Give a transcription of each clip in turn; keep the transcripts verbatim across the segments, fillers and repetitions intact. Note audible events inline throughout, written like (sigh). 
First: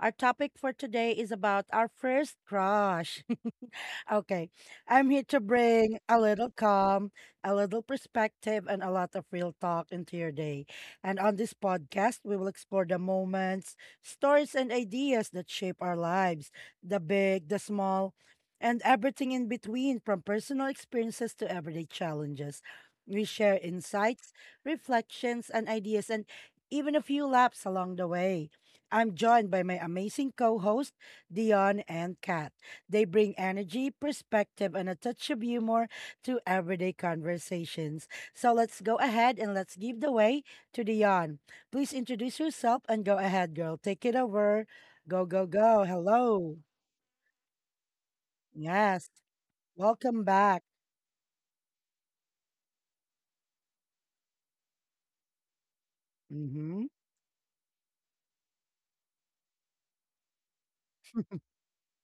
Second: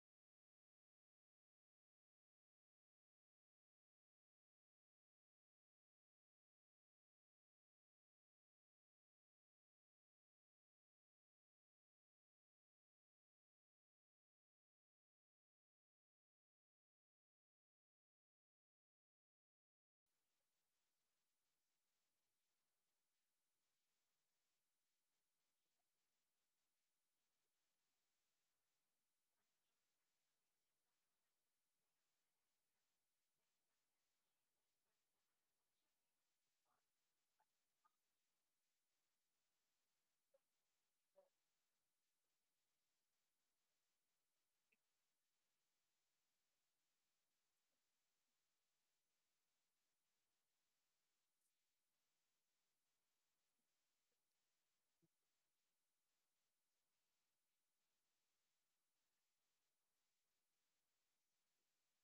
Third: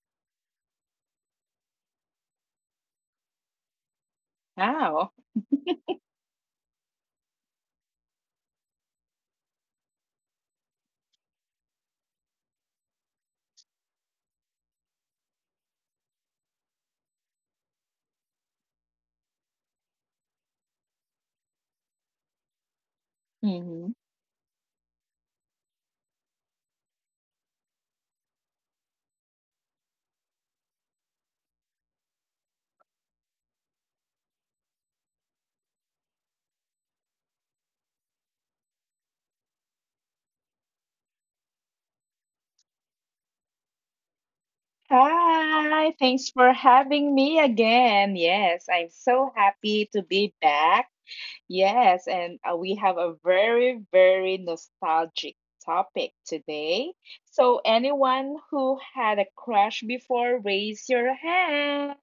Our topic for today is about our first crush. Okay. I'm Wow. here to bring a little calm, a little perspective, and a lot of real talk into your day. And on this podcast, we will explore the moments, stories, and ideas that shape our lives the big, the small, and everything in between, from personal experiences to everyday challenges. We share Mhm. insights, reflections, and ideas, and even a few laughs along the way. I'm joined by my amazing co host, Dion and Kat. They bring energy, perspective, and a touch of humor to everyday conversations. So let's go ahead and let's give the way to Dion. Please introduce yourself and go ahead, girl. Take it over. Go, go, go. Hi, thanks for Hello. having me again. Yes, I'm Yes. so happy to Welcome be back. back. Yes, and uh, we have a very, very nostalgic topic Mm-hmm. today. So, anyone who had a crush before, raise your hand.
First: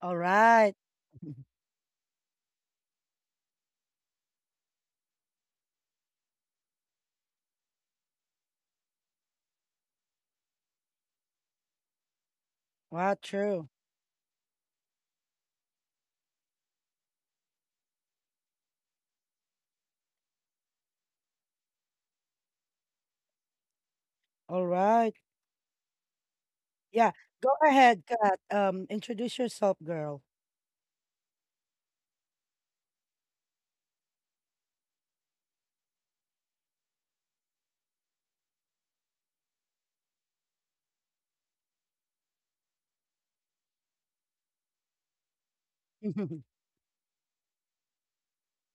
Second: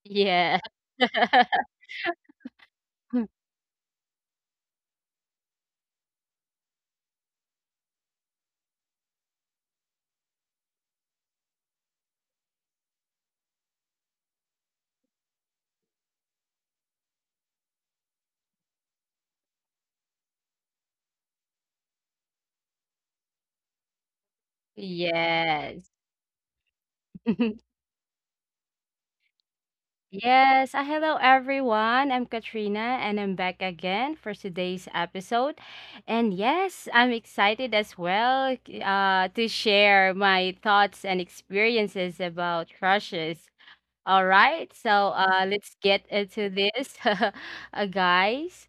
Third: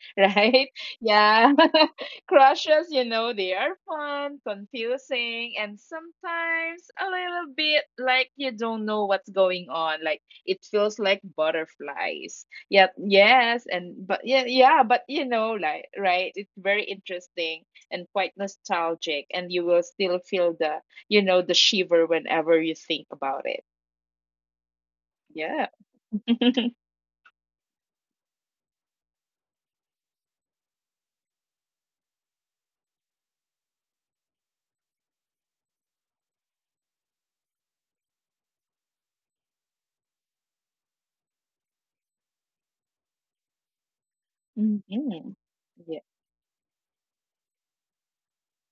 All Yeah. Right? right. (laughs) (laughs) Yeah. (laughs) Crushes, you know, (laughs) they are fun, confusing, and sometimes a little bit like you don't know what's going on. Like it feels like butterflies. Yeah, Wow, yes, true. and but yeah, yeah, but you know, like right, it's very interesting and quite nostalgic, and you will still feel the, you know, the shiver whenever you think about it. All right. Yeah. Yes. (laughs) Yeah. Go (laughs) ahead, Kat. Um, introduce yourself, girl. Yes. Uh, hello, everyone. I'm Katrina, and I'm back again for today's episode. And yes, I'm excited as well uh, to share my thoughts and experiences about crushes. All right. So Mhm. uh, let's Yeah. get (laughs) into this, (laughs) uh, guys.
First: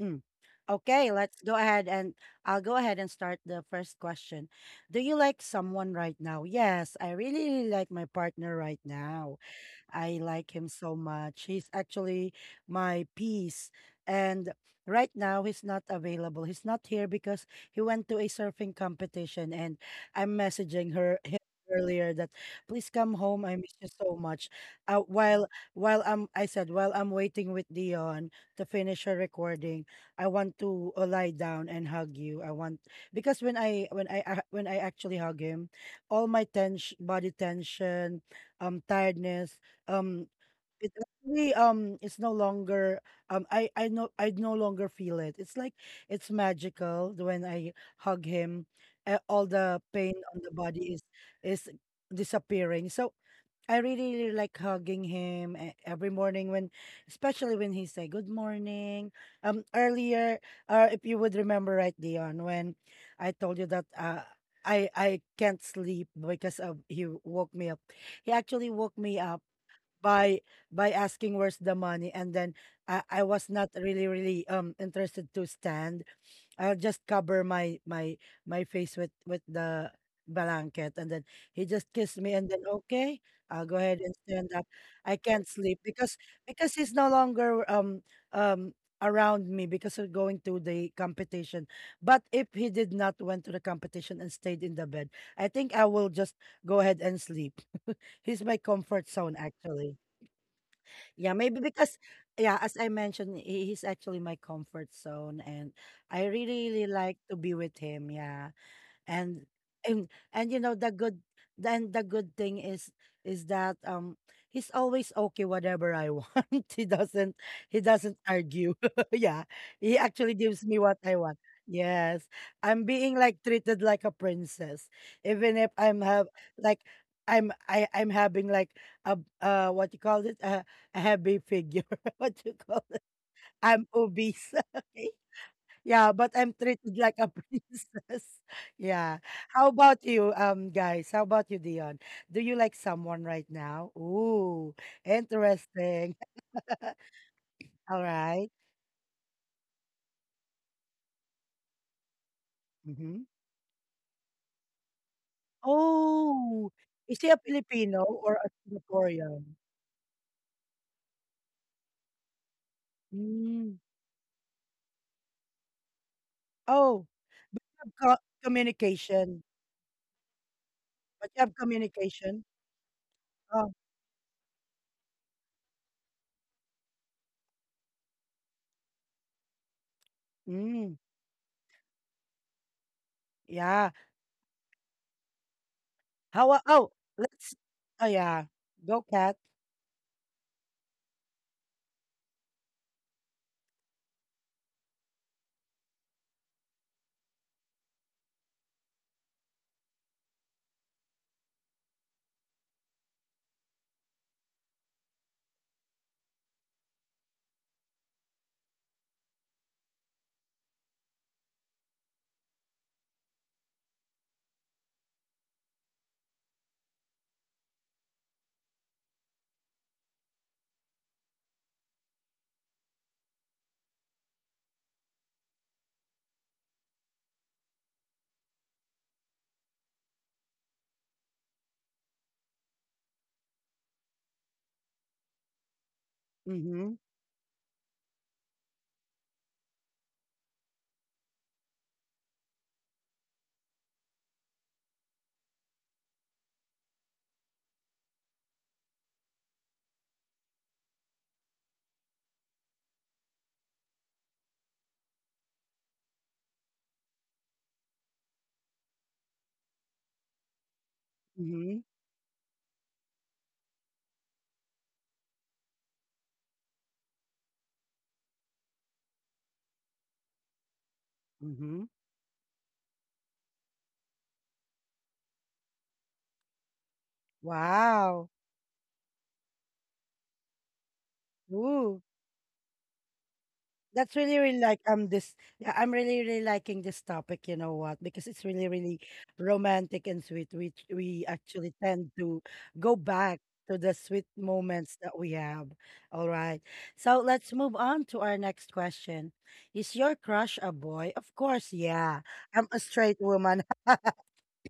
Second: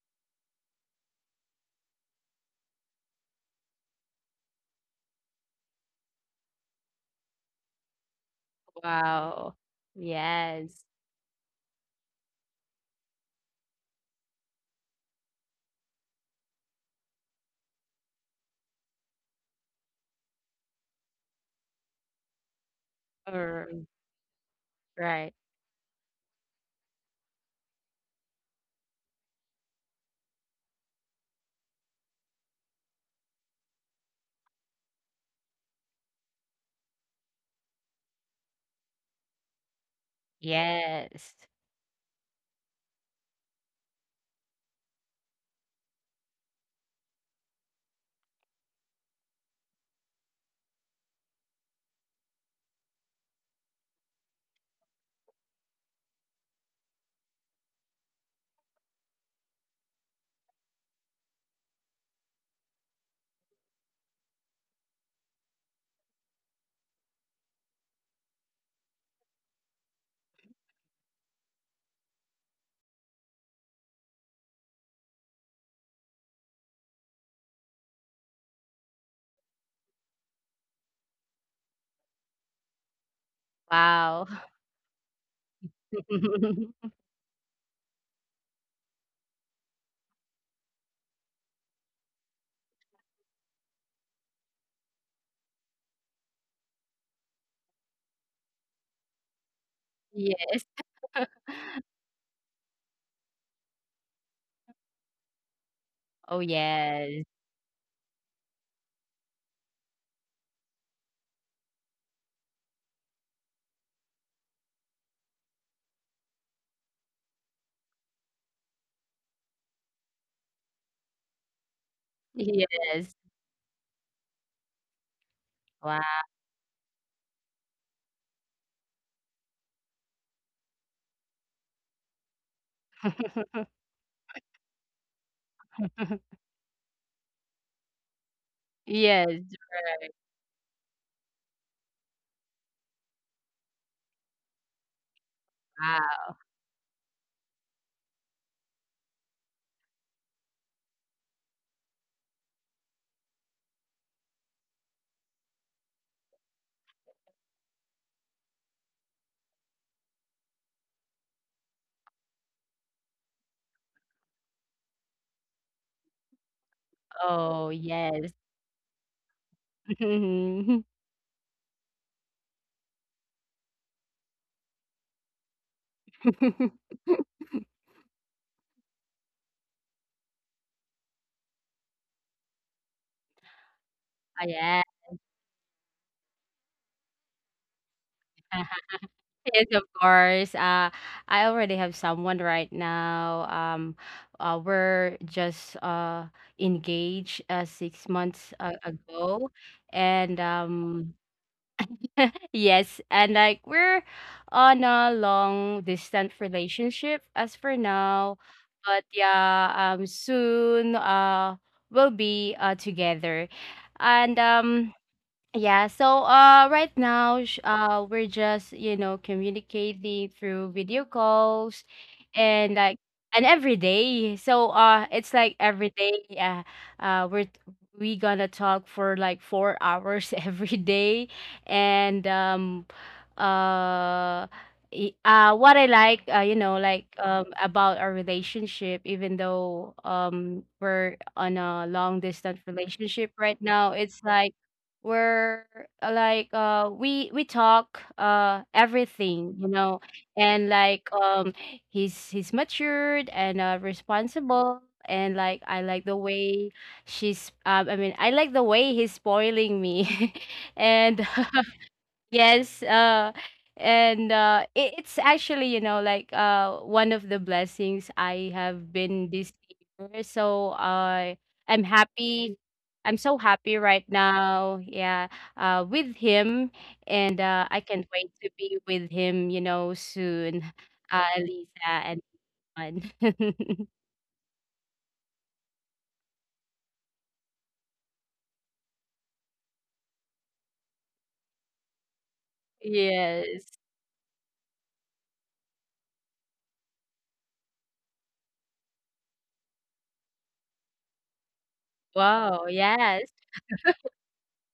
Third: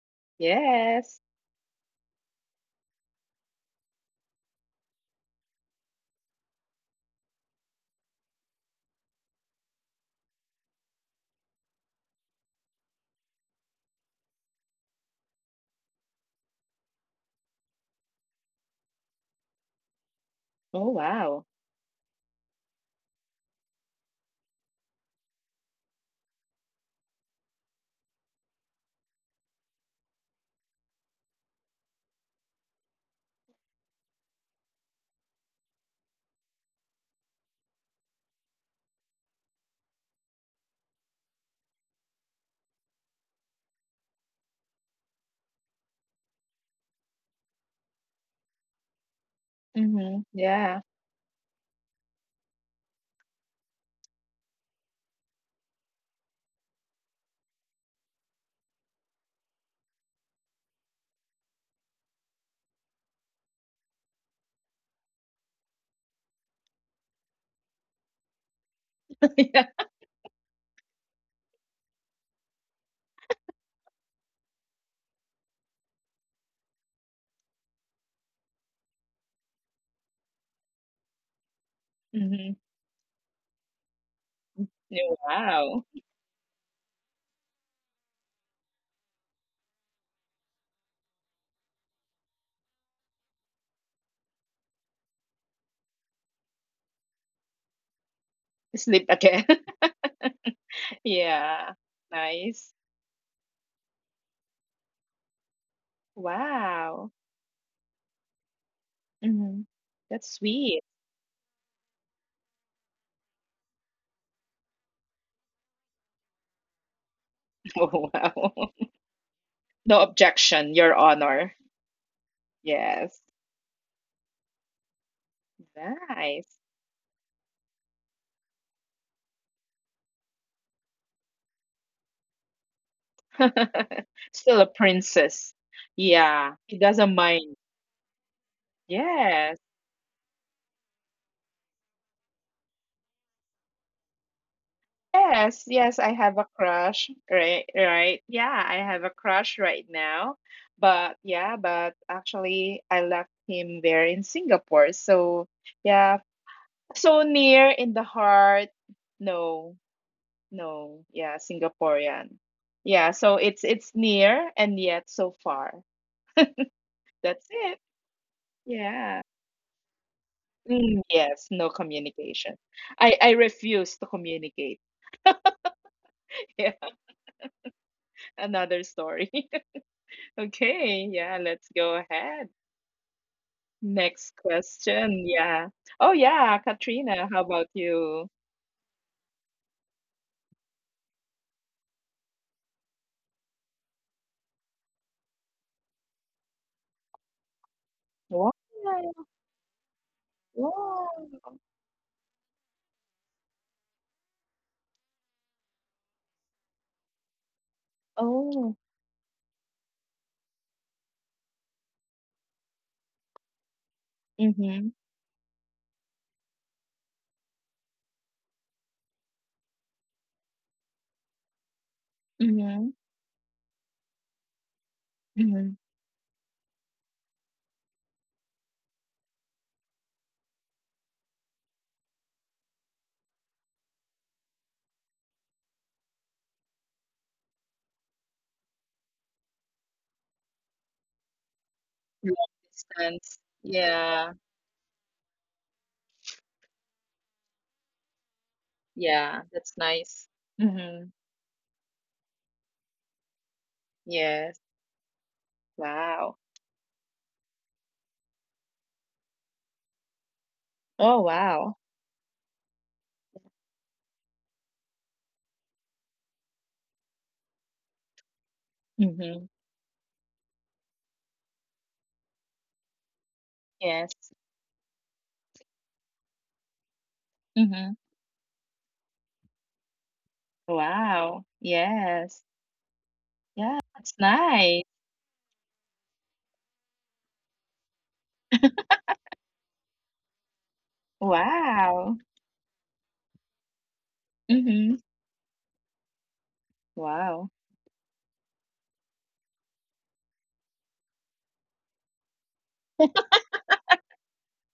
Mm. Okay, Yes. let's go ahead and I'll go ahead and start the first question. Do you like someone right now? Yes, I really, really like my partner right now. Wow. I like him Yes. so much. He's actually my piece. And right now, he's not available. He's not here because he went to a surfing competition. And I'm Oh messaging her him wow. earlier that please come home. I miss All you so much. Uh, right. while while I'm, I said while I'm waiting with Dion to finish her recording, I want to uh, lie down and hug you. I want because when I when I uh, when I actually hug him, all my tension, body tension, um, tiredness, um, it Yes. actually um, it's no longer um, I I no I no longer feel it. It's like it's magical when I hug him. Uh, all the pain Mm-hmm. on the Yeah. body is is disappearing. So I really, really like hugging him e- every morning when, especially when he say good morning. Um, earlier, or if you would remember, right, Dion, when I told you that uh, I I can't sleep because of he woke me up. He actually woke me up (laughs) Yeah. by by asking where's the money. And then I, I was not really, really um interested to stand. I'll just cover my my my face with with the blanket, and then he just kissed me, and then, Mhm. okay, I'll go ahead and Wow. stand up. I Oh, can't sleep wow. because because he's (laughs) no longer um um around me because of going to the competition. But if he did not went to the competition and stayed in the bed, I think I will just go ahead and sleep. He's my comfort Sleep zone again. actually. (laughs) Yes. Yeah, maybe Yeah. because yeah, as I Nice. mentioned, he, he's actually my comfort zone, and I Oh, really, really like Wow. yes. to be with him. Yeah. and Mhm. and That's and you know the sweet. good then the good thing is is that um he's always okay whatever I want. (laughs) he doesn't he (laughs) doesn't Oh, wow. argue. (laughs) (laughs) Yeah, he No actually gives me objection, what Your I want. Honor. Yes, I'm Yes. being Yes. like treated like a princess, even if I'm Wow. have Nice. like i'm i i'm having like a, uh what you call it, a, a heavy figure, (laughs) what you call it, (laughs) I'm (laughs) obese. Still (laughs) a Okay? princess. Yeah, but I'm Yeah. He treated like doesn't a (laughs) mind. princess. Yeah. Yes. Yes. How about you, um, guys? How about you, Dion? Do you like someone right now? Ooh, Yes, yes, interesting. I Wow. have a (laughs) crush, right, All right. right. Yeah, I have a crush right now. But yeah, but actually I Mm-hmm. left him there in Singapore. So yeah, Oh, is so she a near in Filipino the or a heart. Singaporean? No, no. Yeah, Singaporean. Yeah, so it's Mm. it's near and yet so far. Oh, That's Oh, it. you have co- yes. Yeah. communication. (laughs) Mhm. Mm, But you yes, have no communication. communication. I I Oh, refuse to communicate. (laughs) Yeah, (laughs) another story. mm, Okay, yeah, let's go ahead. yeah. Next Oh, yeah. question. Yeah. Oh, How? yeah, a- Oh, Katrina, how let's. about Oh, you? yeah. Go, (laughs) Cat. Yes, of course. Uh, I already have someone right now. Um, uh, we're just uh engaged uh six Wow. months uh, ago, and um, Wow. yes, and like we're on a long distance relationship as for now, Oh. but yeah, um soon uh we'll be uh together. And Mm-hmm. um yeah, so uh right now sh- uh we're just, you know, communicating through video calls and Mm-hmm. like and every day. So uh it's like Mm-hmm. every day uh, uh we're t- we gonna talk for like four hours (laughs) every day and um uh i- uh what I like uh, you know Mm-hmm. like um about our relationship even though um we're on a long Long distance relationship distance. right now it's Yeah. like we're uh, like uh we we talk uh Yeah, everything you that's know nice. and Mm-hmm. like um he's he's matured and uh Yes. responsible and like I like the Wow. way she's, um I mean, I like the way he's spoiling me (laughs) Oh, and (laughs) wow. Mm-hmm. yes, uh, and uh, it, it's actually, you know, like uh, one of the blessings I have been Mm-hmm. this year. So uh, I'm Mm-hmm. happy. I'm so happy right Yes. now. Yeah, uh, with him, and uh, I Mm-hmm. can't wait Wow. to be with him, you know, soon. Uh, Wow. Lisa Ooh, and Yes. on. Yeah, (laughs) that's that's really, really nice. like um this. Yeah, I'm really, really liking this topic. You know what? Because it's really, really romantic and sweet. We we actually tend Wow. to go back Yes. to the sweet Mm-hmm. moments that we have. All right. So Wow. let's move on to our next question. Is your crush a boy? Of course, yeah. Wow. I'm a straight Yes. woman. (laughs)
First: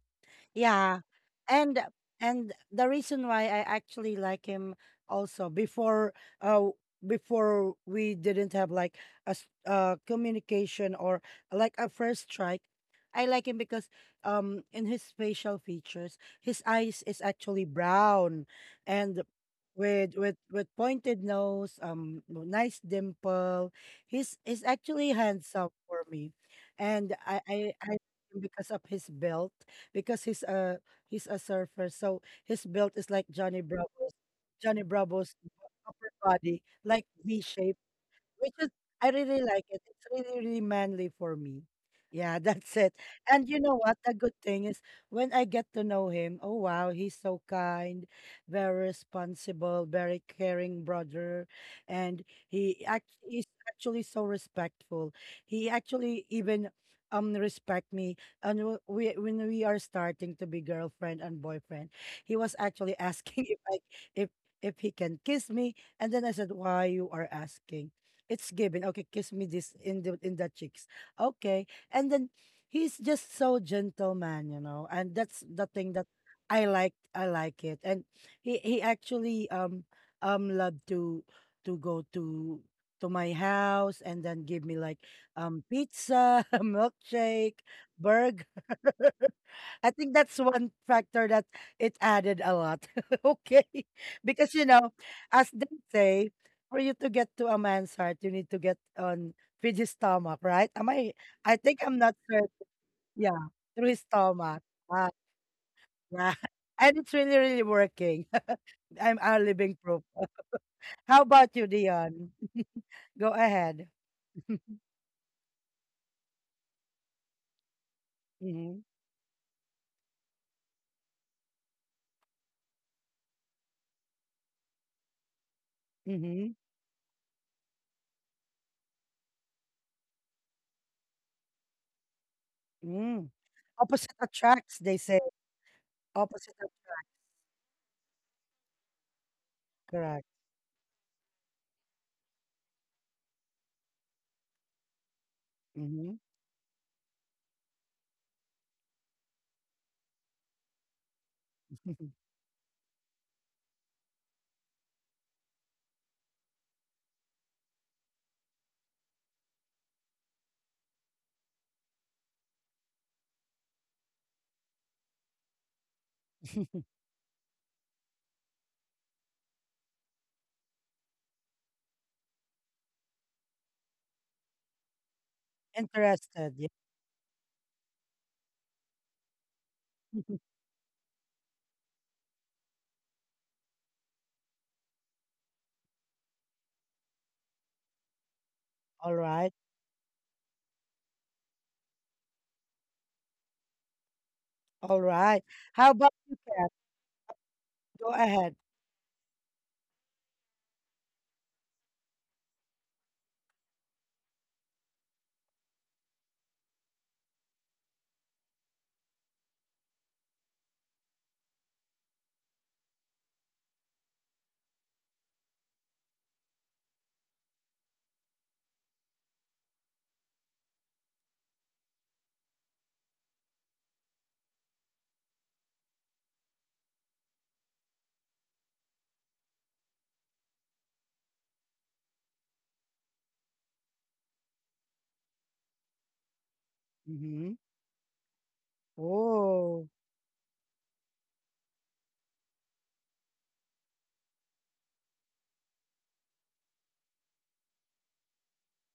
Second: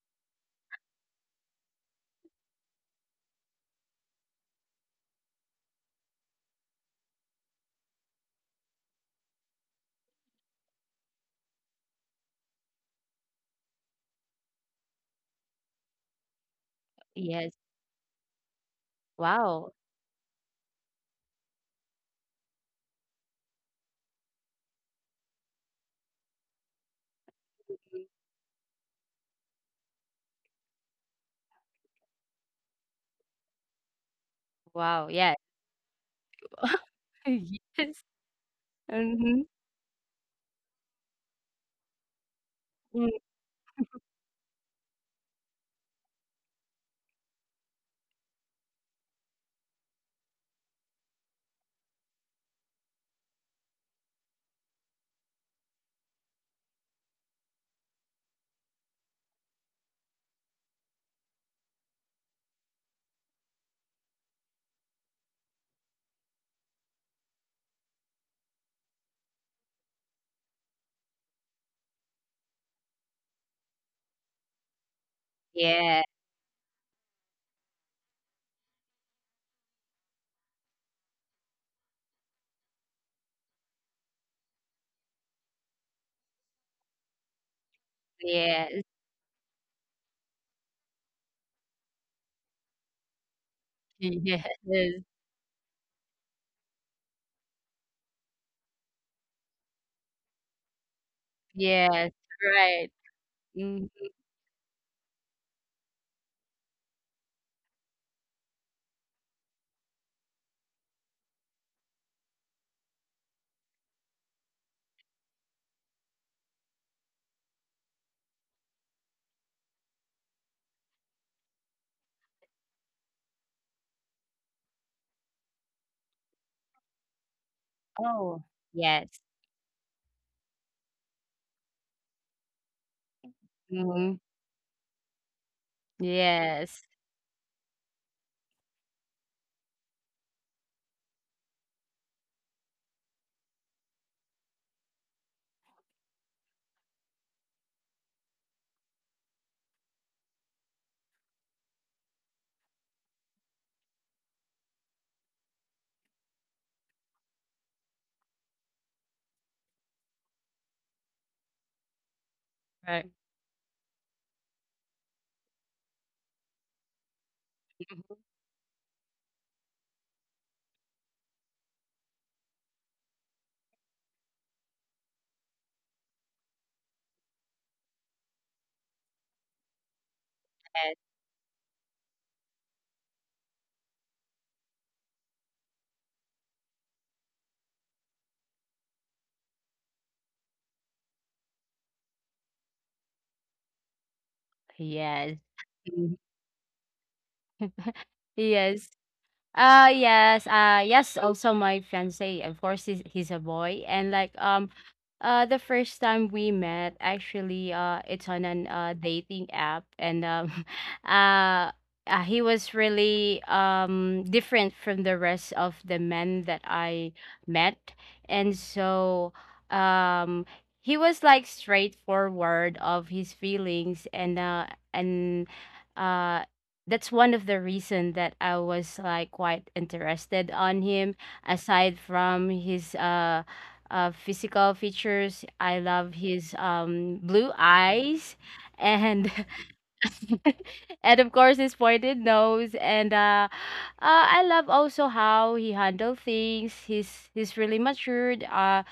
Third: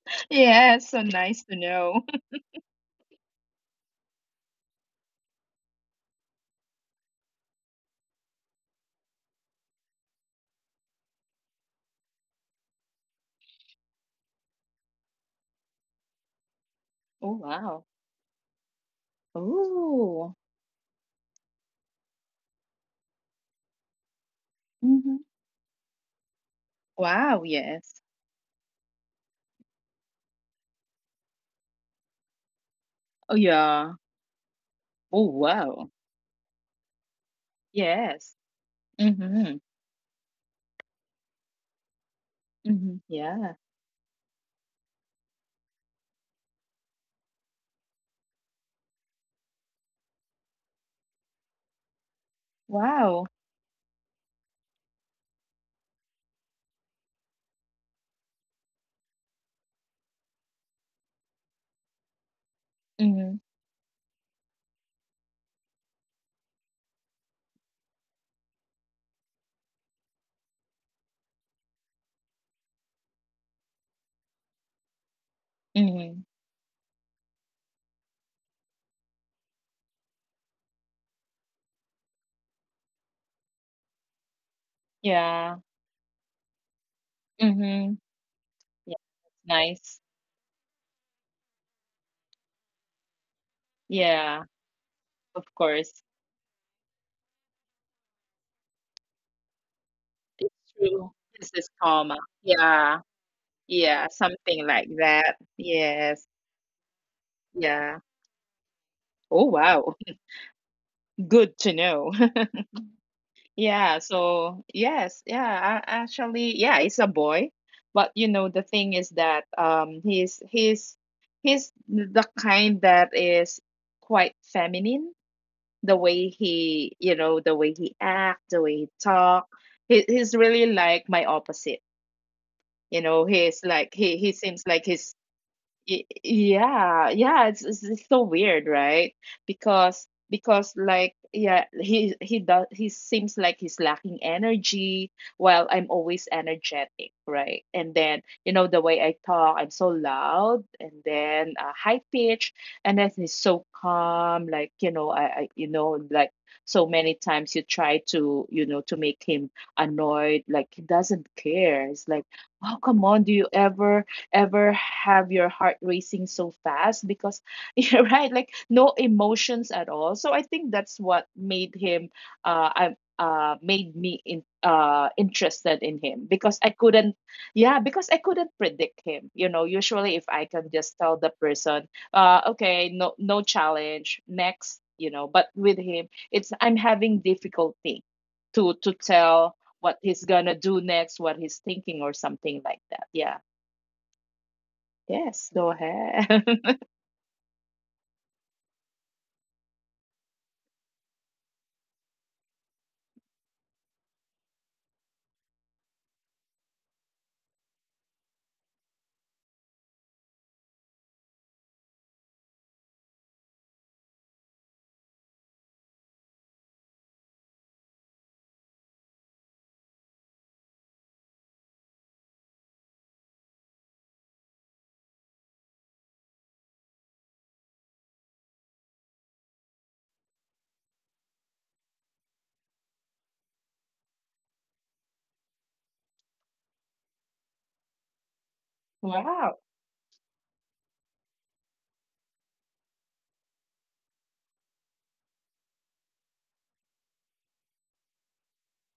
(laughs) Yeah, Yeah. so nice to And know. and the reason why I actually like him also before uh before we didn't have like a s- uh communication or like a first strike. I like him because um in his facial features, his eyes is Oh, Yes. actually wow. brown, and Wow. with with Oh. with pointed nose, um no, nice dimple. He's he's actually Hmm. handsome for me. And I Wow, I, I like yes. him because of his build, because he's a he's a surfer. So his belt is like Oh, Johnny yeah. Bravo's Johnny Wow. Oh, Bravo's Yes. wow. upper body, like V (laughs) shape, Yes. Yes. which is I really Mm-hmm. Mm-hmm. like it. It's really, really manly for me. Yeah, (laughs) that's it. Mm-hmm. Mm-hmm. And Yeah. you know what? The good thing is when I get to know him, oh wow, he's so kind, very responsible, very caring brother. And he act Wow. he's actually so respectful. He actually even um respect me. And w- we when we are starting to be girlfriend and boyfriend, he was actually Mm-hmm. asking (laughs) if I if if he can kiss me. And then I said, "Why you are asking? It's given. Okay, kiss me this in the in the cheeks. Okay." And then he's just so gentleman, you know. And that's the thing Yes, that Mm-hmm. I like I like it. And he he actually um um loved to to go to to my house, and then give me like Yeah. um pizza, (laughs) milkshake, Mm-hmm. burger. yes, Yeah. (laughs) That's I nice. think that's one factor that it added a lot. (laughs) Okay. (laughs) (laughs) yes, Yeah, Because, you know, of as they course. say, for you to get to a man's heart, you need to get on with his stomach, It's right? Am I, true. This I is think I'm yes, not karma. sure. right. Yeah. Yeah. Mhm. Through his Yeah. stomach. Something like Ah, that. Yes. yeah. (laughs) And it's really, really Yeah. working. (laughs) I'm a Oh, living wow. proof. (laughs) How (laughs) about Good you, to know. Dion? Go ahead. Yeah, so yes, yeah, a- actually, yeah, it's a boy. But you know, the Mm-hmm. thing is that um he's he's he's the kind that is quite feminine, the way Mm-hmm. he, you know, the way he act, Oh, the way he yes. talk. He, he's really like my opposite. You know, Mm. he's like Opposite Hmm. he he seems attracts, like they he's say. Y- Opposite Yes, attracts. yeah yeah it's, it's it's so weird, right? because Correct. because like yeah he he does he seems like he's lacking energy while I'm Mm-hmm. always energetic, right? And then you know the way I talk, I'm so loud and then uh, high pitch and then he's so calm. Like you know I, I you know like so many times you try to you know to make him annoyed, like he doesn't care. It's like, oh right. come on, do you ever ever have your heart racing so (laughs) fast because (laughs) you're Mhm. right, like no emotions at all. So I think that's what made him uh I uh made me in uh interested in him Interested. because I couldn't yeah, because I couldn't predict him. You know, usually if Yeah. I can Yes, just tell the person, uh okay, no no challenge, next, you know, but with him it's I'm having difficulty to to All right. tell what he's gonna do next, what he's thinking or something like that. Yeah. All yes. right. Yes, go How Mhm. about you, ahead. Kat? (laughs) Go ahead. Yes. Uh yes, uh yes, also my fiance, of course he's he's a boy and like um Uh, the first time we met, actually, uh, it's on an uh, dating app, and um, (laughs) uh, uh, he was really um different from the rest of the men that I met, and so um he was like straightforward of his feelings, and uh and uh that's one of the reason that I was like quite interested on him aside from his uh uh, physical features. I love his um, Mm-hmm. blue eyes and Wow. Oh. (laughs) and of course his pointed nose and uh, uh, I love also how he handle things. He's he's really matured uh,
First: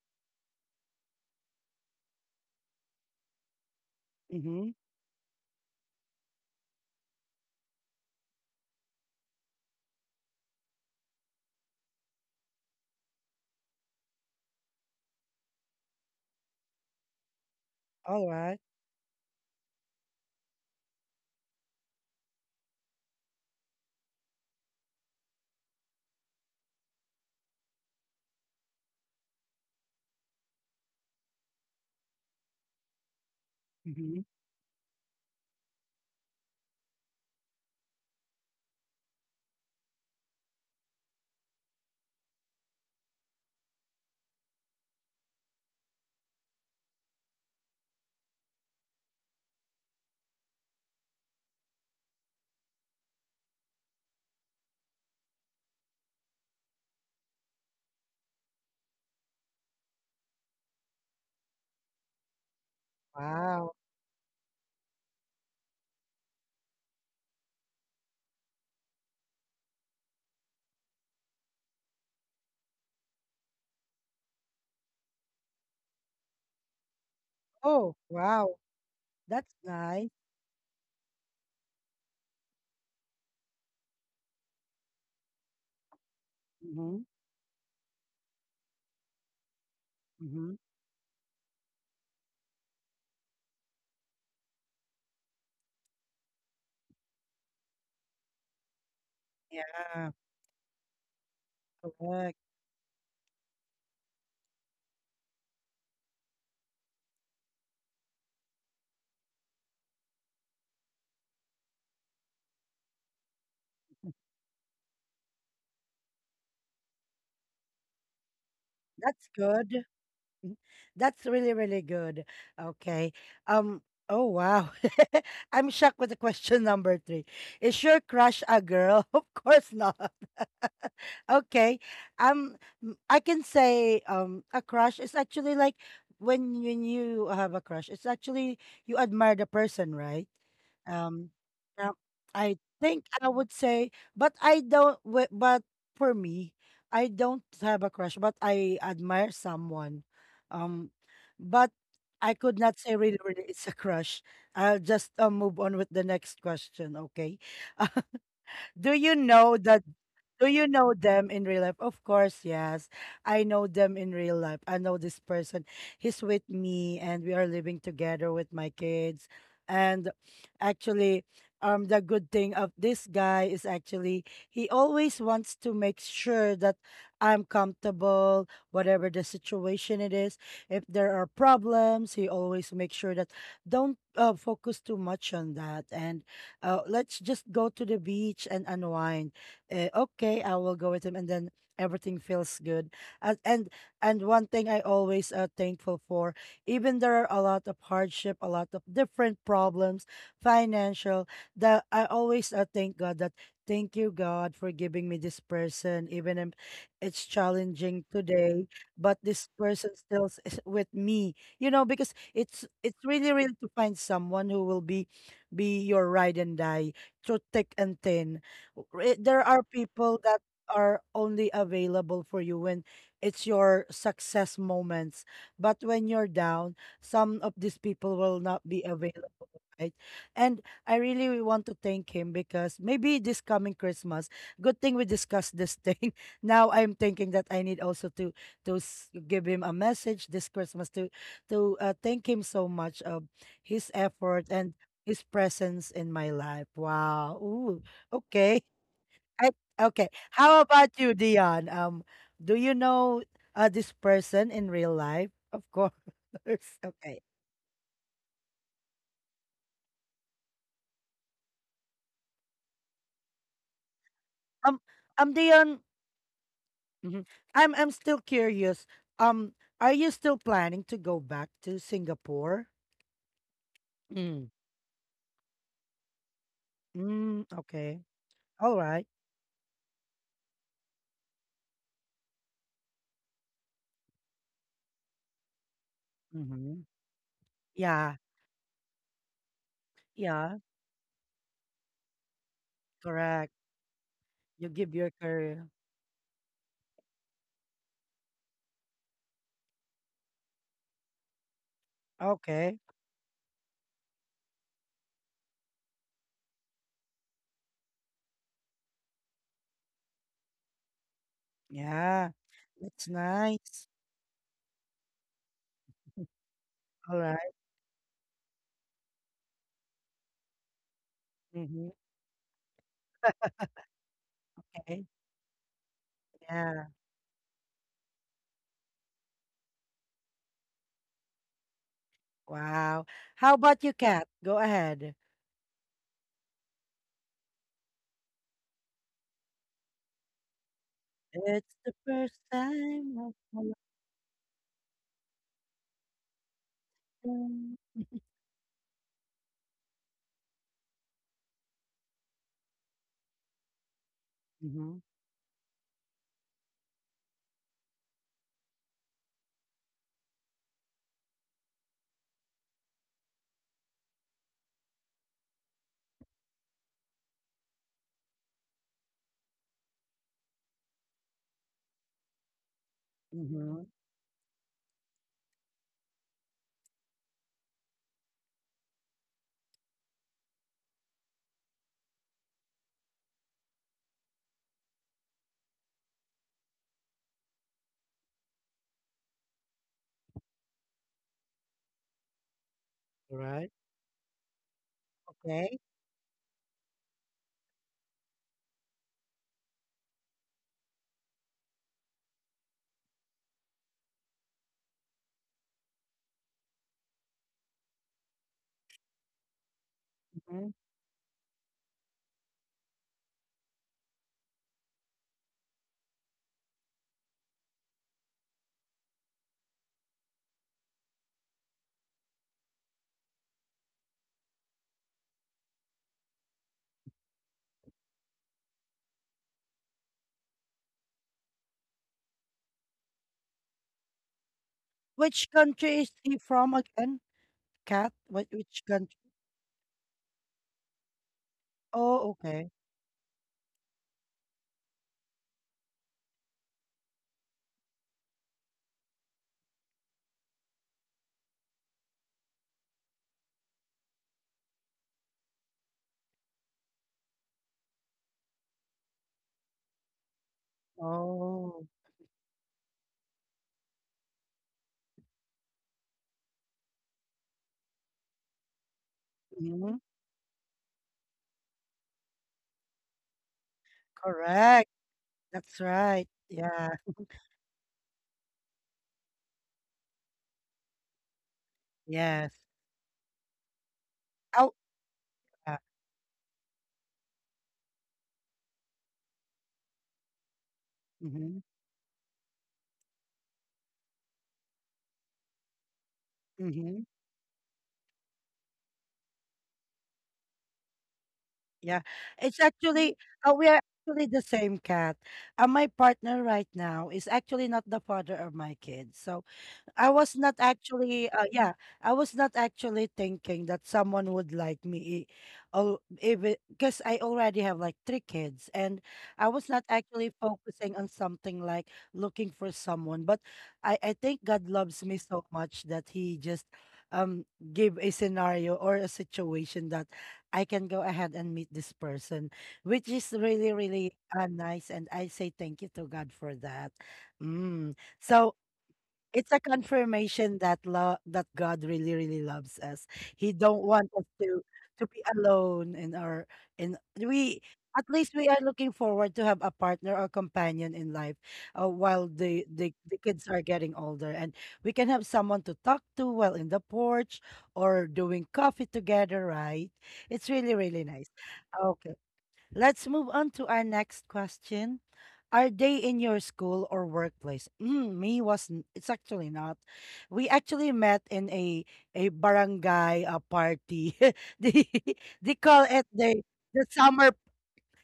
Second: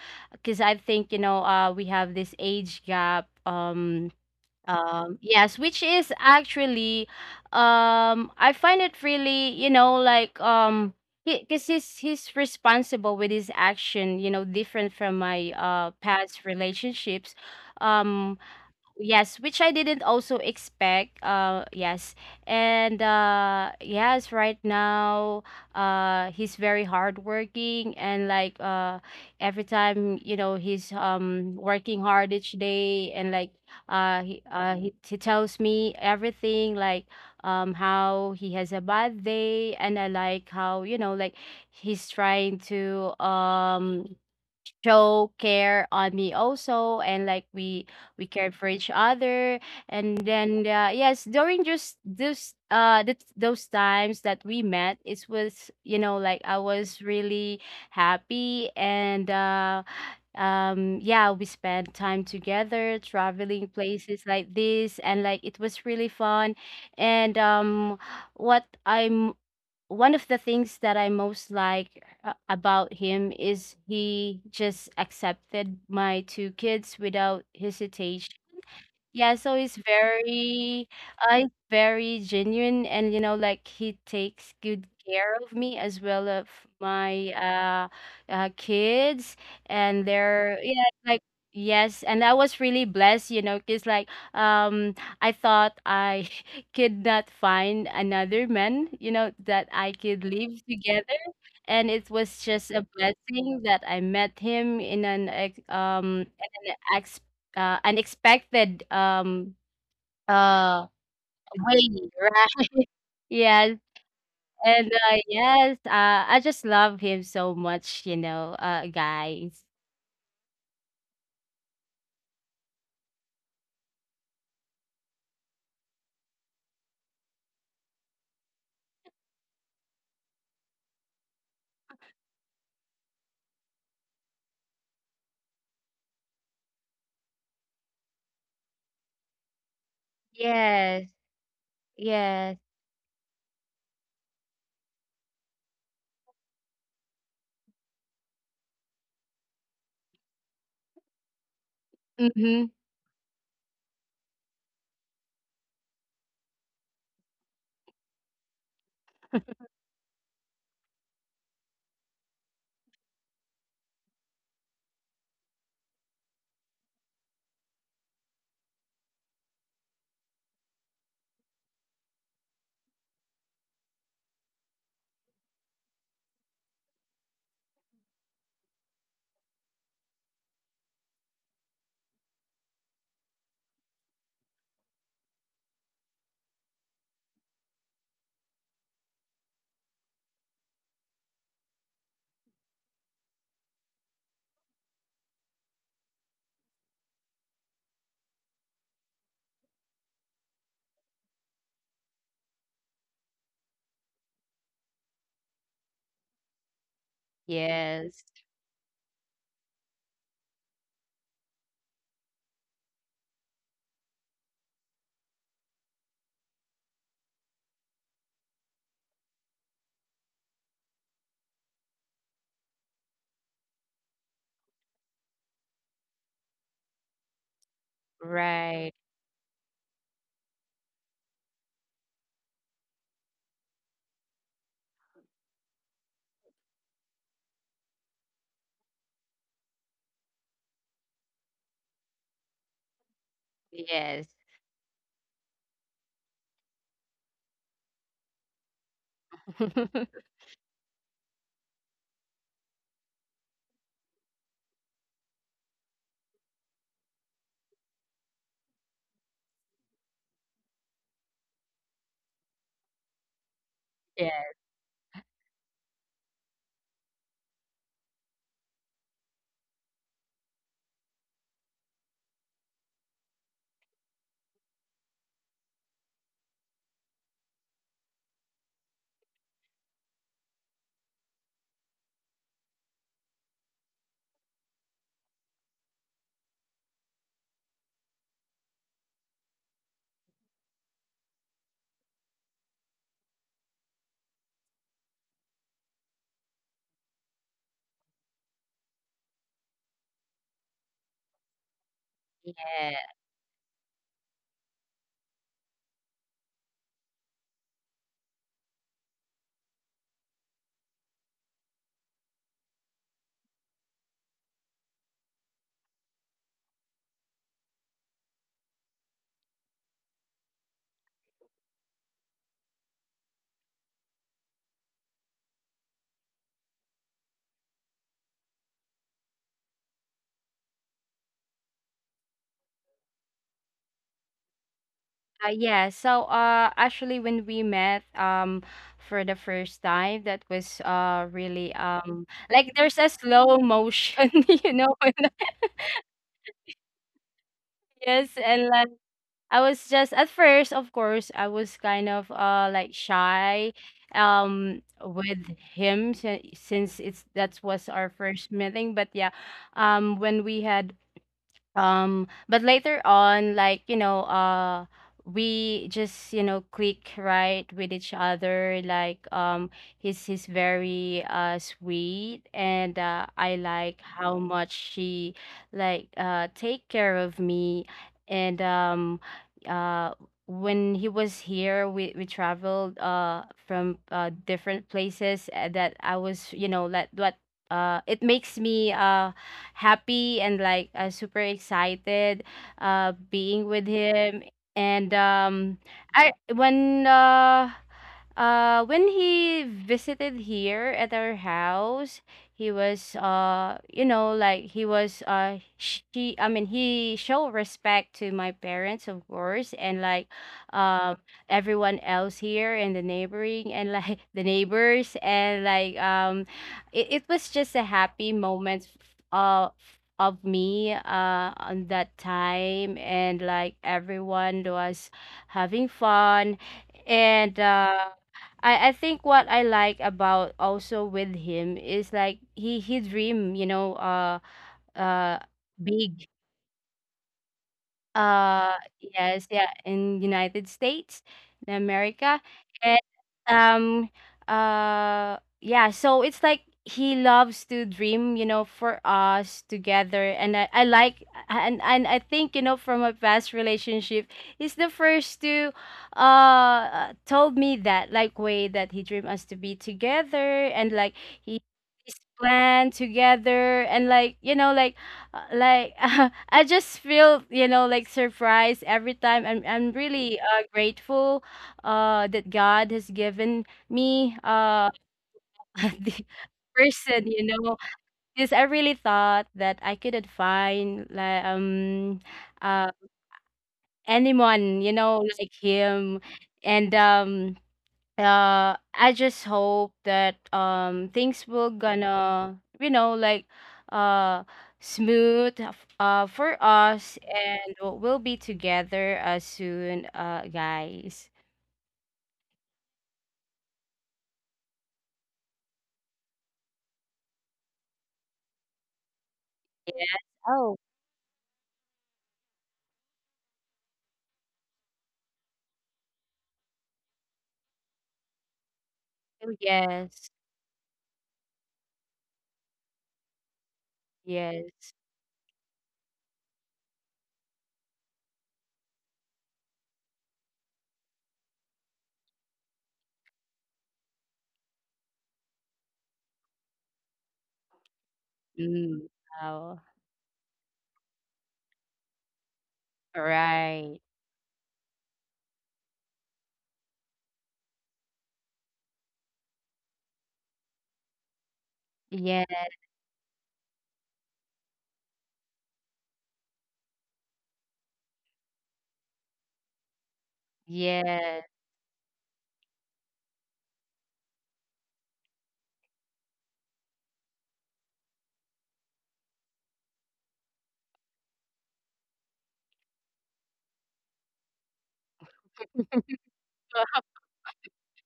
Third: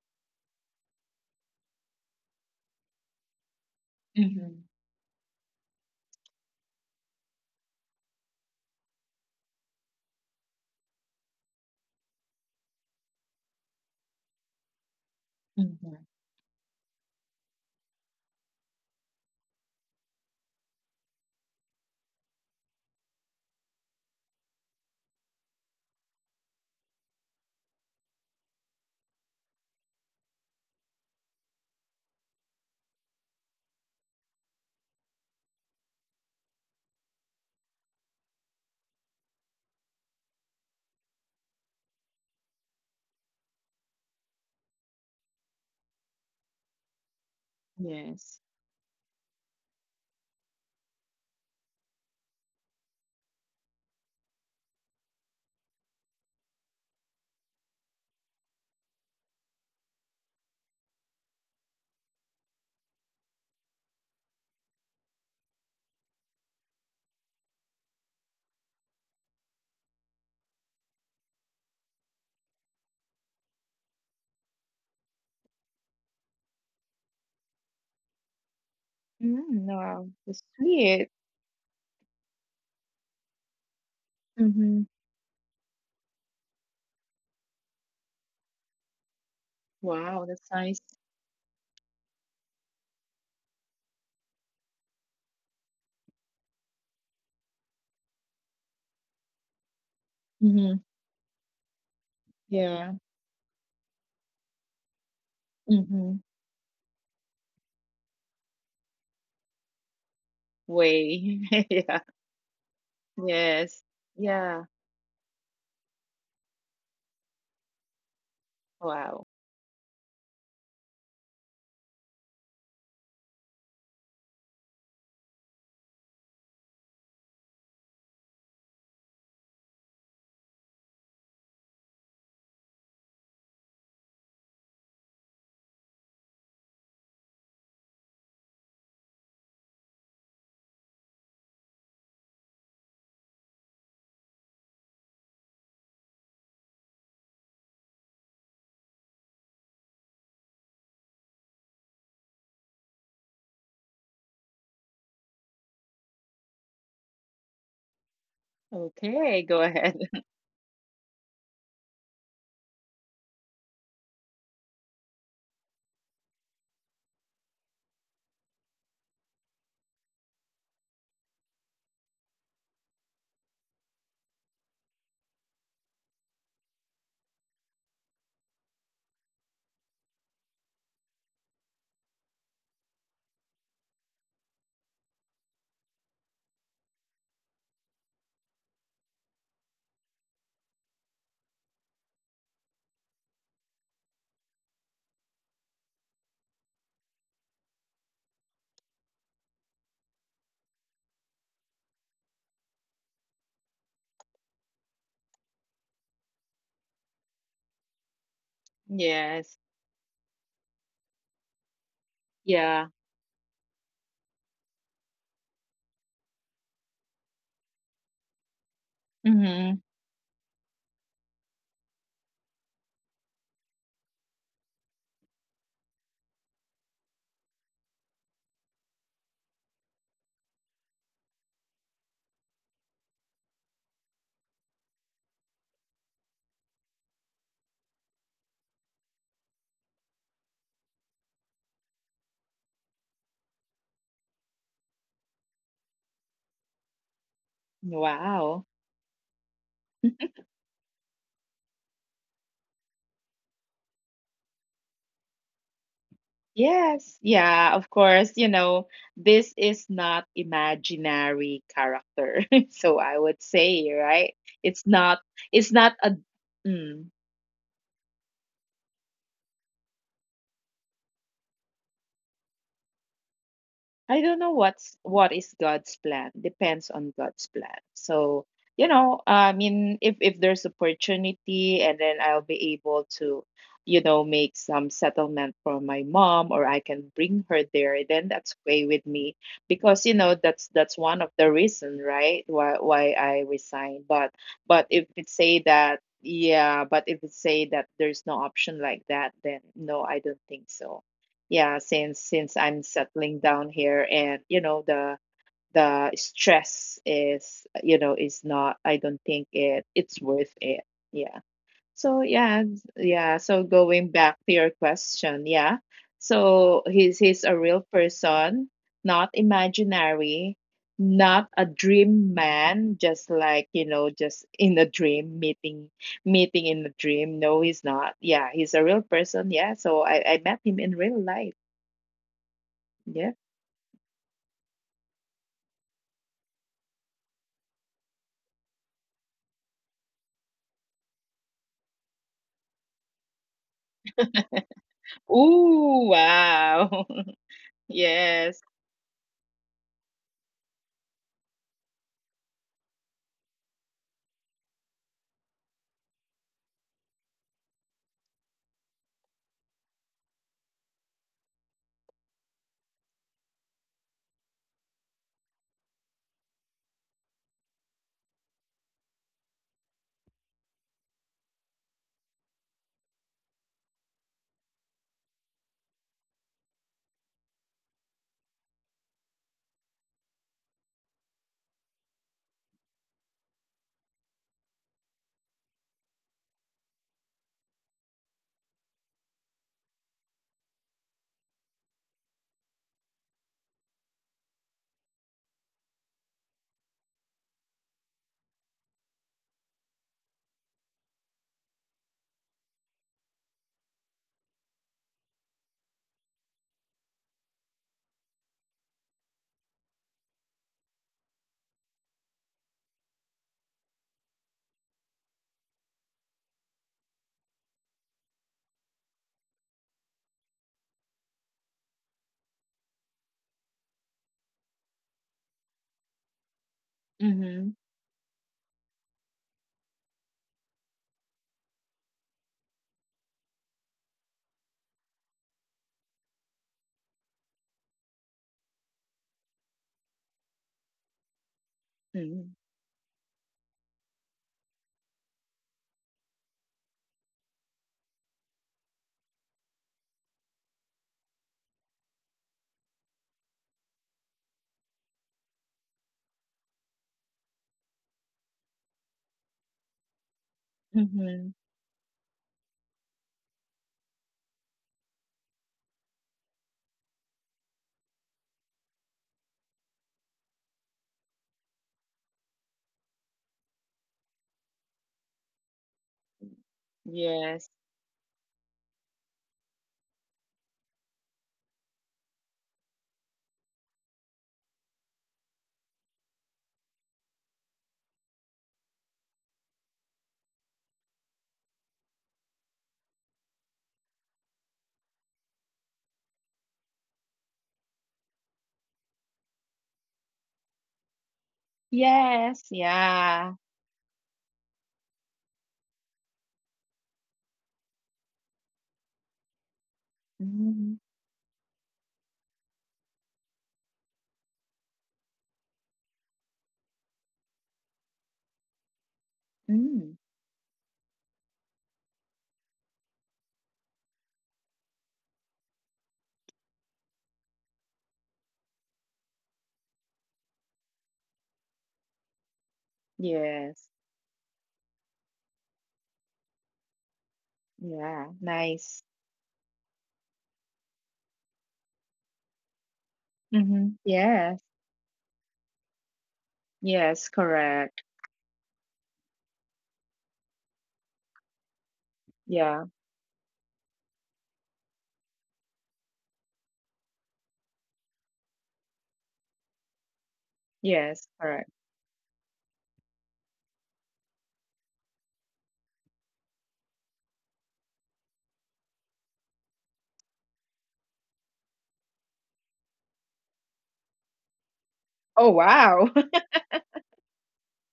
cuz I think you know uh, we have this age gap, um Mhm, Mm-hmm. um, yes, which is actually, um, I find it really, you know, like, um, because he's he's responsible with his action, you know, different from my uh mhm. past relationships. All Um, right. Yes, which I didn't also expect. Uh, yes, and uh, yes, right now, uh, he's very hardworking and like uh, every time you know he's um working hard each day and like Mm-hmm. uh he uh he, he tells me everything like um how he has a bad day and I like how you know like he's trying to um show care on me also and like we we Yes. cared for each other and then uh, yes, during just this uh th- those times that we met it was you know like I was really happy and uh um yeah, we spent time together traveling Wow. places like this and like it was really fun and um what I'm one of the things that I most like uh, about him is he just accepted my two kids without Oh, hesitation. wow. Yeah, so That's Mm, he's nice. wow, that's very, sweet. uh, he's very genuine, and you know, like he takes good Hmm. care of me as well of Mm-hmm. my uh, uh kids and Wow, that's Mm-hmm. their yeah, nice. like yes, and I was really blessed, you know, because like um, I thought I (laughs) could not find another man, you know, Yeah, that I could live Hmm. together, and it correct. was just a Yeah. blessing that I met him in an ex- um Hmm. in an uh, unexpected um uh Way. (laughs) way, Yeah. right? (laughs) Yes, Yes. Yeah. and uh, yes, uh, I just love him so much, you know, uh, That's Wow. guys. good. That's really, really good. Okay. Um, oh, wow. (laughs) I'm shocked with the question number three. Is your crush a girl? (laughs) Of course not. (laughs) Okay. Um, m- I can say um a crush is actually like when you you have a crush, it's actually you admire the person, right? Yes, Um, yeah, I yes. think I would say, but I don't. wi- But for me, I don't have a crush, but I admire someone. Um, but I could Mm-hmm. not say really, really it's a crush. I'll just uh, move on with the next question, okay? (laughs) Do you know Okay, go that ahead. (laughs) do you know them in real life? Of course, yes. I know them in real life. I know this person. He's with me, and we are living together with my kids. And actually, um the good thing of this guy is actually he always wants to make sure that I'm comfortable, whatever the situation it is. If there are problems, he always makes sure that don't uh, focus too much on that, and uh, let's just go to the beach and unwind. Uh, okay, I will go with him, and then everything feels good. And and and one thing I always uh, thankful for, even there are a lot of hardship, a lot of different problems, financial. That I always uh, thank God that thank you God for giving me this person, even if it's challenging Yes, today, but this Yes. person still is with me. You know, because it's Yeah. it's really, really to find someone who will be be your ride and die through thick and thin. W- there are Hmm. people that are only available for you when it's your success moments. But when you're down, some of these people will not be right. available, right? And I really want to thank him because maybe this coming Christmas, good thing we discussed this thing. (laughs) Now I'm thinking that I need also to to s- give him a message this Christmas to to uh, thank him so much of his Yes. effort and his presence in my life. Wow. Ooh. Wow. Okay. I, okay. (laughs) How about you, Dion? Um, do you know uh, this person in real life? Of course. (laughs) Okay. Yes, yeah, of course. You know, this is not imaginary character. (laughs) So I would say, Yeah. right? Um, It's not um, it's Dion, not a mm, mhm, I'm I'm still curious. Um, are you still planning to go back to Singapore? I don't Mm. know what's what is God's plan. Depends on Mm, God's plan. okay. So, All you right. know, I mean, if if there's opportunity and then I'll be able to, you know, make some settlement for my mom or Mm-hmm. I can bring her there, Yeah. then that's okay with me because you know Yeah. that's that's one of the reason, right? Why why I Correct. resign. But You but give your if it say career. that yeah, but if it say that there's no option like that, then no, I don't think so. Yeah, since since Okay. I'm Yeah. settling down here and you know the the stress is, you know, is not, I don't think it it's worth it. Yeah, so Yeah. yeah it's- That's yeah, so nice. going back to your question, yeah, so All he's he's right. a real person, not imaginary, not a Mm-hmm. dream man, just like you know, just in a Okay. dream, meeting meeting Yeah. in a dream, no he's not. Yeah, he's a real person. Yeah, so i i met him in real life. Wow. Yeah. How about you, Kat? Go ahead. Uh, yeah. So, uh, actually, when we met, um, for the first time, that was uh really It's the um first like there's a time of slow my life. motion, (laughs) you know. Oh wow. (laughs) Yes, and Yes. like. I was just at first, of course, I was kind of uh like shy um Mhm. with him si- since it's that was our first meeting. But yeah, um when we had um but later on like you know uh we just you know click right with each other like um he's he's very uh sweet and uh I Mhm. like how much she like uh take care of me and um uh when he was here we we traveled uh from uh different places uh, that I was you know like what uh it makes me uh happy and like uh, super excited uh being Right. with him and um Okay. I when uh uh, when he visited here at our house, he was uh, you know, like he was uh, she. I mean, he showed respect to my parents, of course, and like, Mhm. um, everyone else here in the neighboring and like (laughs) the neighbors and like um, it, it was just a happy moment. Uh. Of me, uh, on that time, and like everyone was having fun, and Mm-hmm. uh I I think what I like about also with him is like he he dream, you know, uh uh Which country is big he from again, Kat? What? uh Which country? yes, yeah, in United States, in Oh, America, Mm-hmm. okay. um uh yeah, so it's like he loves to dream you know for us together and i, I like and and I think you know from a past relationship he's the first to uh uh, told me that like way that he dreamed us to be together and like he Mm-hmm. Oh. his plan together and like you know like uh, like (laughs) I just feel you know like surprised every time i'm i'm Mhm. really uh, grateful uh that God has given me uh Correct. That's (laughs) the right. Yeah. person, you know, Yes. because I really thought that I couldn't find like um Yes. uh Oh. anyone, you know, like Yeah. him. And um uh I just hope that um things Mhm. will gonna you know like uh smooth uh for Mhm. us and we'll we'll be together uh soon uh guys. Yeah. It's Yes. actually uh, we Yeah. are actually the same, cat. Uh, my partner right now is actually not the father of my kids. So I Yes. was not Oh, Mm-hmm. actually, uh, yeah, I was not actually thinking that someone would like me. Oh, even because I already have like three kids, and I oh was not Mm. yes. actually focusing on something like looking for someone. But I, I think God Yes. loves me so much that He just um give a scenario or a situation that I can go ahead and meet this person, which is really, Yes. really uh, nice. And I say thank you to God for that. Mm. Yeah. So Mm. Nice. it's a Wow. confirmation that love that God really, really loves us. He don't Mm-hmm. Right. want us to Yes. to be alone in our in Yes. we at Correct. least we are looking forward to have a partner or companion in life uh, while Yes. the, Yeah. the the kids are getting older and we can have someone to talk to while in the porch or doing coffee together, right? It's really, really nice. Yes. Yes. Correct. Okay. Let's move on to our next question. Are they in your school or workplace? Mm, me was n- it's actually not. We actually met in a a barangay uh, party. (laughs) they they Oh, call it wow. the (laughs) the summer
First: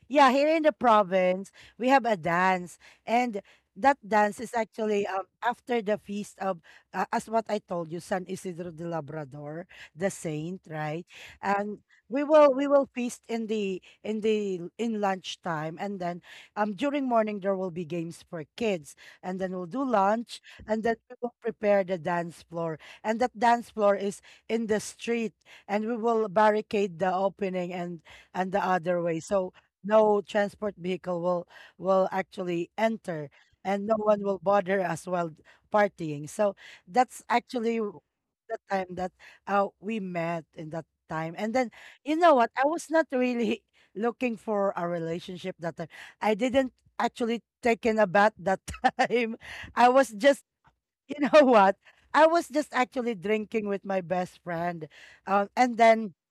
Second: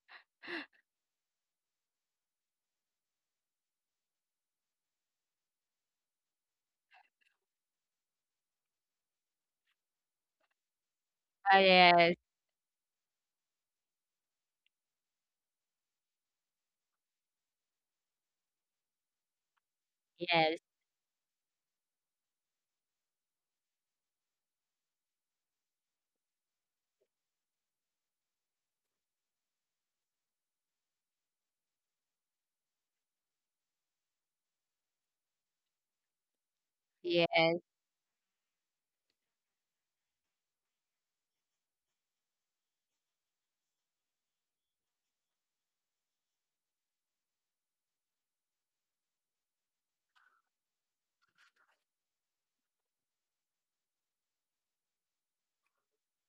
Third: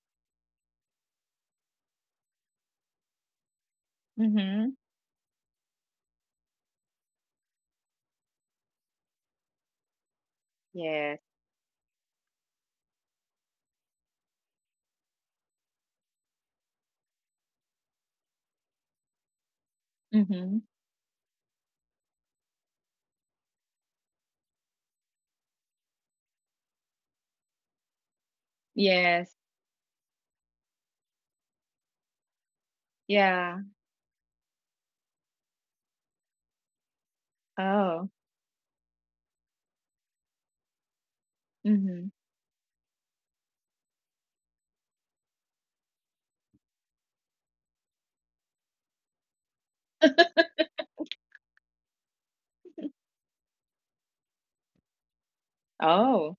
yeah, here in the province, we have a dance, and that dance is Mm-hmm. actually um, after the feast of, uh, as what I told you, San Isidro de Labrador, the saint, right? Yes. Oh, And yes. we will we will feast in the in the in lunchtime, and then um during morning there will be games for kids, and then we'll do lunch, Mm-hmm. Yes. and then we will prepare the dance floor, and that dance floor is in the street, and we will barricade the opening and and the other way. Yes. So no transport vehicle will will actually enter Yeah. and no one will bother us while partying so that's Yes. actually w- Oh. the time that uh, we met in that time. And then Mm-hmm. you know what? I was not really (laughs) looking for a relationship that time. I didn't actually taken a bath that (laughs) time. I was (laughs) just you know (laughs) what, I was just actually drinking with my best friend. Uh, and then Oh.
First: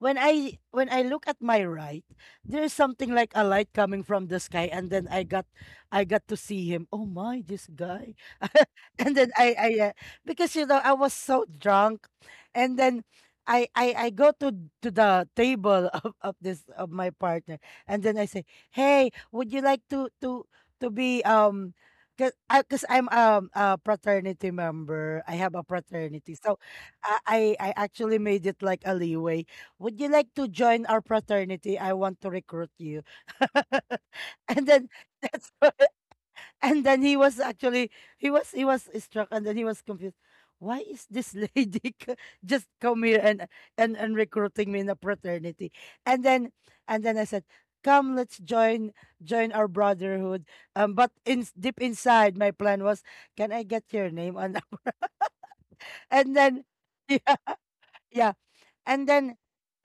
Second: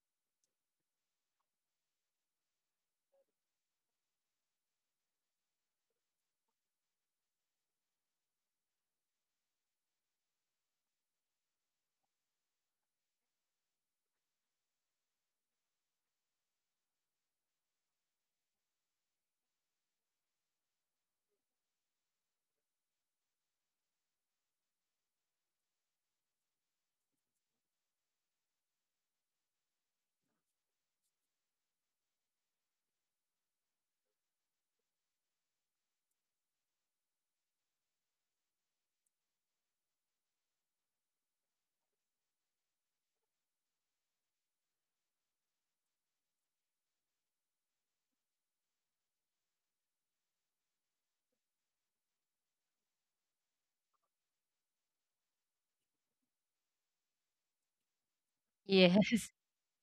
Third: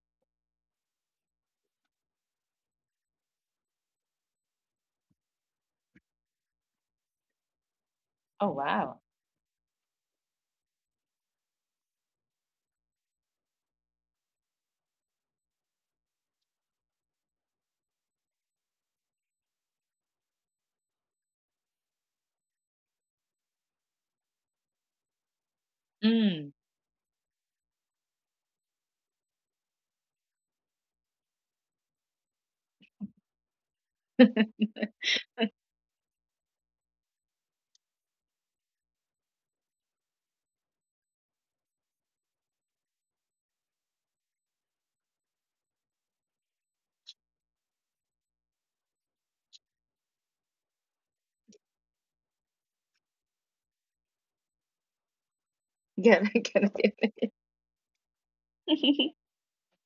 when I when I look at my right, there's something like a light coming from the sky, and then I got I got to see him. Oh my, this guy! Oh, wow. (laughs) And then I I uh, because you know I was so drunk, and then I I I go to to the table (laughs) of, of this of my partner, and then I say, "Hey, would you like to to to be um. Cause, I, cause I'm um, a fraternity member. I have a fraternity, Mm. so I, I I actually made it like a leeway. Would you like to join our fraternity? I want to recruit you. (laughs) (laughs) Get And then that's (laughs) and then he was actually he was he was struck and then he was confused. Why is this lady (laughs) c- just come here and, and and recruiting me in a fraternity? And then and then I said, "Come, let's join join our brotherhood." Um, but in deep inside, my plan was, "Can I get your name on?" (laughs) it. Get And it. then Get (laughs) it. yeah, yeah. and Yes. then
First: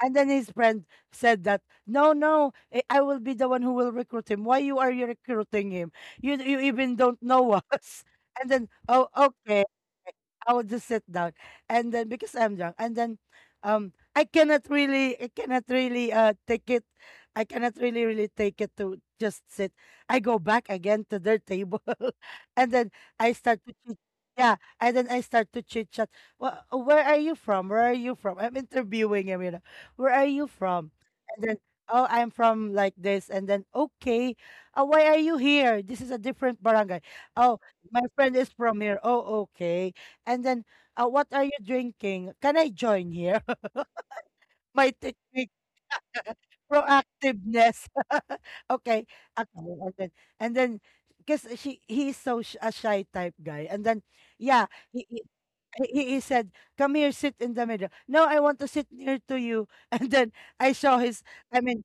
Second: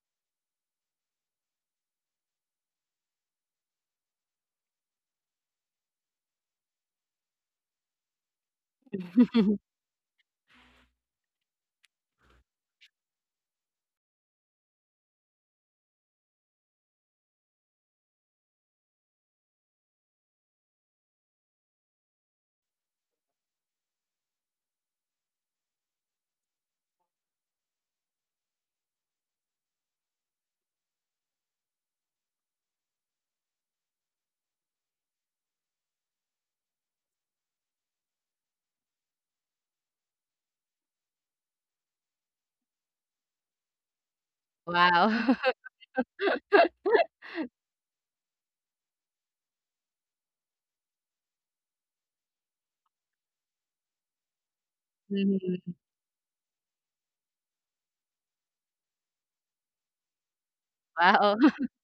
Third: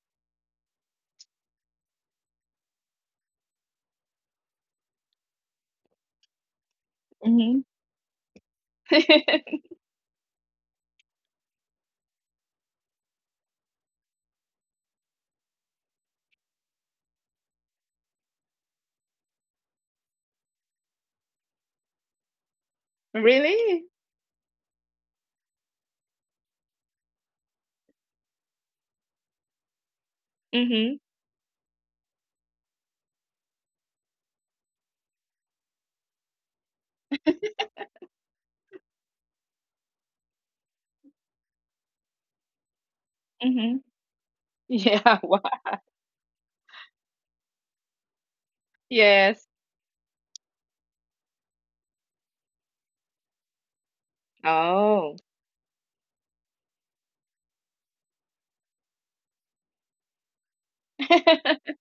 and then his friend said that, "No, no, eh, I will be the one who will recruit him. Why you are you recruiting him? you you even don't (laughs) know Mhm. us." (laughs) And then, "Oh, (laughs) okay. (laughs) I would just sit down." And then because I'm drunk, and then um I cannot really I cannot really uh take it. I cannot really really take it to just sit. I go back again to their table, (laughs) and then I start to Really? chit- yeah, and then I start to chit chat. Well, where are you from? Where are you from? I'm interviewing him, you know. Where are you from? Mhm. And then, oh, I'm from like this, and then okay, uh, why are you here? This is a different barangay. Oh, my friend is from here. Oh, okay. And then, uh, "What are you drinking? Can I join here?" (laughs) Mhm. My Wow. Yeah, (laughs) technique, wow. (laughs) proactiveness. (laughs) Okay, Yes. okay, and then and then, because she he's so sh a shy type guy. And then, yeah, he (laughs) Oh. he Mhm. he he said, "Come here, sit in the middle." "No, I want to sit near to you." (laughs) And then I saw his, Wow. I (laughs) (laughs) mean,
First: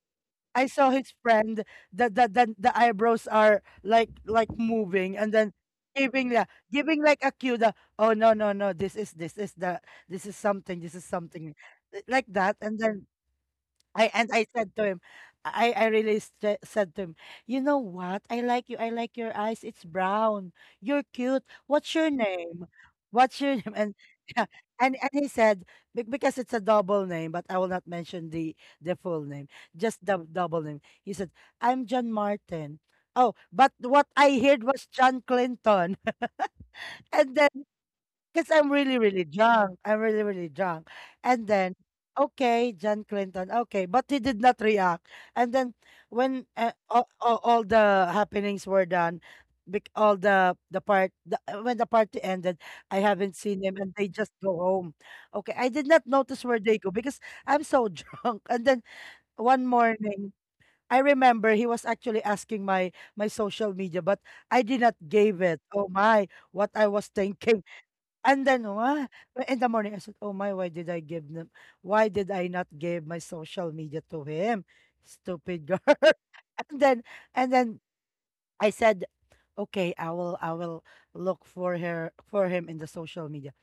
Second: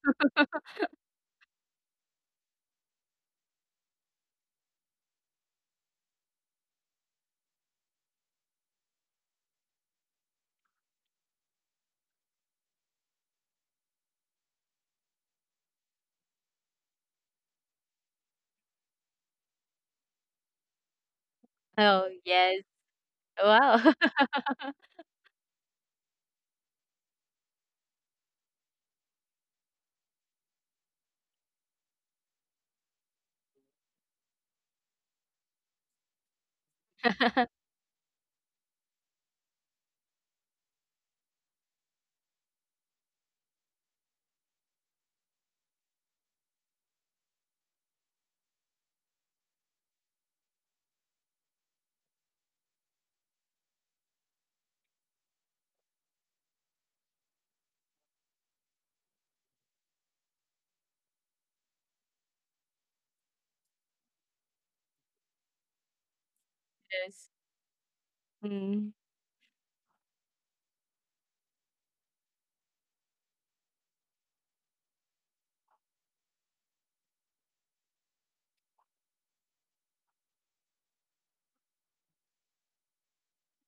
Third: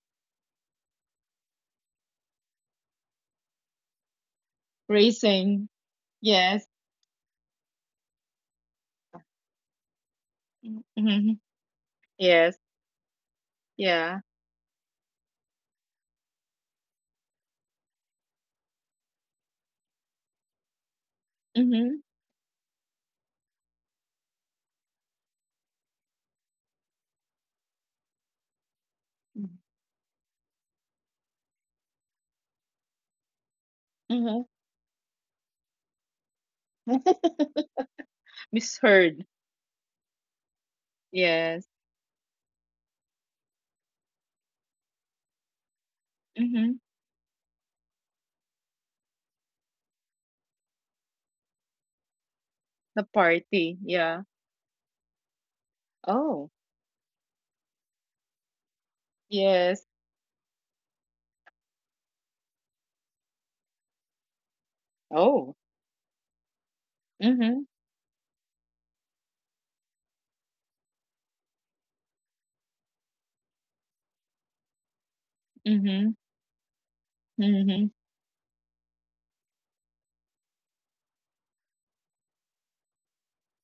I saw his friend, the the the, the eyebrows are like like moving, and then Racing. giving the Yes. giving like a cue. The, oh no no no, this is this is the, this is something, this is Mhm. something li- like that. Yes. And then I, Yeah. and I said to him, I I really sa- said to him, you know what? I like you. I like your eyes. It's brown. You're cute. What's Mhm. Oh, your yes. name? What's your name? Wow. And (laughs) yeah, and and he said, "Be- because it's a double name, but I will not mention the the full name, just the double name." He said, "I'm John Martin." Oh, but what I Mm-hmm. heard was John Clinton, (laughs) and (laughs) then (laughs) because I'm really, Misheard. really drunk. I'm really, really drunk. And Yes. then, okay, John Clinton, okay, but he did not react. And then when, uh, Mhm. all, all, all the happenings were done, bec- all the the part the, uh, when the party ended, I The haven't seen party. him, and they Yeah. just go home. Okay, I did not notice Oh. where they go because I'm so (laughs) drunk. And then one Yes. morning, I remember he was actually asking my my social media, but I did not give Oh. it. Oh my, what I was Yes. Mm-hmm. thinking. And then Mm. what? In the morning, I said, "Oh my, why did I give them? Why did I not give my social media to him? Stupid girl." Mm-hmm. (laughs) and then, and then Mm-hmm. I said, "Okay, I will, I will look for her for him in the social media."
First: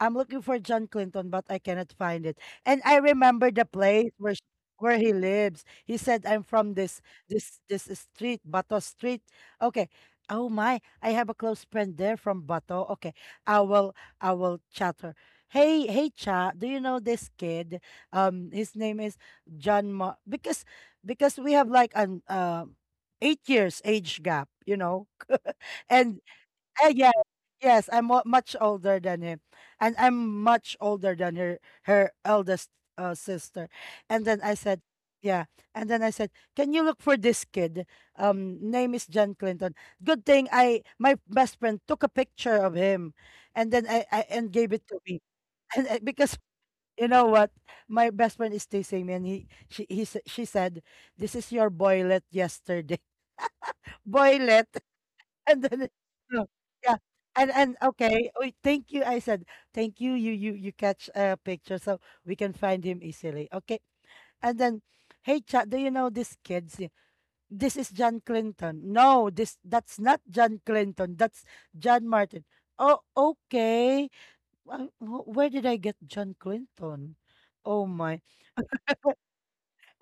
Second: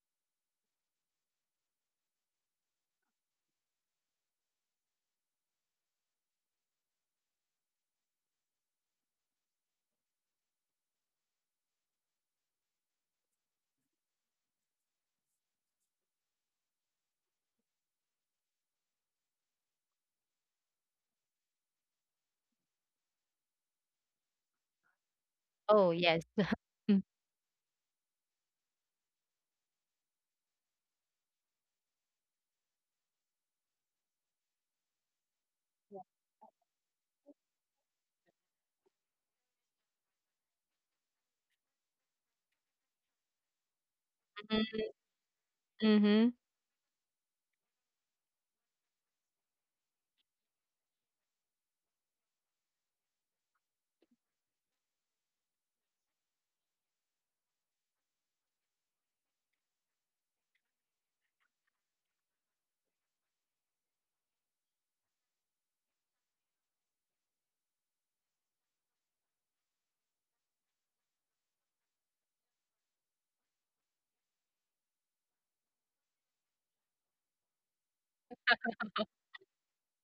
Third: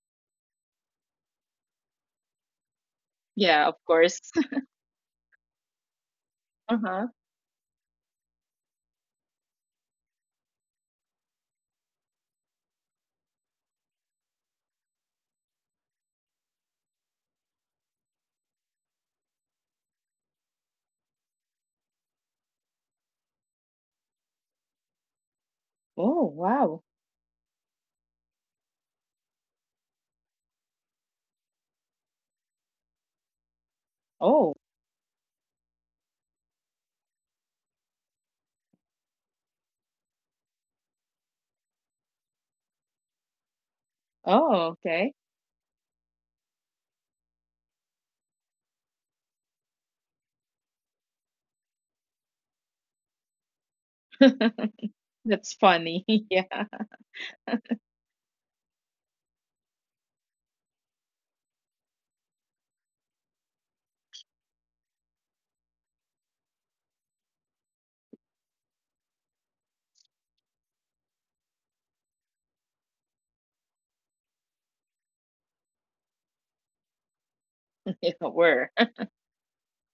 I'm looking for John Clinton, but I cannot find it. And I remember the Yeah, of place course. where sh- (laughs) where he lives. He said, "I'm from this Uh-huh. this this street, Bato Street." Okay. Oh my, I have a close friend there from Bato. Okay, I will I will chat her. Hey, hey, Cha, do you know this kid? Um, his name is John Ma, because because we have like an um eight years age gap, you know, (laughs) Oh, and yes. Oh, wow. uh, yeah, yes, I'm mu- much older than him, and I'm much older than her her eldest, uh, sister. And then Oh. I said, yeah. And then I said, can you look for this kid? Um, name is John Clinton. Good thing I my best friend took a picture of him, and then I, I and Oh, gave Mm-hmm. (laughs) it to okay. me, (laughs) and uh, because. You know what? My best friend is teasing me, and he she he s- she said, "This is your boylet yesterday." (laughs) Boylet (laughs) (laughs) That's and then funny. (laughs) Yeah. no, yeah. And and okay, we thank you. I said, "Thank you, you you you catch a picture so we can find him easily." Okay. And then, hey chat do you know this kids this is John Clinton. "No, this, that's not John Clinton, that's John Martin." Oh, okay. Wh- wh- where did I get John Clinton? Oh Yeah, my, were.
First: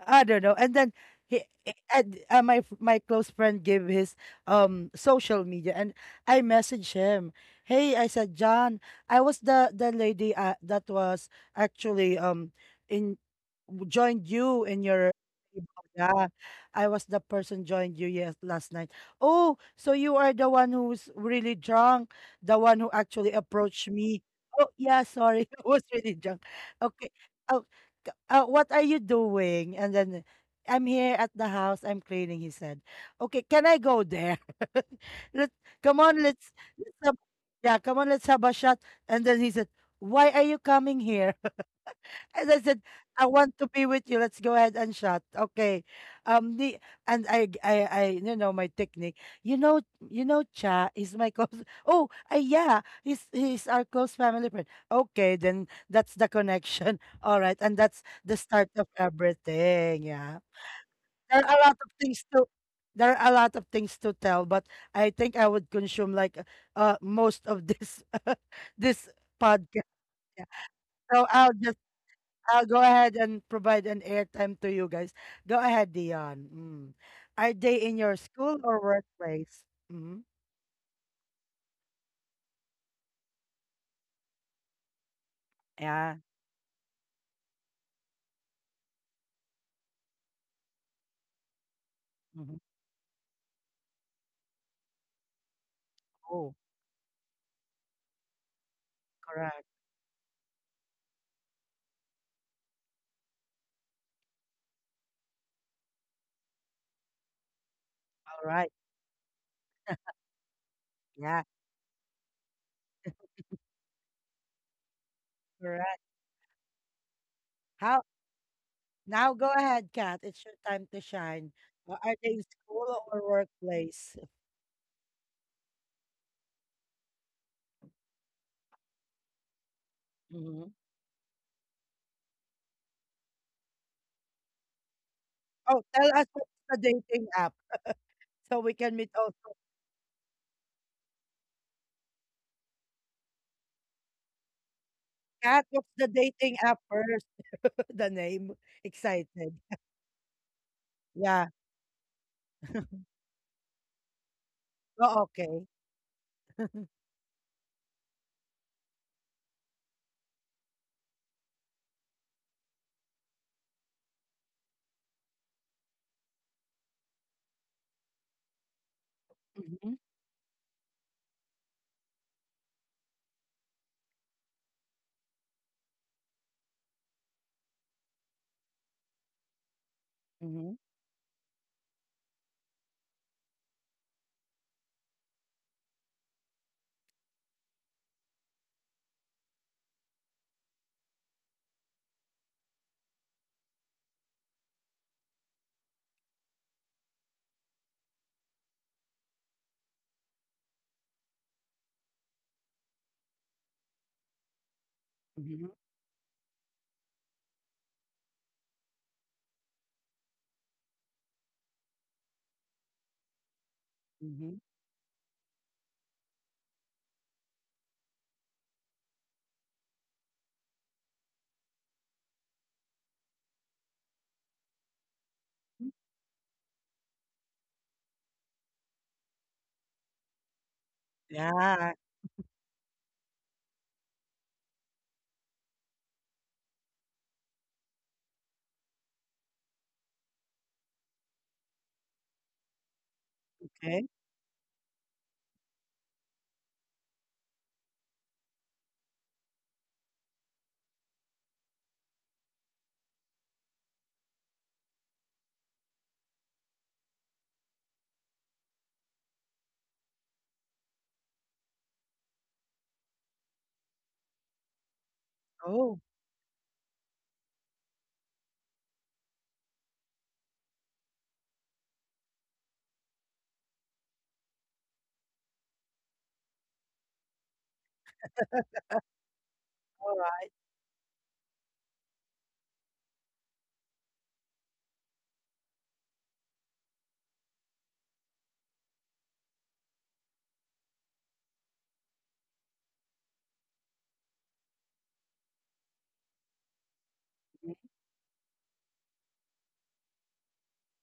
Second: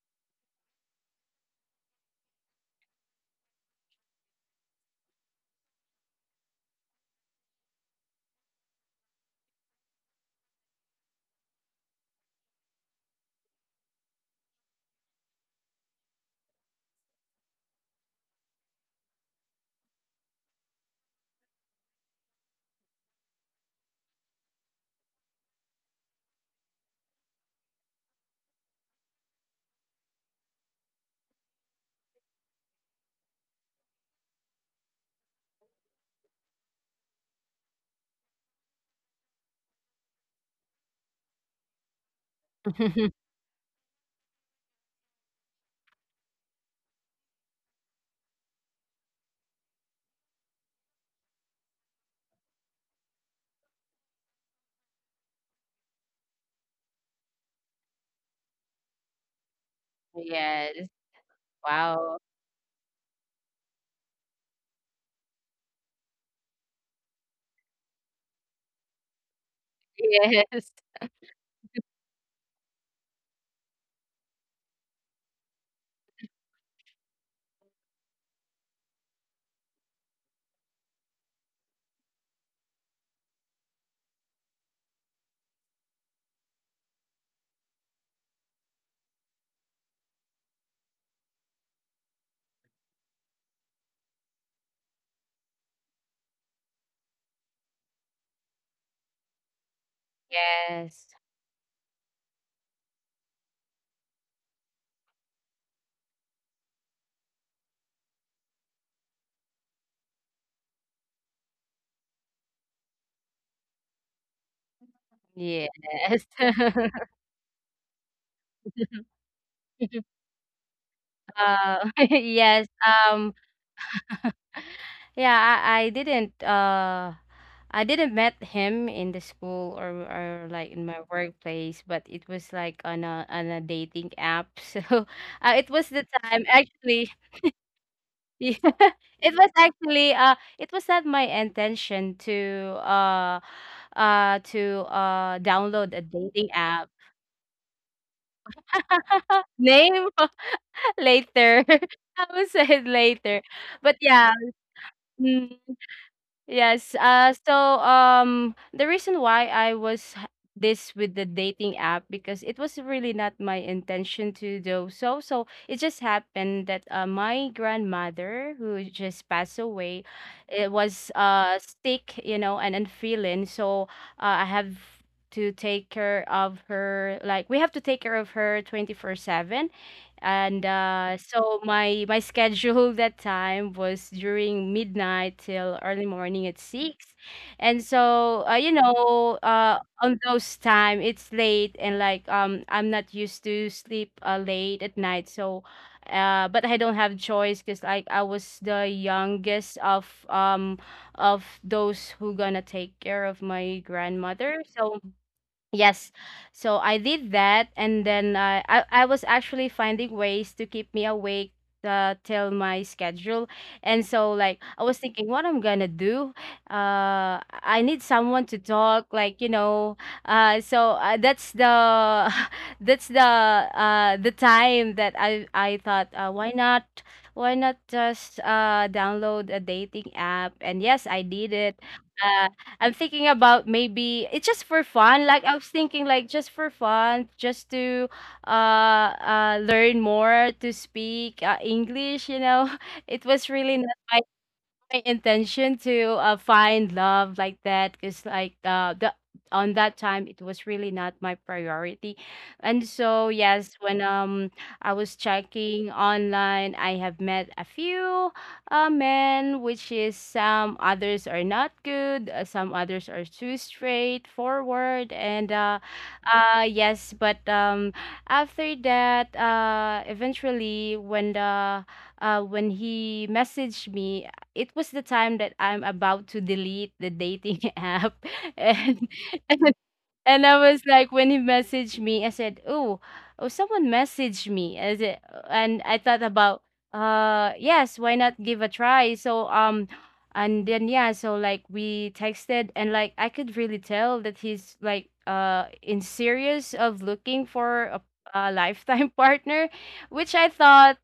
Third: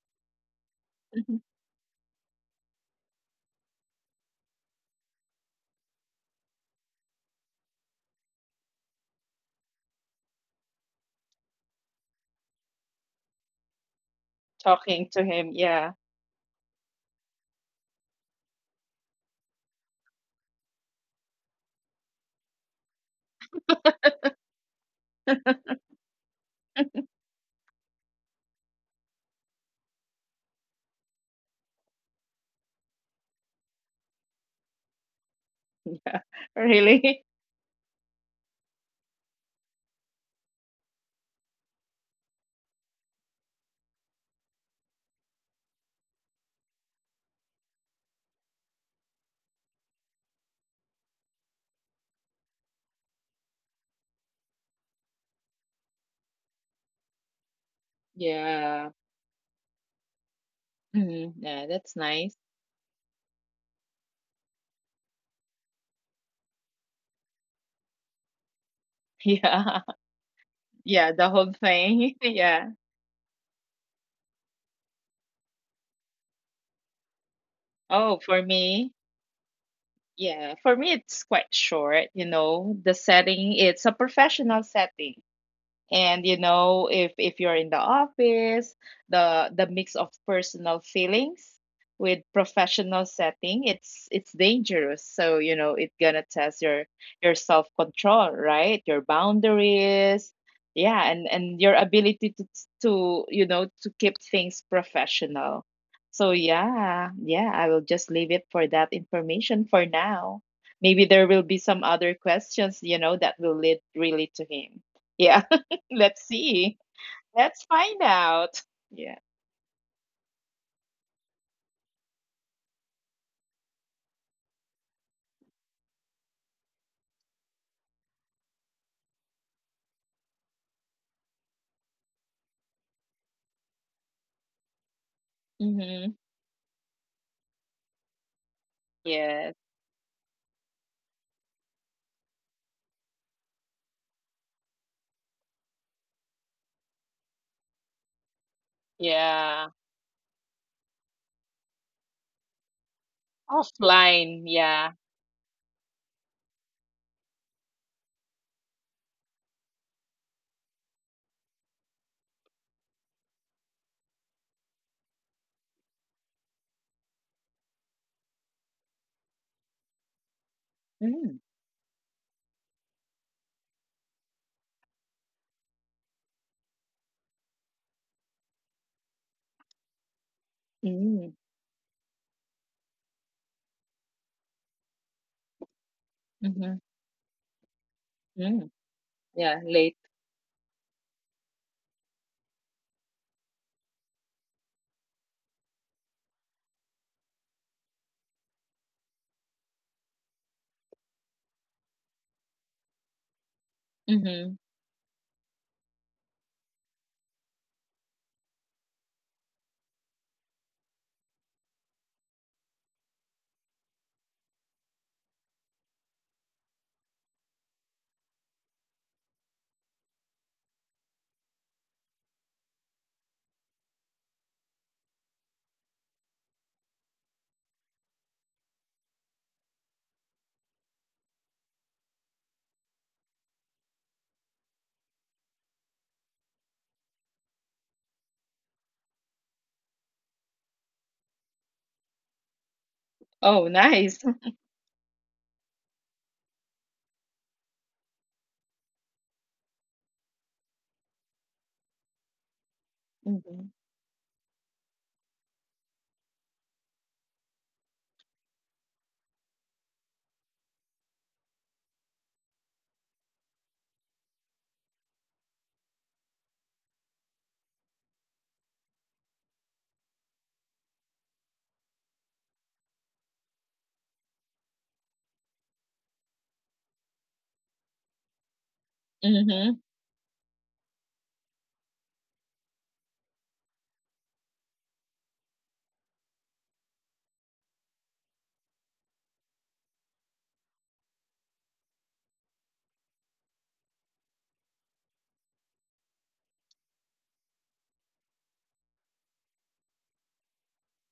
I don't know. And then (laughs) he he- and uh, my f- my close friend gave his um social media, and I messaged him. Hey, I said, John, I was the the lady, uh, that was actually um in w- joined you in Talking to your, him. Yeah, yeah, I was the person joined you yes last night. Oh, so you are the one who's really drunk, the one who actually approached me. Oh yeah, sorry, (laughs) I was really drunk. Okay. Oh, "K- uh, what are you doing?" And then, "I'm here at the house. I'm cleaning," he said. Okay, can I go there? (laughs) Let come on, (laughs) let's, let's really. have, yeah, come on, let's have a shot. And then he said, why are you coming here? As I said, I want to be with you. Let's go ahead and shot. Okay. Um the, and I, I, I, you know my technique. You know you know Cha is my (laughs) close, oh I, yeah, he's he's our close family friend. Okay, then that's the connection. (laughs) All right, and that's the start Yeah. of everything. Yeah. Yes. Hmm. There Yeah, are a lot that's of Wow. things nice. to (laughs) there are a lot of things to tell, but I think I would consume like uh most of this (laughs) this Yeah, podcast. Yeah. Yes. yeah, the So whole I'll just thing. (laughs) Yeah. I'll go ahead and provide an airtime to you guys. Go ahead, Dion. Mm. Are they in your Oh, for school or me, workplace? Mm-hmm. yeah, for me, it's quite short. You know, the setting, it's a professional setting. And Yeah. you know if if you're in the office, the the mix of personal feelings with Hmm. professional setting, it's it's dangerous. So you know it's gonna test Oh, your your self control, right? Your correct. boundaries. Yeah, Yes. and and your ability to to you know to keep things professional. So yeah, yeah, I will just leave it All for right. that information for now. Maybe there will Yeah, be some other questions, you know, that will lead really to him. Yeah. Yes. correct. Let's see. Let's find How out. Yeah. (laughs) now? Go ahead, Kat. It's your time to shine. Uh, Uh, (laughs) Are they in yes. school or Um, workplace? (laughs) Yeah, I, I didn't uh I didn't met him in the school or or like Mhm. in my workplace, but it was like on a on a dating app. (laughs) So uh, it Oh, was Mm-hmm. tell the us time what's the actually. dating (laughs) app so Yeah, we can meet it Yes. was also. actually uh it was not my intention to uh uh to uh Kat, what's download a the dating dating app app. first? (laughs) The name. (laughs) Excited. Yeah. Name (laughs) Yeah. later. (laughs) I will say it later. But Offline. yeah. Yeah. Oh, Mm, okay. yes. Uh, so um, the reason why I was h- this with the dating app because it was really not my intention to do so. So it just happened that uh, my grandmother, who just passed Mm-hmm. away, it was Mm. uh sick, you know, and unfeeling. So uh, I have to take care of her. Like we have to take care of her twenty four seven and Mm-hmm. uh, Mm. so my my schedule (laughs) that time was during midnight till early morning at Mm-hmm. six and so uh, Mm. you know Yeah. uh, Late. on those time it's late and like um I'm not used to sleep uh, late at night so uh, but I don't have choice because like I was the youngest of um of those who gonna take care of my Mm-hmm. grandmother. So Mm-hmm. yes. So I did that and then uh, I I was actually finding ways to keep me awake uh, till my schedule. And so Mm-hmm. like I was thinking what I'm gonna do. Uh I need someone to talk like you know. Uh so uh, that's the (laughs) that's the uh the time that I I thought uh, why not why not just uh download a dating app and yes, I did it. Yeah, Uh, I'm thinking about maybe it's just for fun. Like I was thinking like just for fun, just to uh uh learn more to speak uh, English, you know. (laughs) It was Oh, really not okay. nice. my (laughs) my intention to uh, find love like that because like uh, the on that time it was really not my priority. And so Mm-hmm. yes when um I was checking online. I have met a few uh, men, which is some others are not good, uh, some others are too straightforward, and uh, Oh, uh yes. But um after that, uh eventually when the uh, when he messaged me, it was the time that I'm about to delete the dating (laughs) app. and Mm-hmm. and, and alright. I was like, when he messaged me, I said, oh, oh someone messaged me as it, and I thought about, uh yes, why not give a try? So um and then yeah so like we texted and like I could really tell that he's like uh in serious of looking for a, a lifetime (laughs) partner, which I thought,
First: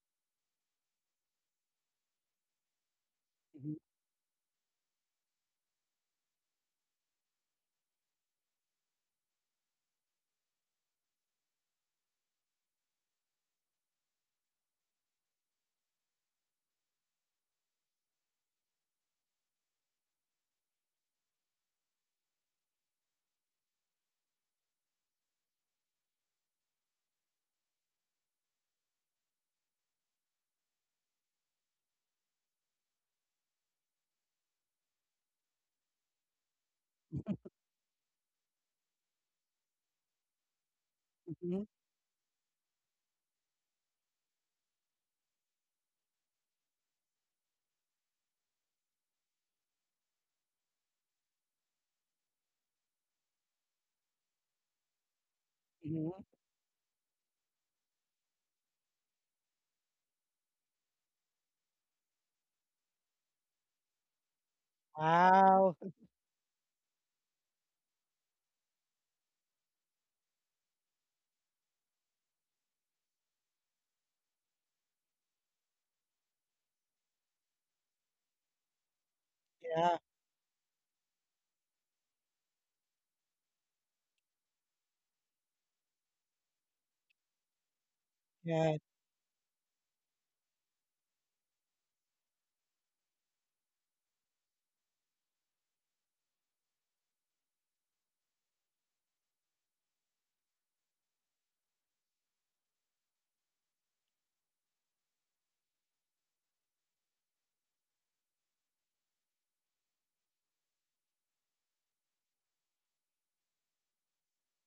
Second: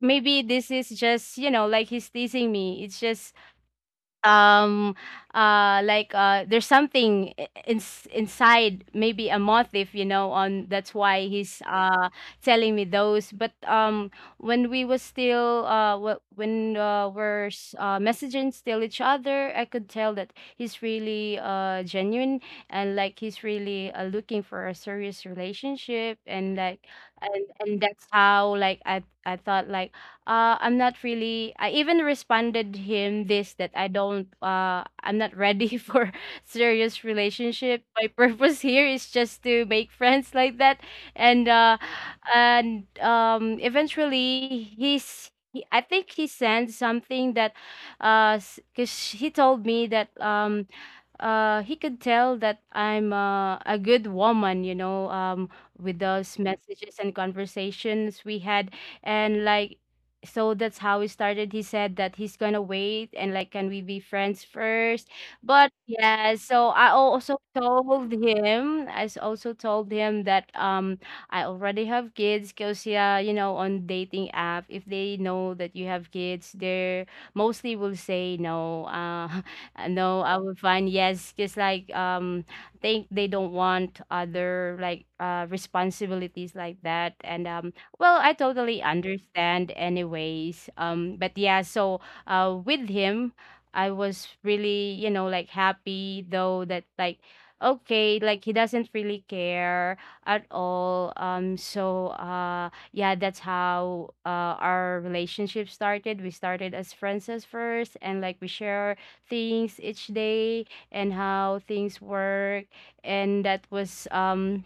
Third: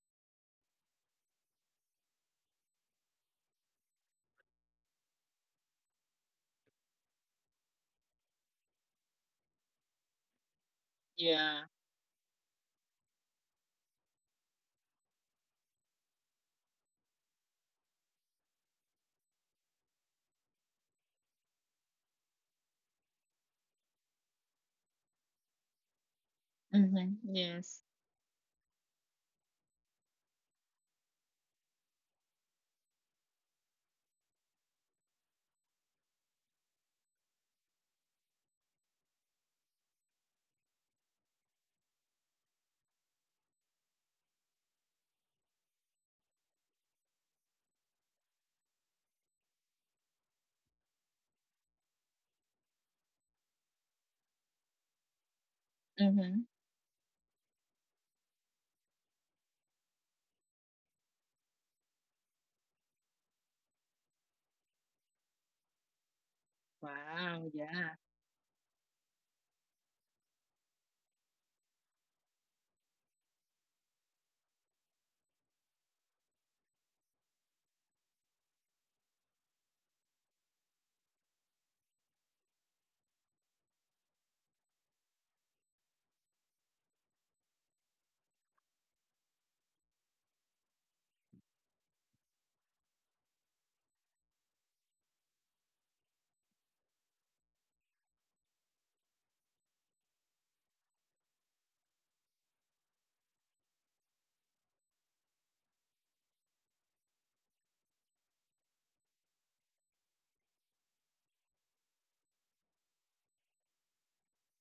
maybe this is just, you know, like he's teasing me. It's just Mhm, um uh like uh there's something i- ins inside, maybe a motif, you know, on that's why he's Yeah. uh telling me those. But um when we was still uh wh- when uh, we're s- uh, messaging still each other, I could tell that he's really uh genuine, and like he's really uh, looking for a serious relationship, and like Mm-hmm. and and Yes. that's how like I I thought like, uh I'm not really. I even responded him this that I don't uh I'm not ready (laughs) for serious relationship. My purpose here is just to make friends like that. And mhm, uh and um Eventually he's he, I think he sent something that, uh cuz he told me that, um uh, he could tell that I'm uh, a good woman, you know, um, with mhm. those Mm-hmm. messages and conversations we had. And like, so that's how we started. He said that he's gonna wait and like, can we be friends first? But Wow. yeah, so I also Wow. Yeah. told him, I s- also told him that um, I already have kids because, yeah, you know, on dating app, if they know that you have kids, they're mostly will say no. Uh, uh, Yeah, no, I would find yes, because like um, think they don't want other like uh responsibilities like that, and um, well, I yeah. totally understand, anyways. Um, but yeah, so uh, with him, I was really, you know, like happy though that like okay, like he doesn't really care at all. Um, so uh, yeah, that's how uh, our relationship started. We started as friends at first, and like we share things each day and how things work, and that was um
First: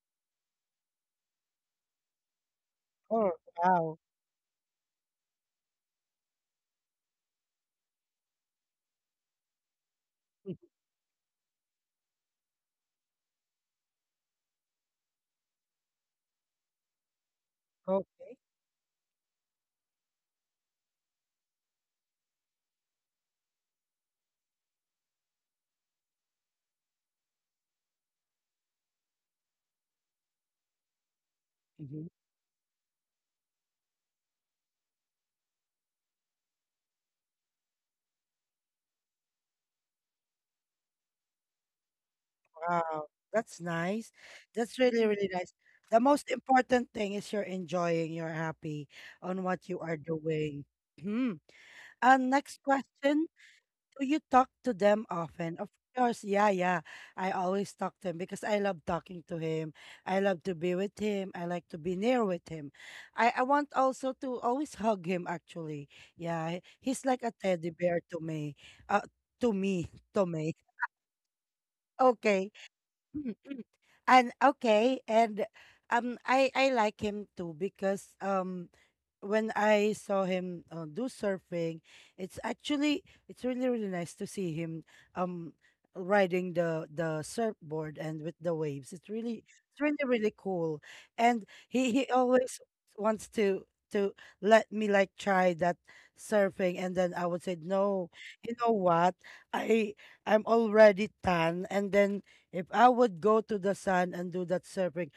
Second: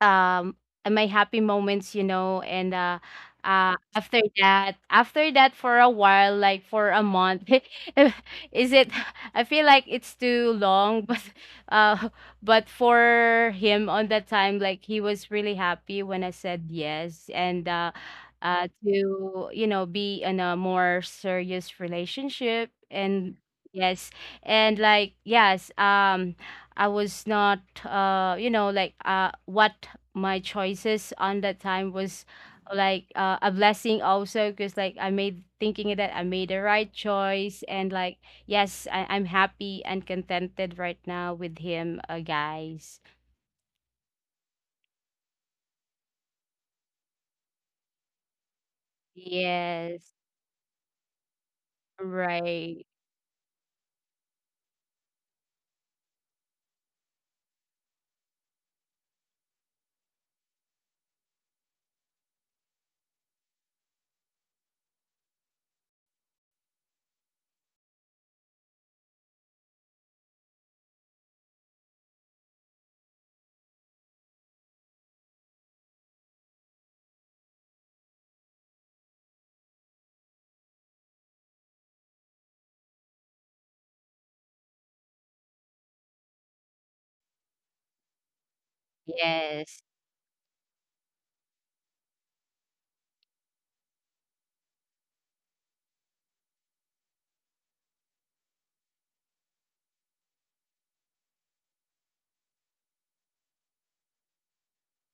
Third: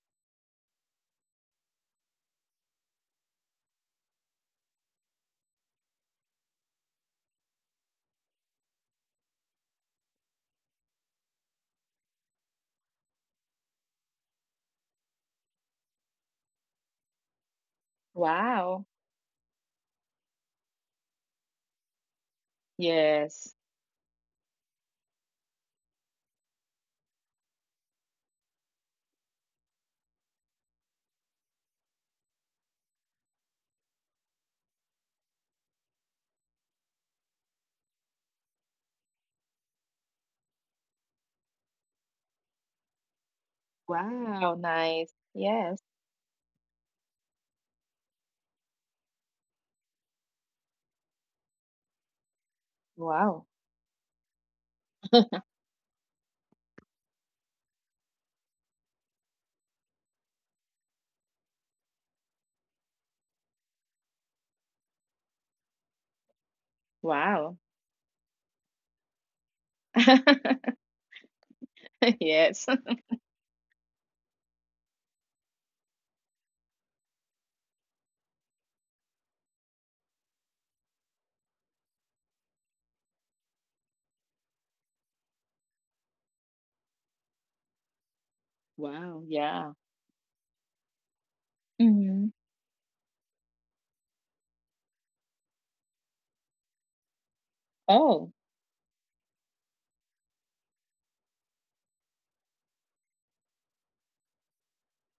um my happy moments, you know. and uh Oh, uh wow. after that, after that for a while, like for a month, (laughs) is it? (laughs) I feel like it's too Mm-hmm, long. (laughs) but uh but for him on that time, like he was really happy when I said yes, and uh oh, uh Wow. to, you know, be in a more serious relationship. And Yes. yes, and like, yes, um I was not, uh, you know, like, uh, what my choices on that time mhm. was like, uh, a blessing also, because like I made thinking that I made the right choice, and like, yes, I- I'm happy and contented right now with him, uh, guys. Wow. That's nice. Wow. That's really, Nice. really nice. Yes. The most important thing is you're enjoying, you're happy on what you are Yes, doing. Mhm. And next right. question. Wow. Do you talk to them often? Of course, yeah, yeah. I always talk to him because I love talking to him. I love to be with him. I like to be near with him. I, I want also to always hug him, actually. Yeah, he- he's like a Wow. teddy bear to me. Uh, to me, (laughs) to me. (laughs) Okay. Yes. Mm, mm. And okay, and um I I like him too because um when I saw him uh, do surfing, it's actually it's really really nice to see him um riding the the surfboard and with the waves. It's Wow. really Yeah. It's Yes. really really cool, and he he Mm-hmm. always wants to to let me like try that surfing, and then I would say no. Oh. You know what? I I'm already tan, and then if I would go to the sun and do that surfing.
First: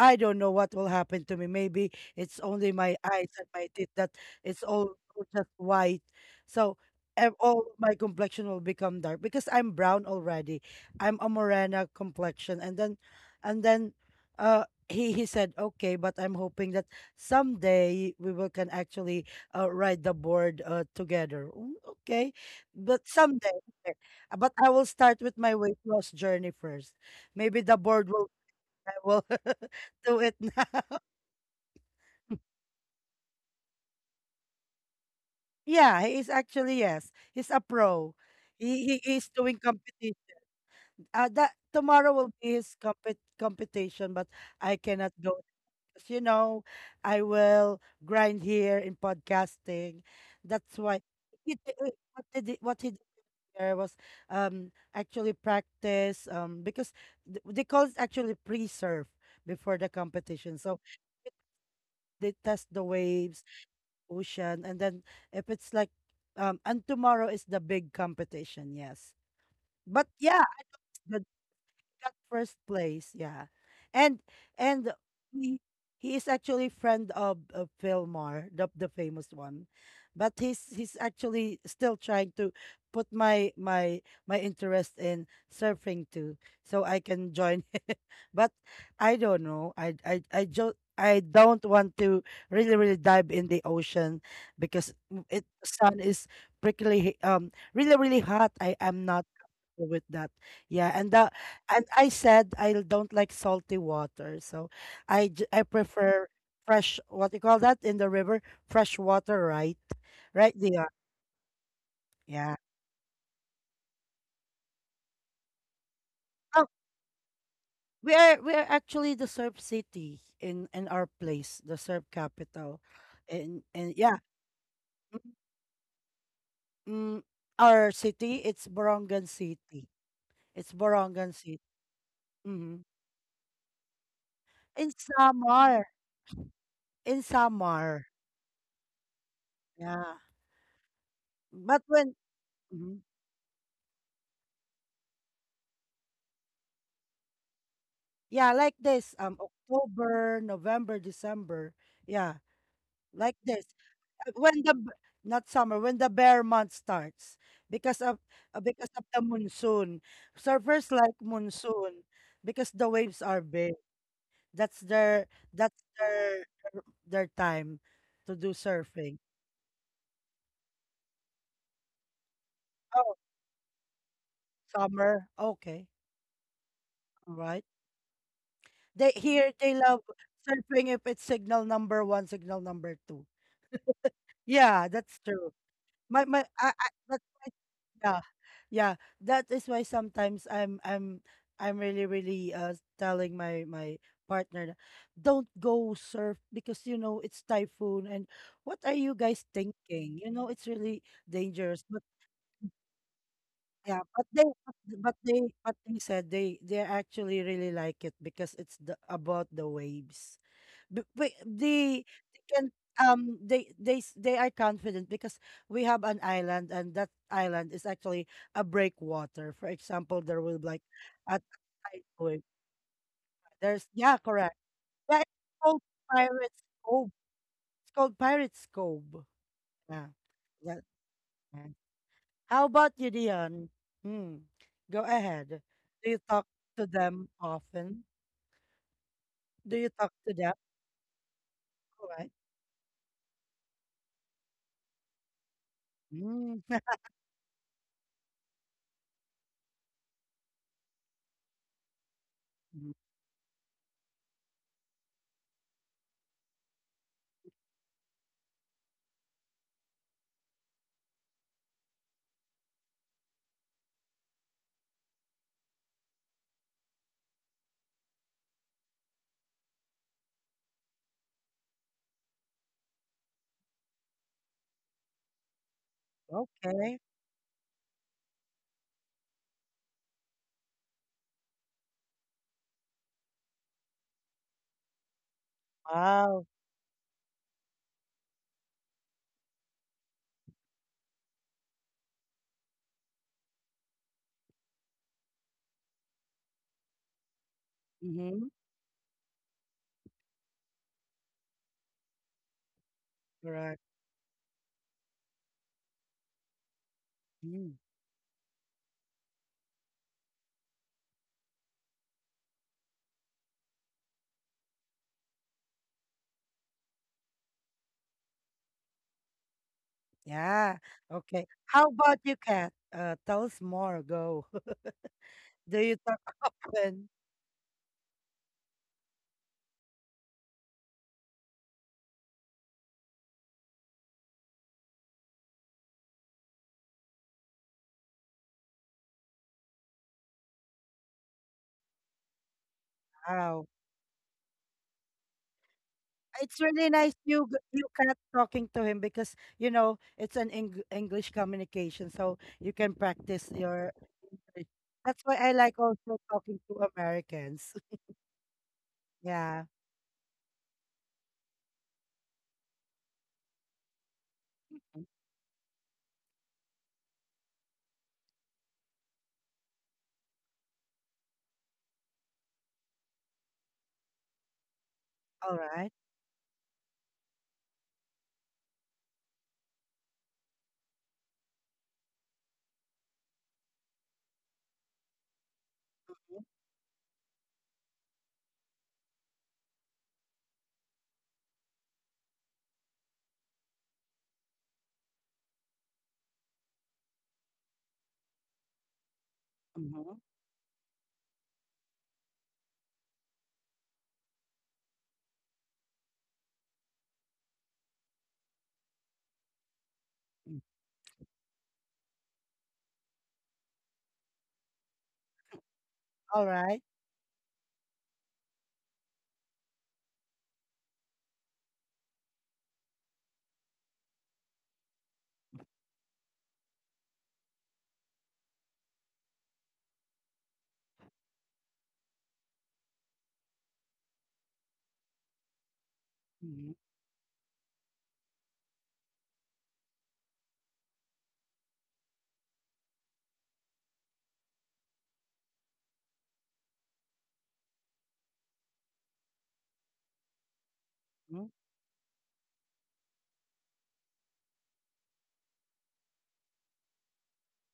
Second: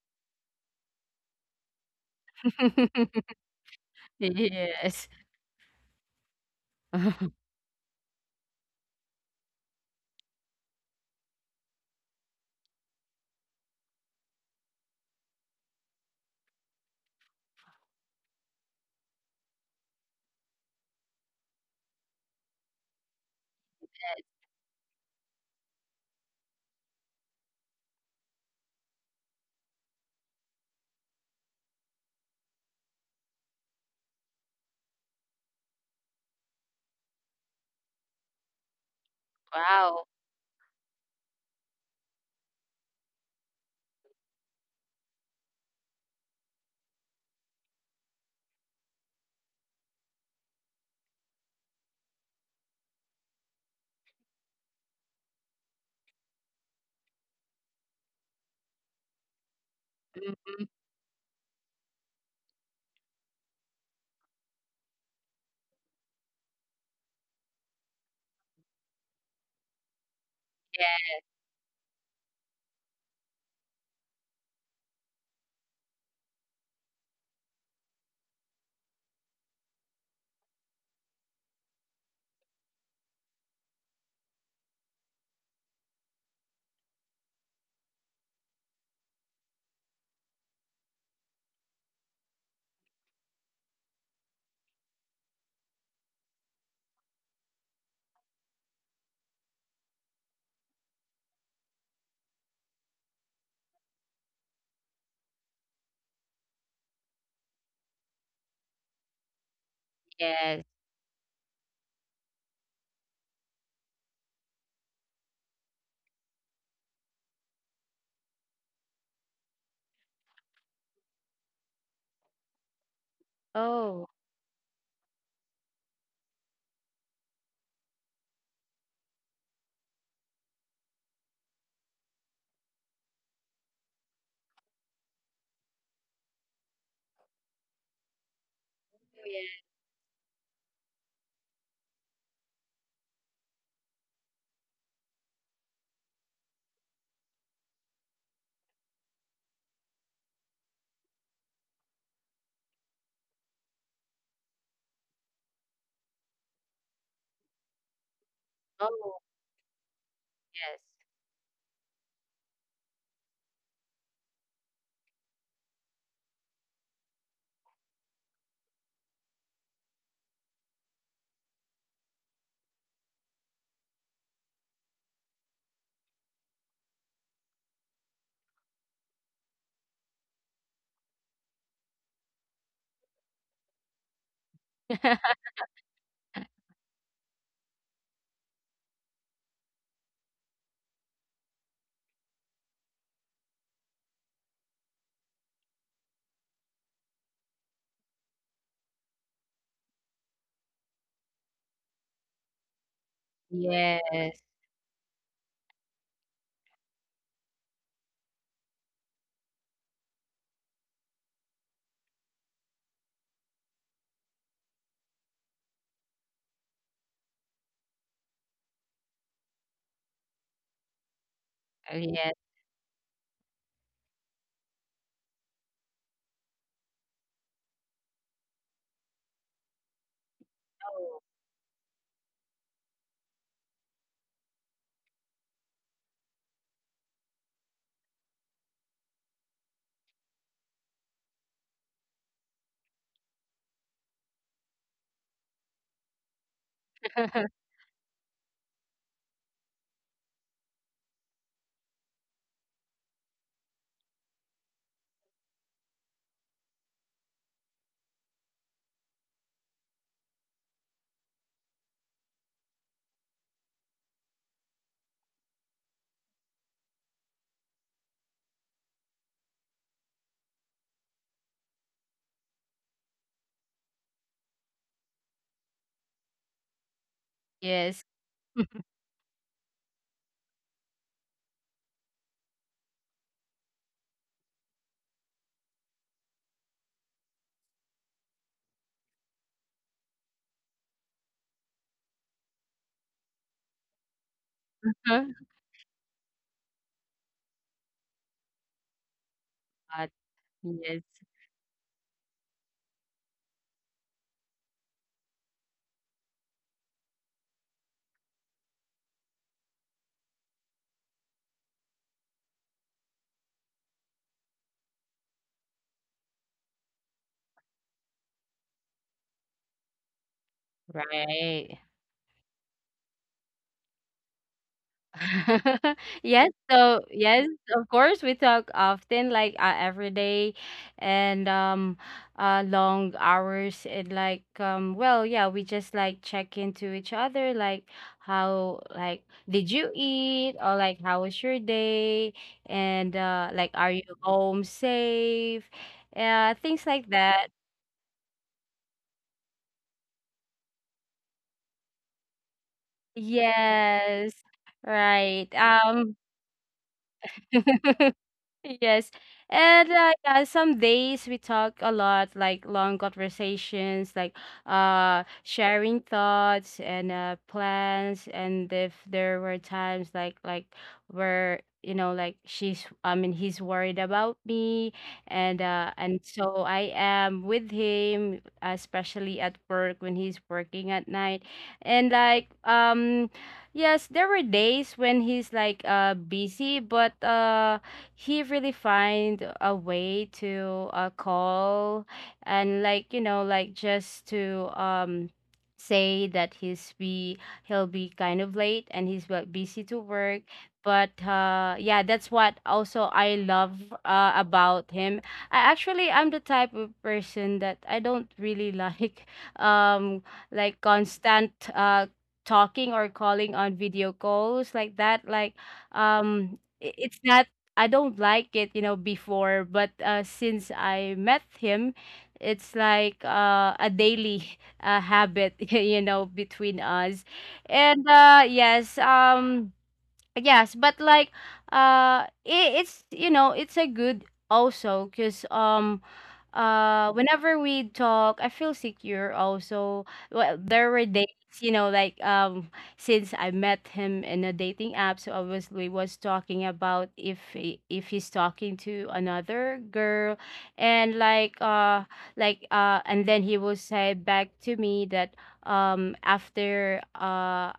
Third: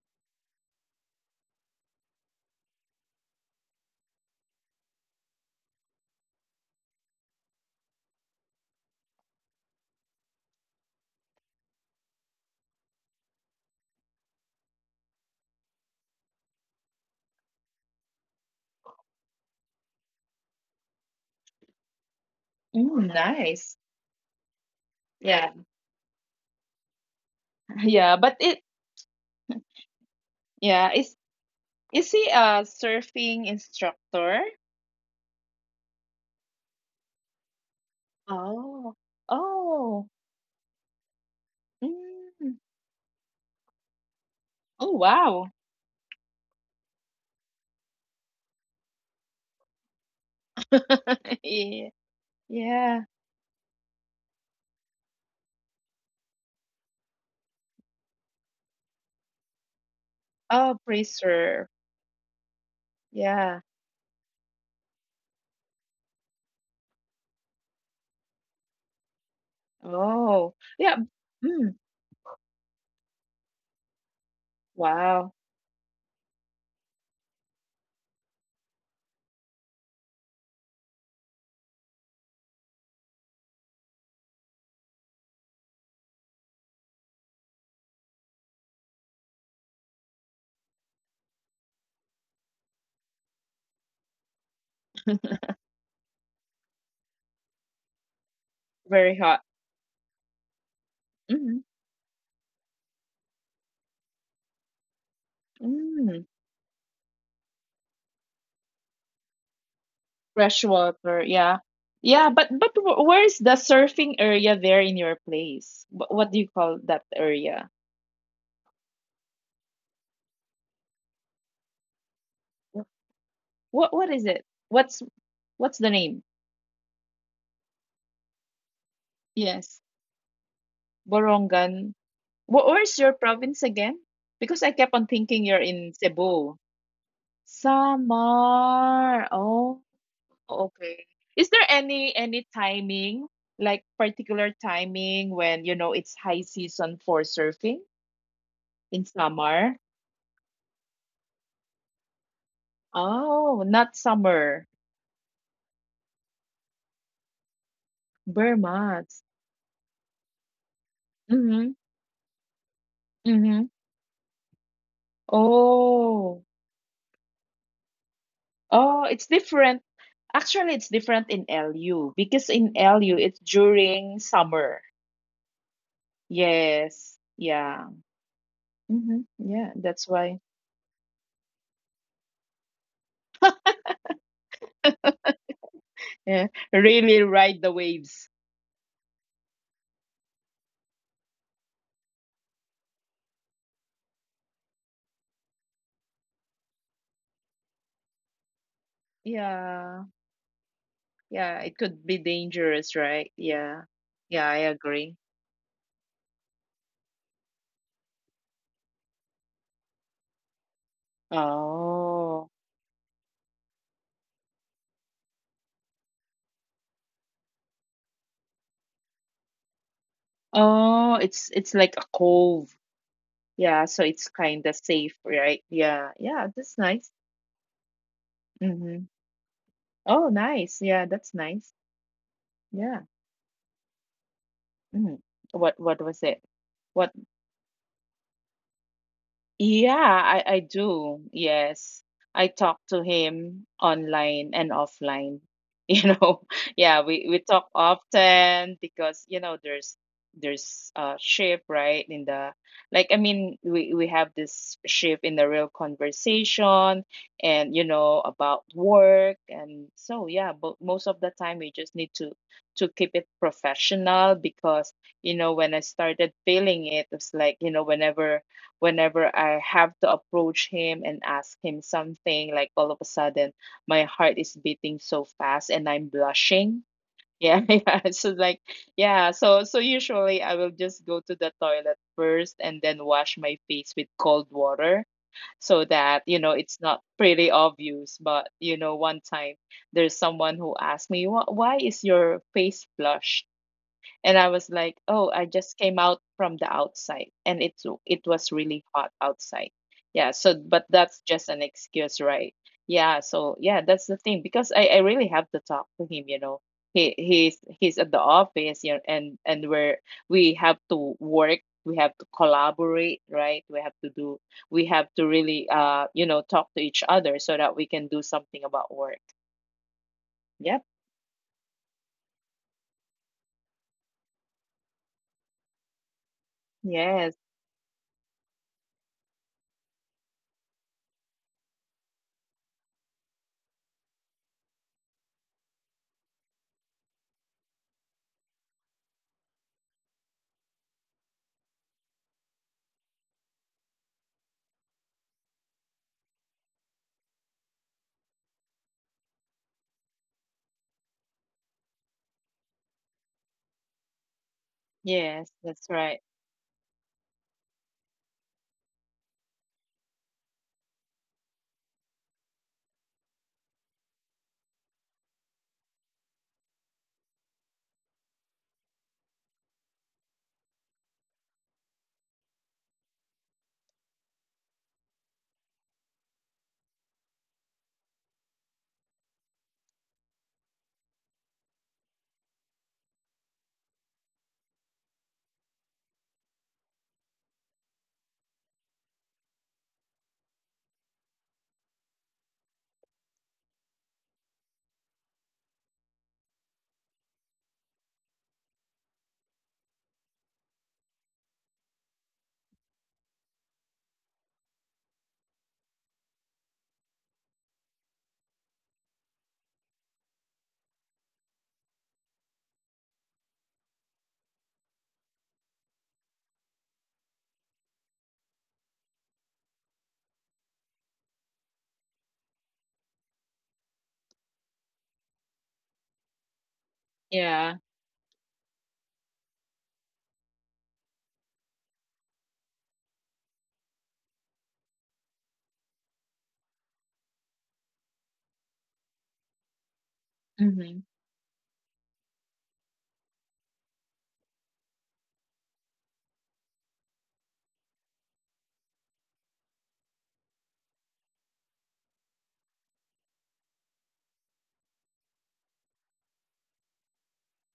I don't know what will happen to me. Maybe it's only my eyes (laughs) and my teeth that it's all Yes. all just white. So ev- (laughs) all my complexion will become dark because I'm brown already. I'm a morena complexion, and then and then uh he he said okay, but I'm hoping that someday we will can actually uh, ride the board uh, together. Mm, okay, Mm, but someday. nice. Okay. Uh, But I will start with Yeah. my weight loss journey first. Maybe the Yeah, board will but it I will (laughs) do it yeah, now. is is he a surfing instructor? Yeah, he is actually yes. He's a pro. Oh. He he is doing Oh. Wow. competition. Uh, that tomorrow will Mm. be his compet competition, but I Oh, cannot go wow. because you know I will grind here in podcasting. That's why (laughs) he, d- Yeah. uh, what did he, what he Yeah. did there was um actually practice um because th- they call it actually pre-surf before the competition. Mhm. Oh, So pre-surf. they test the waves Yeah. ocean and then if it's like um and tomorrow is the big competition yes but yeah Oh. Yeah. Yeah, Mm. that first place, yeah. And and Wow. he he is actually friend of, of Fillmore, the the famous one. But he's he's actually still trying to put my my my interest in surfing too, so I can join (laughs) but I don't know. I I I just I don't want to really really dive in the ocean because mm, it sun is prickly um really really hot. I am Very not hot. go with that. Yeah, and the Mm. and I said I don't like salty water, so I j- I Mm. prefer fresh. What you call that in the river? Fresh water, right? Right, Fresh yes. there, water. Yeah. Yeah, but yeah. but wh- where is the surfing area there in your place? What, what do you Oh, call that area? we are we are actually the surf city in in our place, the surf capital, Wh- and What and what Oh, yeah, is it? What's what's the name? mm, our city it's Borongan Yes. City. It's Borongan City. Borongan. Wh Hmm. where's your province again? Because I kept In on thinking you're Samar, in Cebu. in Samar. Samar. yes. Oh, Yeah, okay. Is there but any when. any Mm-hmm. timing, like particular timing when you know it's high season for surfing Yeah, like in this. Um, Samar? October, November, December. Yeah, like Oh, this. not Uh, summer. When the b- Not summer, when the bear month starts because of uh, because of Oh, Bermas. the monsoon. yes. Surfers like Mm-hmm. monsoon because the waves are Mm-hmm. big. That's their that's Oh. their their time to do Oh, surfing. it's different. Actually, it's different in L U because in L U Oh, it's during summer. summer. Okay, Yes. all right. Yeah. They Hmm. here Yeah. they love That's why. surfing if it's signal number one, signal number two. Yeah, that's (laughs) true. My Yeah. my I, I Really that's ride the Yeah, waves. yeah. That is why sometimes I'm I'm I'm really really uh telling my my partner, na, don't go surf because you know it's typhoon and what are you guys Yeah. thinking? You know it's really Yeah. It dangerous. could But be dangerous, right? Yeah. Yes. yeah, but Yes. they Yeah, I agree. but they but they said they they actually really like it because it's the about the waves b- b- they they Oh. can um they they s- they are confident because we have an island and that island is actually a breakwater. For example, there will be like Oh, a it's it's like a typhoon. cove. Yeah, There's so yeah, it's correct. kind of safe, Yeah, it's right? called Yeah. Yeah, Pirates that's nice. Cove. It's called Pirates Mm-hmm. Cove. Yeah. Oh, nice. That, Yeah, Oh, that's yes. yeah. nice. How about Yeah. you, Dion? Hmm. Go Hmm. ahead. What what Do you was talk it? to What? them often? Do you Yeah, talk to I, them? I do. Yes. All right. I talk to him online and offline. (laughs) You know, Mm. (laughs) yeah, we, we (laughs) talk often because, you know, there's there's a shift, right? In the like I mean, we, we have this shift in the real conversation and you know about work. And so yeah, but most of the time we just need to to keep it professional because you know when I started feeling it, it's like, you know, whenever whenever I have to approach him and ask him something, like all of a sudden my heart is beating so fast and I'm blushing. Okay. Yeah, (laughs) Yes. yeah. So like, (laughs) yeah. So so usually I will just go to the toilet first and then wash my face with cold water so that you know Wow. it's not pretty obvious. But you know, one time there's someone who asked me, "Wh- Why is your face flushed?" And I was like, "Oh, I just came out from the outside, and it's it was Mm-hmm. really hot outside." God. Yeah, so but Yes, that's just an excuse, right? Yeah, so yeah, Correct. that's the thing because I I really have to talk to him, you know. He he's Mm, he's at the office, you know, and and we're we have to work, we have to collaborate, right? We have to do we have to really uh you know talk to each other so that we can do something about work. Yep. yeah. Okay. right. How about you, Kat? Uh, tell us more. Go. (laughs) Do (laughs) you talk (laughs) Yes, so often? Yes. yes, of course we talk often, like, uh, every day, and um uh long hours, and like, um well, yeah, we just like check into each other, like how, like, did you eat, or like, how was your day, and uh Wow. like, are you home safe? Yeah, It's things really like nice you that. g- you Kat talking to him because you know it's an Eng- English communication, so you can practice your Yes. English. That's why Yes, Right. I like that's Um right. also talking to Americans. (laughs) (laughs) Yes. Yeah. And uh, yeah, some days we talk a lot, like long conversations, like, uh sharing thoughts and uh plans. And if there were times like like where, you know, like she's I mean he's worried about me, All and uh right. and so I am with him, especially at work when he's working at night. And like um yes, there were days when he's like uh busy, but uh he really find a way to uh, call, and like, you know, like just to um say that he's be he'll be kind of late and he's bu- busy to Mm-hmm. work. But uh yeah, that's what also I love uh about him. I actually i'm the type of person that I don't really like (laughs) um Mm-hmm. like constant uh talking or calling on video calls like that, like All um right. i- it's not, I don't like it, you know, before, but uh, since I met him, it's like uh, a daily (laughs) uh, habit, (laughs) you know, between us. Yeah. And uh, yes, um, yes, but like, uh, it, it's, you know, it's a good also because, um, Mm-hmm. uh whenever we talk, I feel secure also. Well, there Mhm. were days, you know, like um since I met him in a dating app, so obviously was talking about if he, if he's talking to another girl, and like uh like uh and then he will say back to me that, um after uh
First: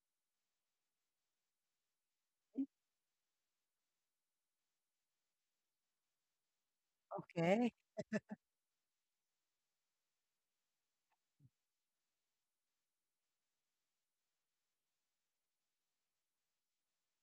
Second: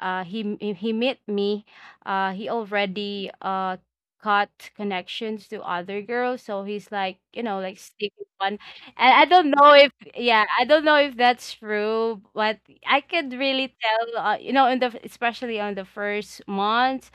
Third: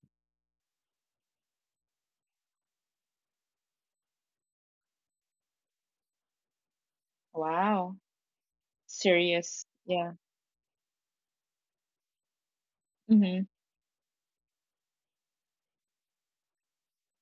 uh, he he he met me, uh, he already uh got connections to other girls, so he's like, you know, Okay. like Wow. sticking one. And I don't Serious. know if, Yeah. yeah, I don't know if that's true, but I could Mm-hmm. really tell, uh, you know, in the especially on the first month,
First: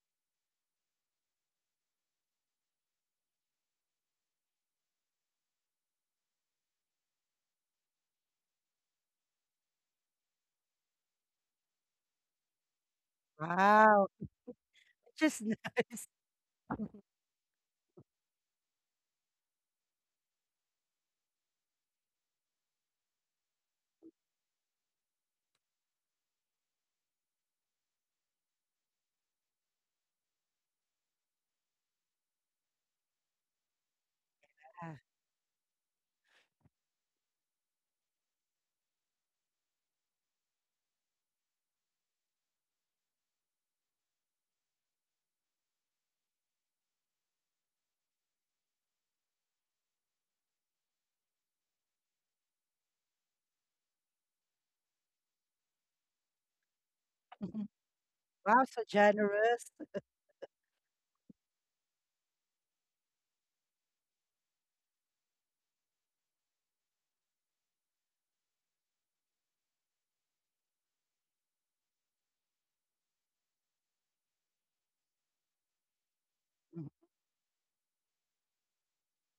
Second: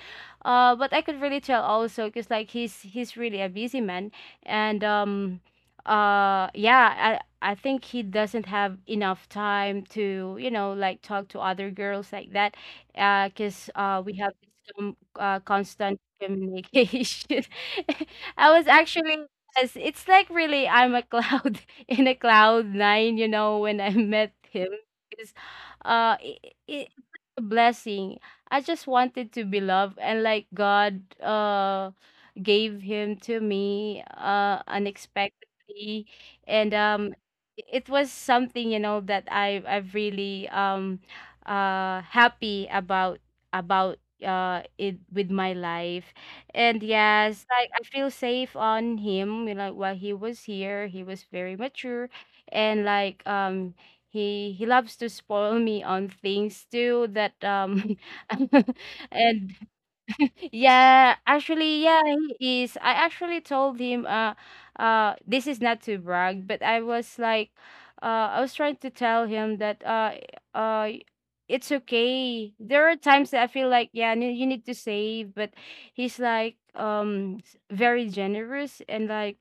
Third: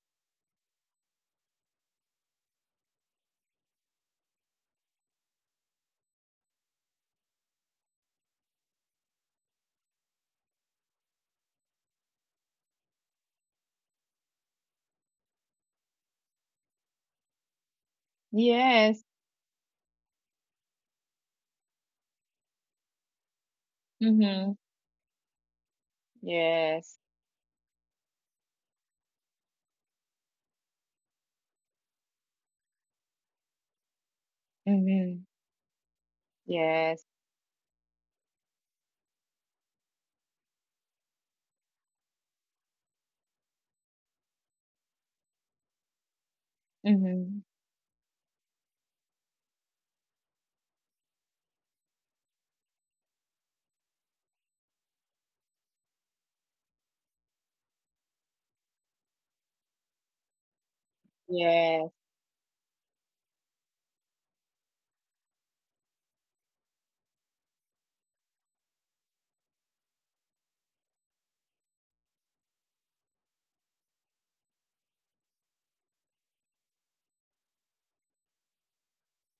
uh, but I could really tell also because like he's he's really a busy man, and um uh yeah, I I think he doesn't have enough time to, you know, like talk to other girls like that, because uh, Wow, we which have this com- uh, is (laughs) constant nice. communication. (laughs) I was Yes. actually, yes, it's like really, I'm a cloud (laughs) in a cloud nine, you know, when I met Mm-hmm. him. Because uh, it, it's like Yes. a blessing. I just wanted to be loved, and like God, uh, gave him to me uh, Yeah. Mm-hmm. unexpectedly. And Yes. um, it was something, you know, that I, I've really. Um, uh happy about about uh it with my life. And yes, Mm-hmm. like I feel safe on him, you know, like while he was here, he was very mature, and like um he he loves to spoil me on things too that Mhm. (laughs) um (laughs) Wow, so and generous. yeah, actually, Yes. yeah, he is. I actually told him, uh, uh, this is not to brag, but I was like, uh, I was trying to tell him that, uh, uh, it's okay. There are times that I feel like, yeah, n- you need to save, but he's like, Mm, um, s- very generous and like,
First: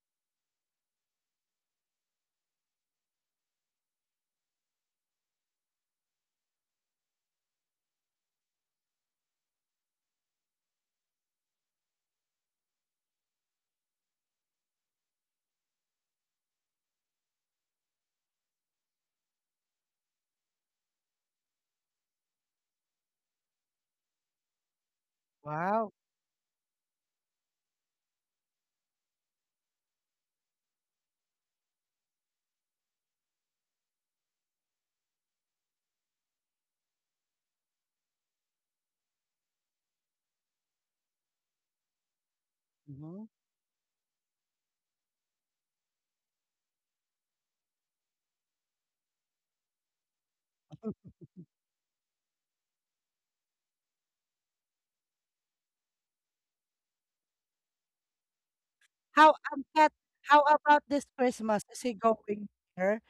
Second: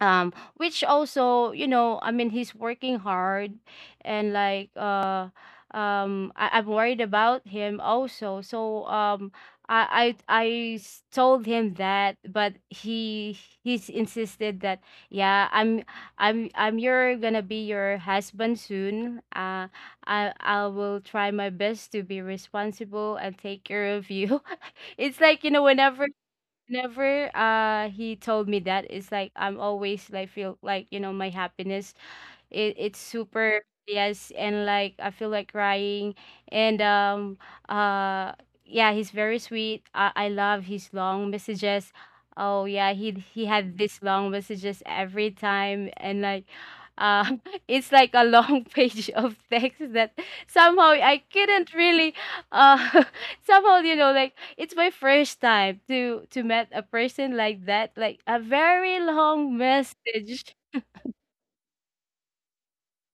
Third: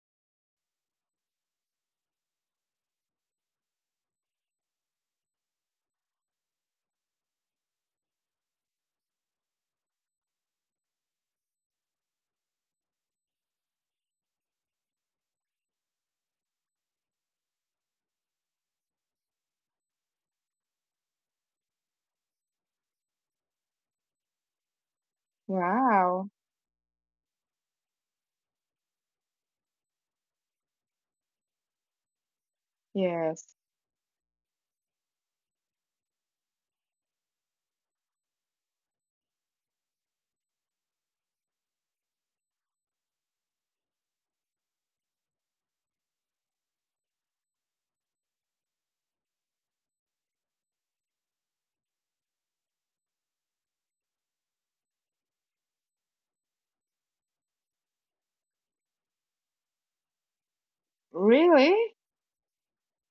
um which also, you know, i mean he's working hard, and like uh um I, I'm worried about him also, so um I, I I s- told him that, but he he's insisted that, yeah, I'm I'm I'm, you're gonna be your husband soon. Uh, I I will try my best to be responsible and take care of you. (laughs) It's like, you know, wow, whenever Wow. whenever uh he told me that, it's like I'm always like feel like, you know, my happiness, it it's Yes. super yes, and like I feel like crying, and um uh yeah, he's very sweet. I I love his long messages. Oh yeah, he mhm. he had these long messages every time, and like uh (laughs) it's like a long (laughs) page of text that somehow I couldn't really uh (laughs) somehow, you know, like it's my first time to to met a person like that, like a very How long um, Kat, how message. about this Christmas? Really? Is he going here?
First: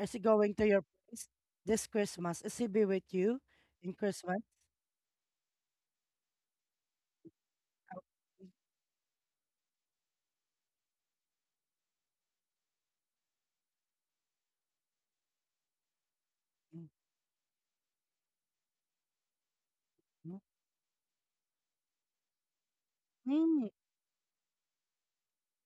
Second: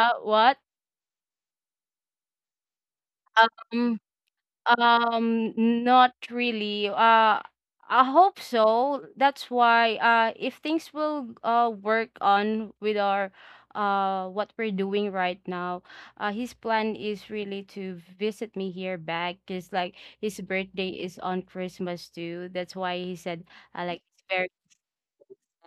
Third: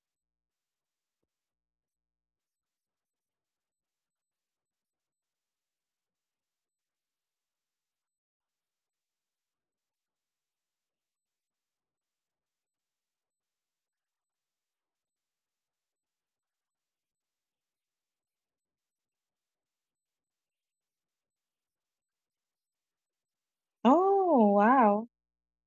Is he going what to your place this Christmas? Is he be with you in um. Christmas? Um, Not really. Uh, I hope so. That's why uh if things will uh work on with our uh what we're doing right now, uh his Okay. plan is really to visit me here back, because like Hmm. his birthday is on Christmas too. That's why he said, Mm, I like, it's very Oh, wow.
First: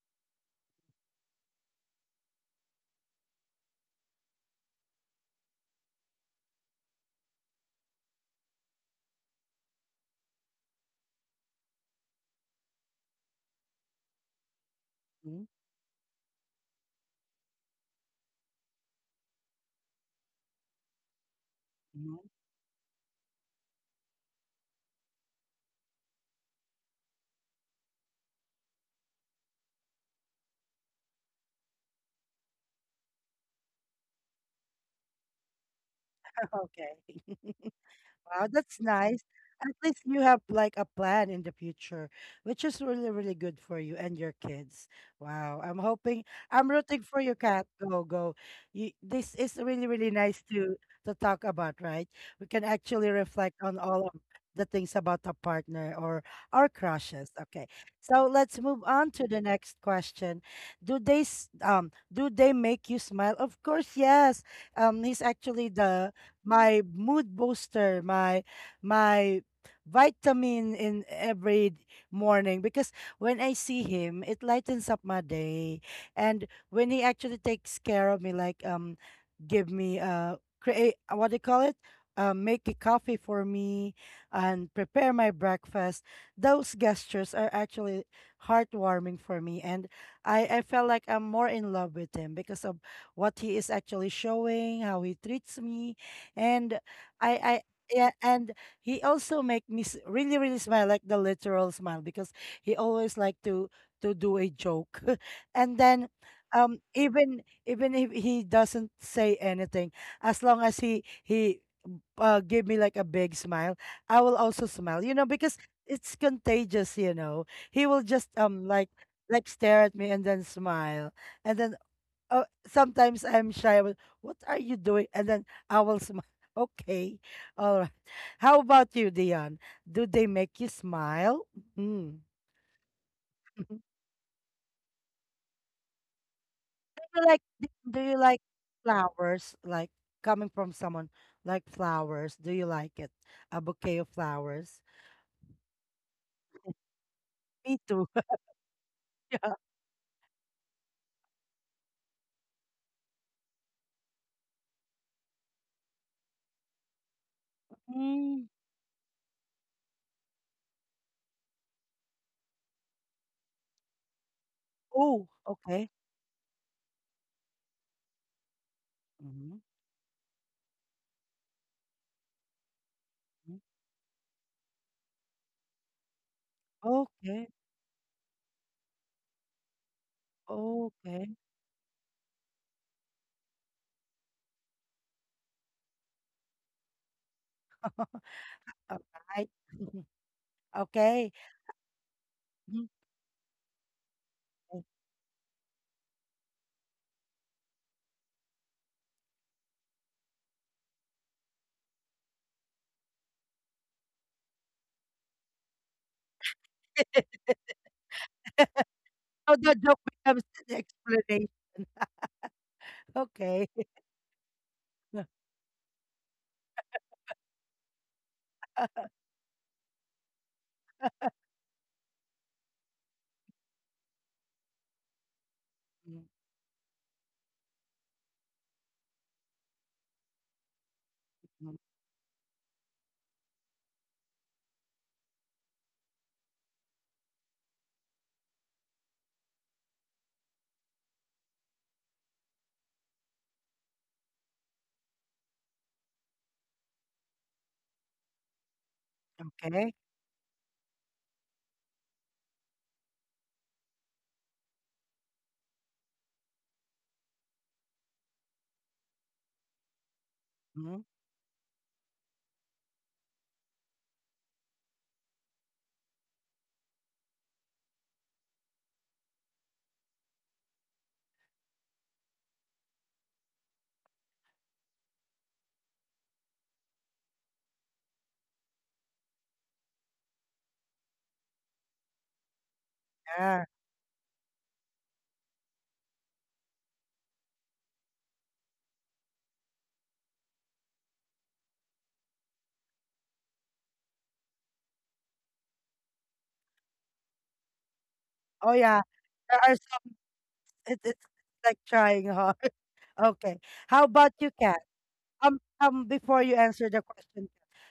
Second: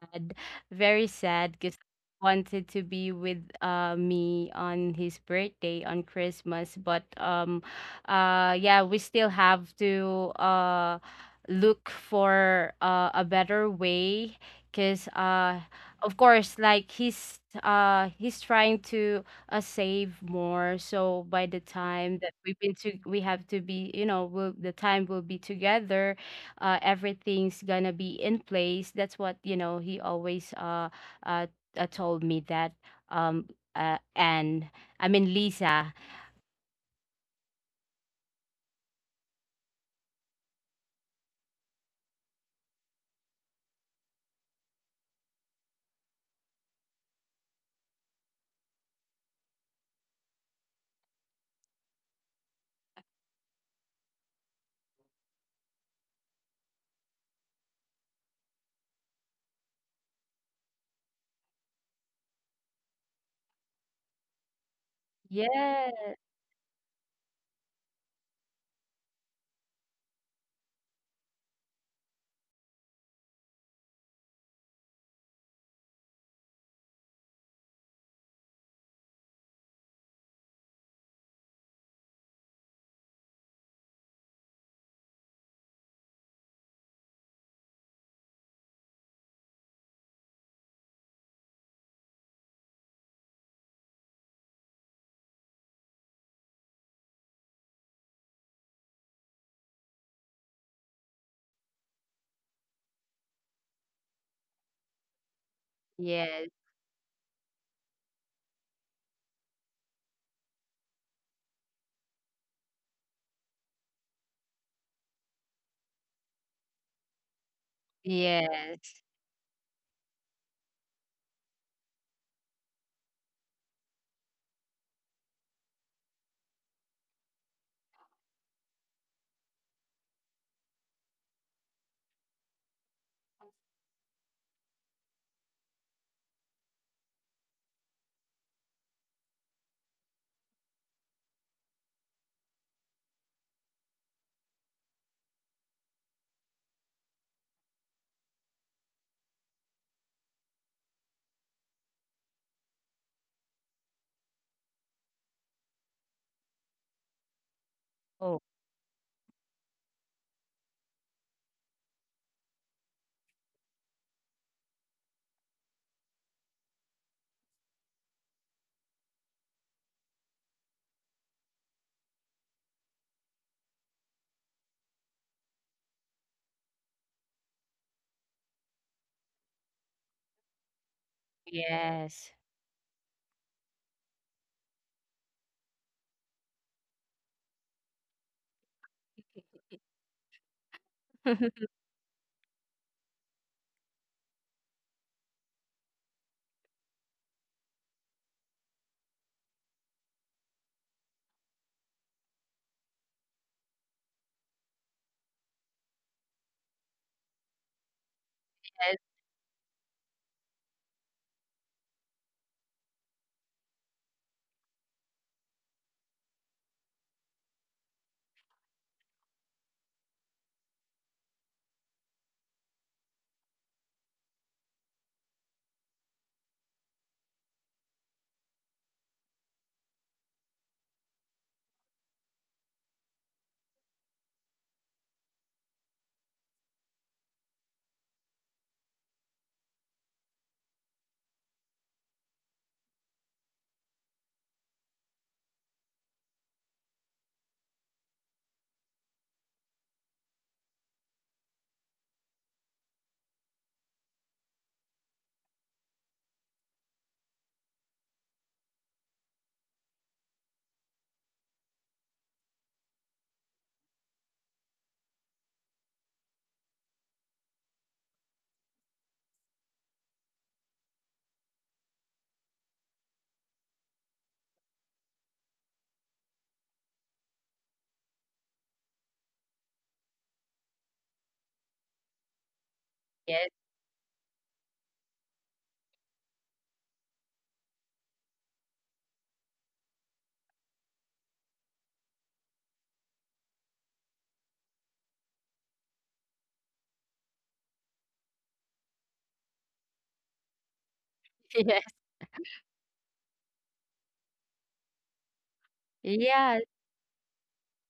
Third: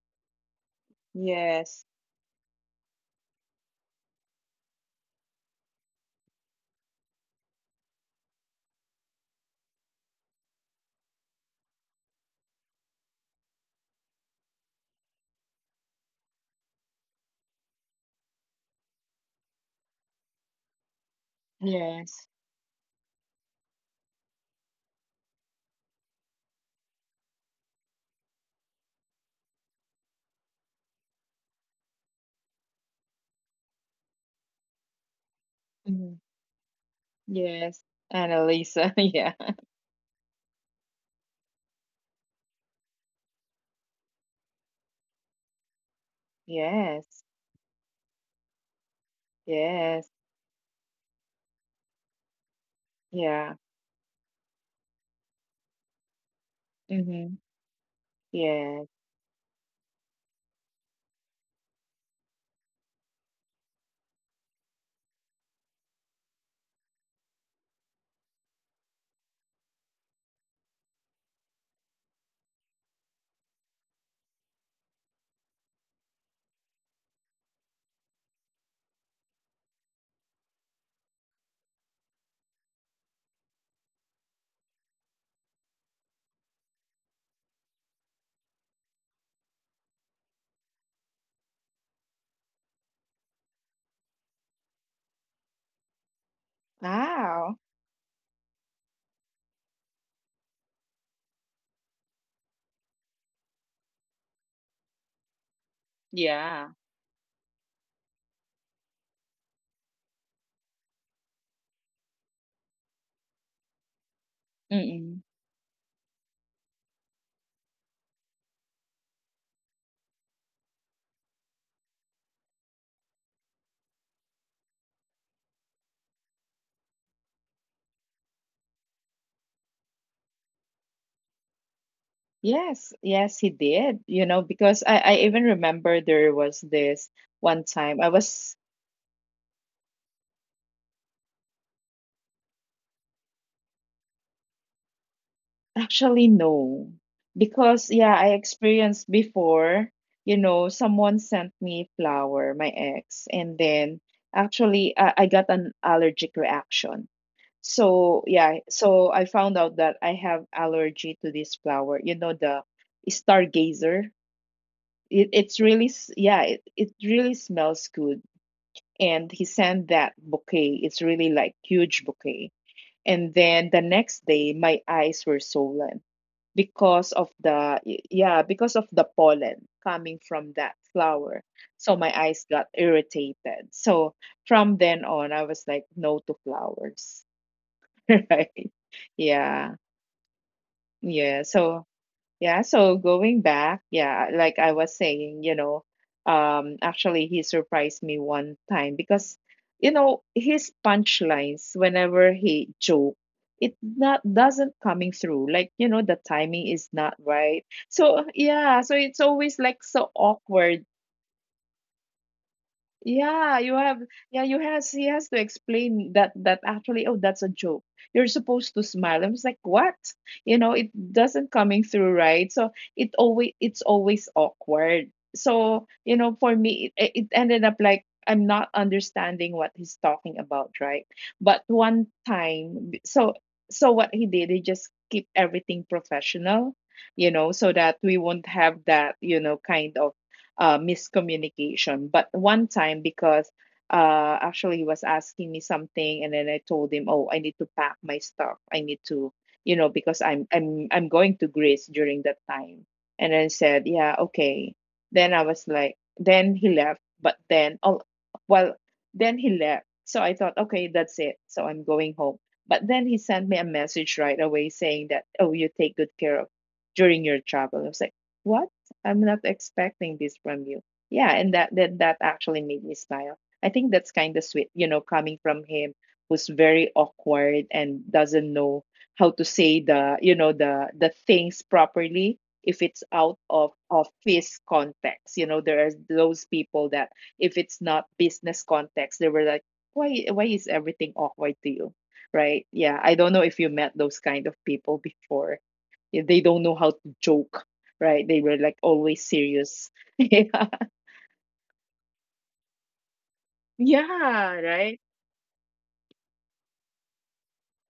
sad, very sad because Yes. wanted to be with uh me on his birthday on Christmas, but um uh yeah, we still have to uh look for uh, a better way because uh of course like he's uh he's trying to uh, save more, so by the time mm. Yes. that we've been to we have to be, you know, will the time will be together, uh, everything's gonna be in place. That's what, you know, he always, uh, uh, uh told me that. Um, uh, and I mean, Lisa. Mm-hmm. (laughs) Okay. Yes. Wow, that's Annalisa. (laughs) nice. Yeah. At least you have like a plan in the future, which is really, really good for you and your kids. Wow. I'm hoping I'm rooting for Yes. you, Kat. Go, go. You, this is really, really Yes. nice to to talk about, right? We can actually Yeah. reflect on all of the things about a partner or our crushes. Mm-hmm. Okay. So let's move Yes. on to the next question. Do they s- um do they make you smile? Of course, yes. Um he's actually Yes, the my mood booster, my my vitamin in every morning because when I see him, it lightens up my day. And when he actually takes care of me, like um, give me uh create uh, what do you call it? Uh, make a coffee for me and prepare my breakfast. Those gestures are actually heartwarming for me, and I I felt like I'm more in love with him because of what he is actually showing, how he treats me, and I I Wow. yeah, and he also make me s- really really smile like the literal smile because he always like to to do a joke, (laughs) and then yes, Yeah. um even even if he doesn't say anything, as long as he he uh give me like a big smile, I will also smile. You Mm-mm. know because it's contagious. You know he will just um like yes. like stare at me and then smile and then oh, sometimes I'm shy. I will, what are you doing? And then I will smile. (laughs) Okay, all right. How about you, Dion? Do they make you smile? Mm. Yes, yes, he (laughs) Do did. You know, because I, I even remember there was this you like one d- do time I you like was flowers? Like coming from someone like flowers? Do you like it? A bouquet of flowers? actually no, Me because too. yeah, I (laughs) experienced before, you know, someone sent me flower, my ex, and then actually I, I got an allergic reaction. So Mm. Oh, yeah, so I found out that I have allergy to this flower, you know, the stargazer. Oh, It, it's really, okay. s- yeah, it, it really smells good and he Mhm. sent that bouquet. It's really like huge bouquet. And Mm. then the next day, my eyes were swollen because of Okay. the yeah because of the pollen coming from that Okay. flower. So my yes. eyes got irritated. So from then on, I was like no to flowers. (laughs) Right? All right. Yeah, (laughs) Okay. yeah. (laughs) So yeah, Mhm. so going back, yeah, like I was saying, you know, um, actually he surprised me one time because, you know, his punchlines whenever he joke, it not doesn't coming through. Like, you know, the timing is not (laughs) right. So yeah, so Yes, it's So always the like joke so becomes an awkward. explanation. Yeah, Okay. you have, yeah, you has he has to (laughs) explain that that actually, oh, that's a joke. You're supposed to smile. I was like, what? You know, it doesn't coming through right. So it always it's always awkward. So, you Mm, know, for me it, it ended up like I'm not understanding what he's talking about, right? But mm, one time b- so so what he did, he just keep everything professional, you know, so that we won't have that, you know, kind of uh, miscommunication. But one time, because uh, actually he was asking me something, and then I told him, "Oh, I need to pack my stuff. I need to, you know, okay. because I'm I'm I'm going to Greece during that time." And then said, "Yeah, okay." Then I was like, then he left. But then, oh, well, then he left. So I thought, okay, Mhm. that's it. So I'm going home. But then he sent me a message right away saying that, oh, you take good care of during your travel. I was like, what? I'm not expecting this from you. Yeah, and that that that actually made me smile. I think that's kind of sweet, you know, coming from him who's very awkward and doesn't know how to say the, you know, the the things properly if it's out yes, Yeah. of office context. You know, there are those people that if it's not business context, they were like, why why is everything awkward to you? Right? Yeah, I don't know if you met those kind of people before, yeah, they don't know how to joke, right? They were Oh, like yeah. always There are serious. some, (laughs) Yeah. it, it's (laughs) like yes. trying hard. (laughs) Okay. How about you, Yeah, Kat? right? Um, um, before you Yeah. answer the question,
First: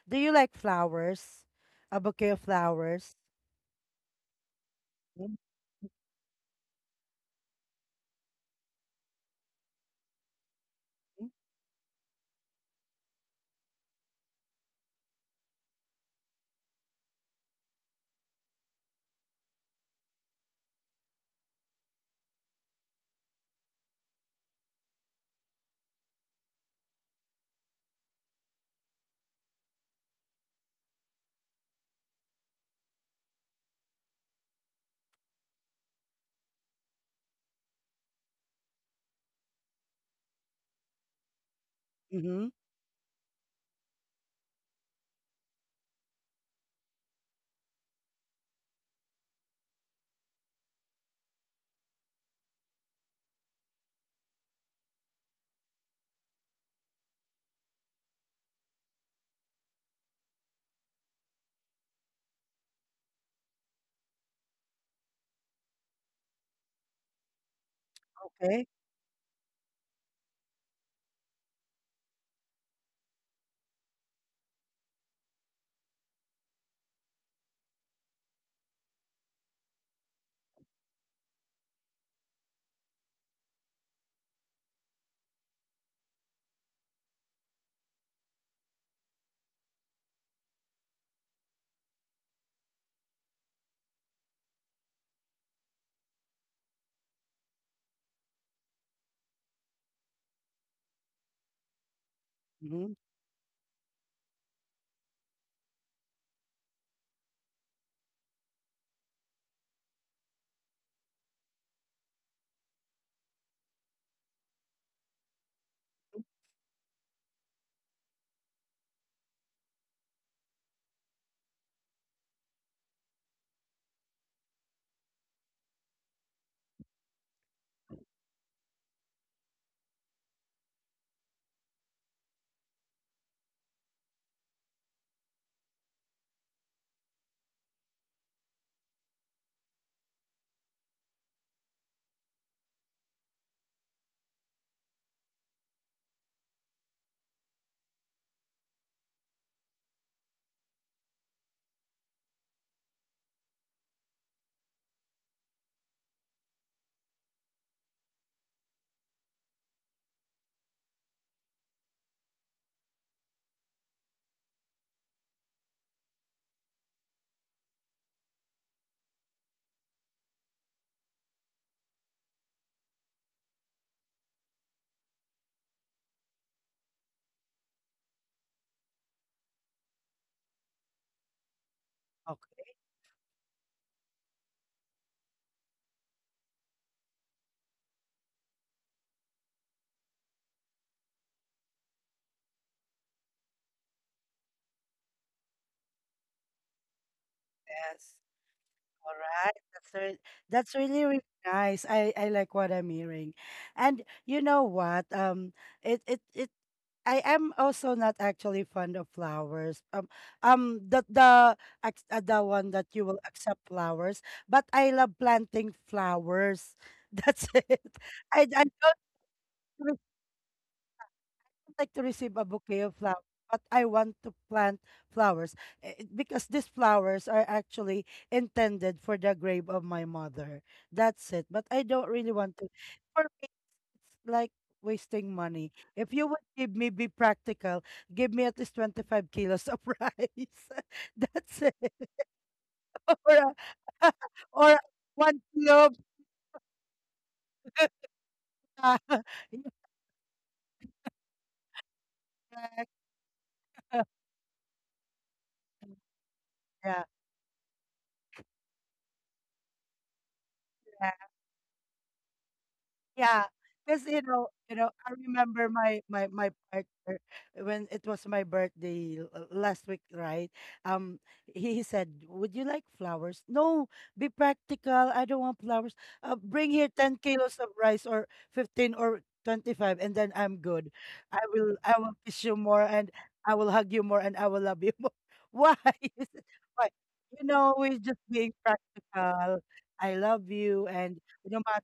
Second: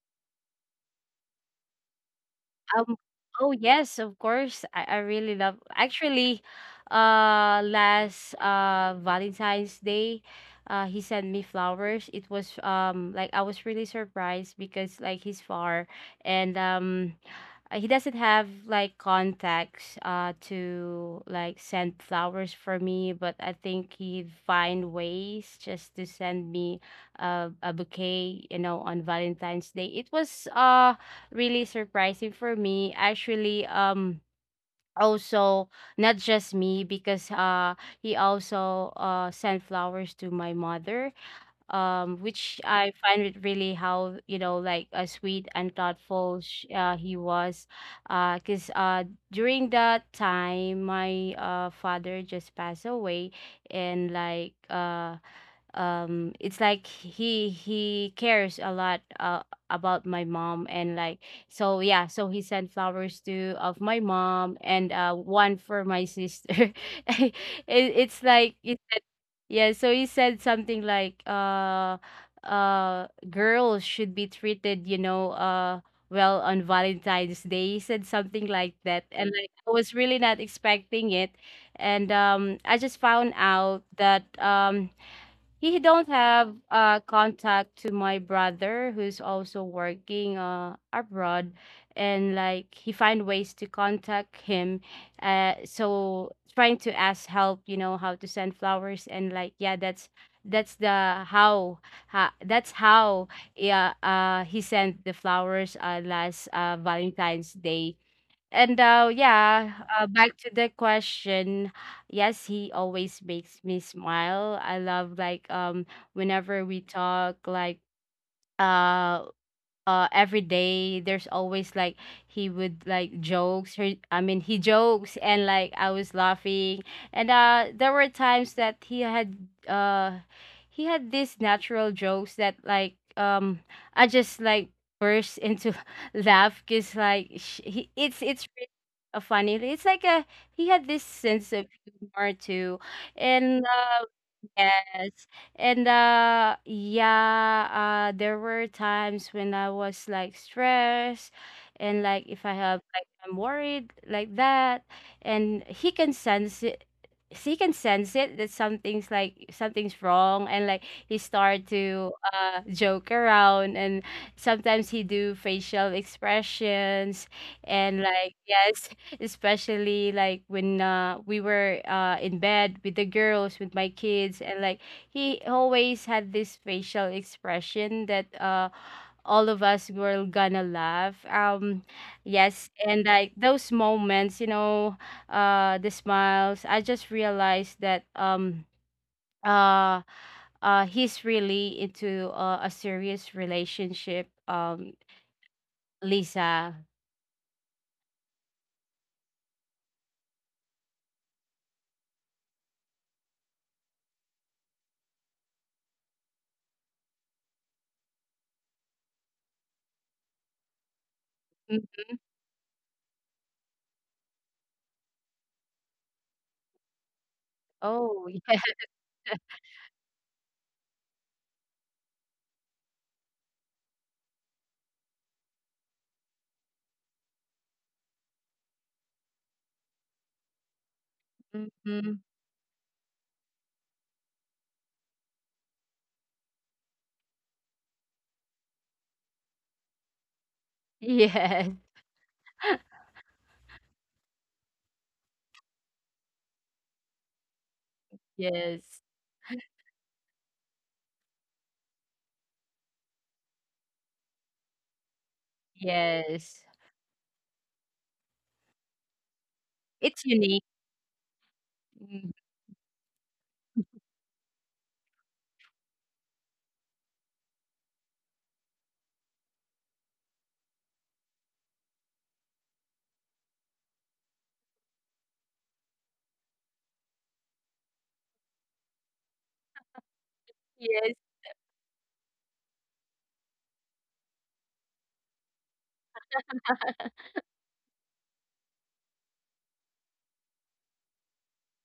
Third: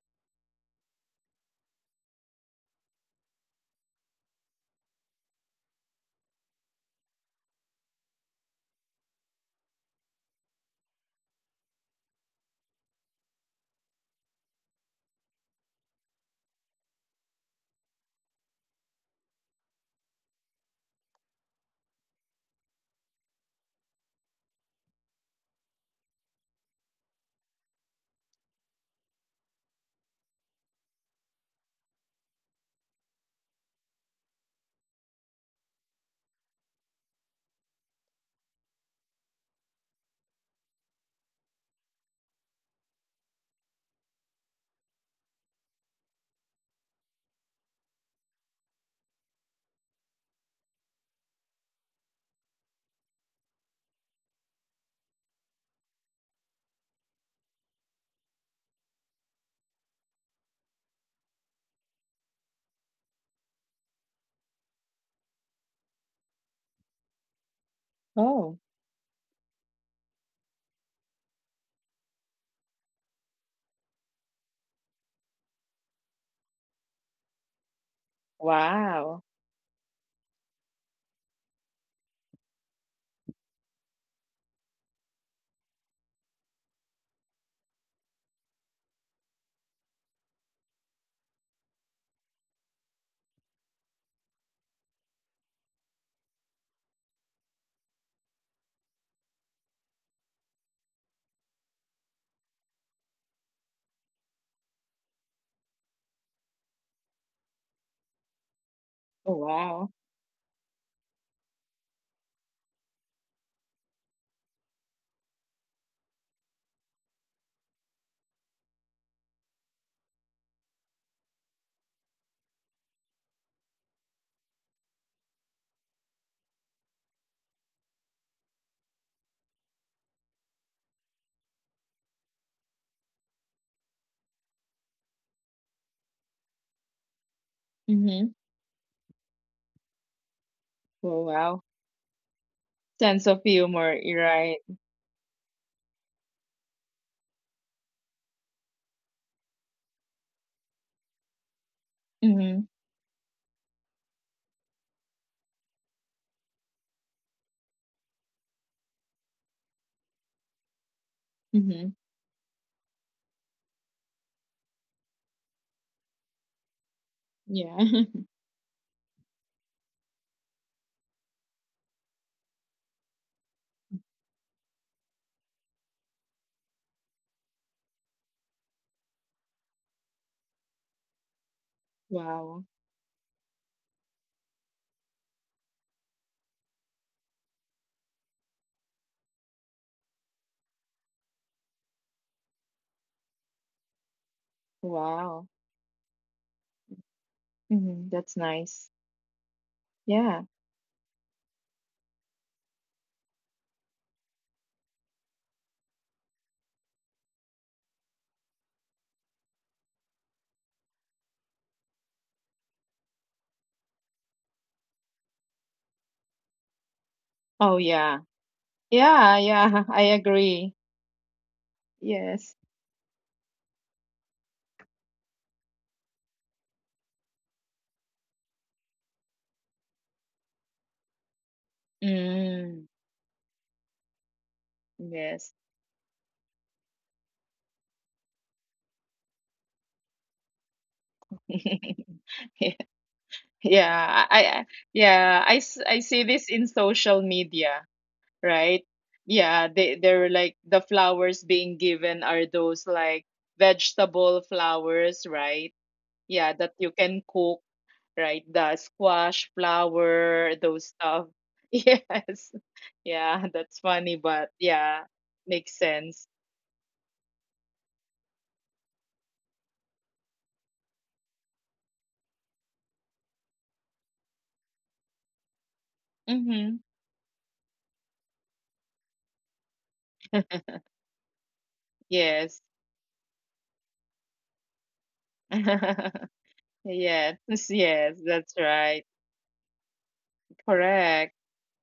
do you like flowers? A bouquet of Um, flowers? oh yes, of course. I, I really Mm, love actually, uh last uh Valentine's Day, uh he sent mhm. me flowers. It was, um like I was really surprised because like he's far, and um uh, he doesn't have like contacts uh to like send flowers for me, but I think he'd find ways just to send me uh, a bouquet, you know, on Valentine's Day. It was uh really surprising for me, actually. um also not just me, because uh he also uh sent flowers to my mother, um Mm-hmm. which I find it really how, you know, like uh, sweet and thoughtful sh- uh, he was, uh because uh during that time, my uh father just passed away, and like uh um it's like he he cares a lot, uh, about my mom, and like, so yeah, so he sent flowers to of my mom, and uh one for my sister. (laughs) It, it's like Oh, Okay. it said, yeah, so he said something like, uh uh girls should be treated, you know, uh well, on Valentine's Day. He said something like that, wow. and like I was really not expecting it. And um I just found out that um he don't have uh contact to my brother who's also working uh abroad, and like he find ways to contact him, uh so trying to ask help, you know, how to send flowers. And like, yeah, that's that's the how, ha that's Mm-hmm. how, yeah, uh he sent the flowers, uh last uh Valentine's Day. And uh, Oh, yeah, wow. uh, back to the question. Yes, he always makes me smile. I love like um whenever we talk, like uh uh every day there's always like he would like jokes, or I mean he jokes, and like I was laughing, and uh there were times that he had uh he had these natural jokes that like um I just like burst into (laughs) laugh, because like sh- he, it's Mm-hmm. it's really a funny, it's like a, he had this Oh, sense wow. of humor too, Sense of and humor, uh, you're right. yes. And uh yeah, uh there were times when I was like stressed, and like if I Mm-hmm. have like I'm worried like that, and he can sense it, he can sense it that something's like something's wrong, and like he start Mm-hmm. to uh joke around, and sometimes he do facial expressions, Yeah. and (laughs) like yes, (laughs) especially like when, uh, we were, uh, in bed with the girls with my kids, and like he always had this facial expression that, uh, all of us were gonna laugh. Um wow. Okay. Yes, and like those moments, you know, uh the smiles, I just realized that, um uh uh he's really into, uh, a serious relationship, um Wow. Lisa. Mm-hmm. Yes. That's nice. All right. That's re- Yeah. that's really really nice. I I like what I'm hearing. And you know what? Um it it it I am also not actually fond of flowers. Um, um, the the Mm. ac- uh, the one that you will accept flowers, but I love planting flowers. (laughs) That's Oh, it. yeah. Oh I yeah. I don't Yeah, yeah. (laughs) I agree. like to receive a Yes. bouquet of flowers, but I want to plant flowers eh, eh, because these flowers are actually intended for the grave of my mother. That's it. But I don't Mm-hmm. really want to. Mm. For me, it's like wasting Yes. (laughs) money. If you would give me, be practical, give me at least twenty-five kilos of (laughs) rice. (laughs) That's Yes, it. Or, a- Yeah, I, (laughs) I or a one yeah, I, s- kilo. Of, I see this in social media. yes, Right? uh, Yeah, they they were like the flowers being given are those (laughs) like yeah. vegetable flowers, right? Yeah, yes. that you Yeah. can cook, right? The squash It's flower, unique. those stuff. (laughs) Mhm. Yes. Yeah, Yeah, that's because funny, you know, but you know, yeah, I remember makes my sense. my my partner when it was my birthday l- l- last week, right? Um, he, he said, "Would you like flowers?" No, be practical. I don't want flowers. Uh, bring Mm-hmm. here ten kilos of rice or fifteen or twenty-five, and then I'm good. Yes, I will I will kiss you Yes. more, and I will hug you more, and I will love you more. (laughs) Why? (laughs) Is (laughs) it- Why? Yes, You (laughs) know, we're just yes, being that's right. practical. I love you, and Correct. no matter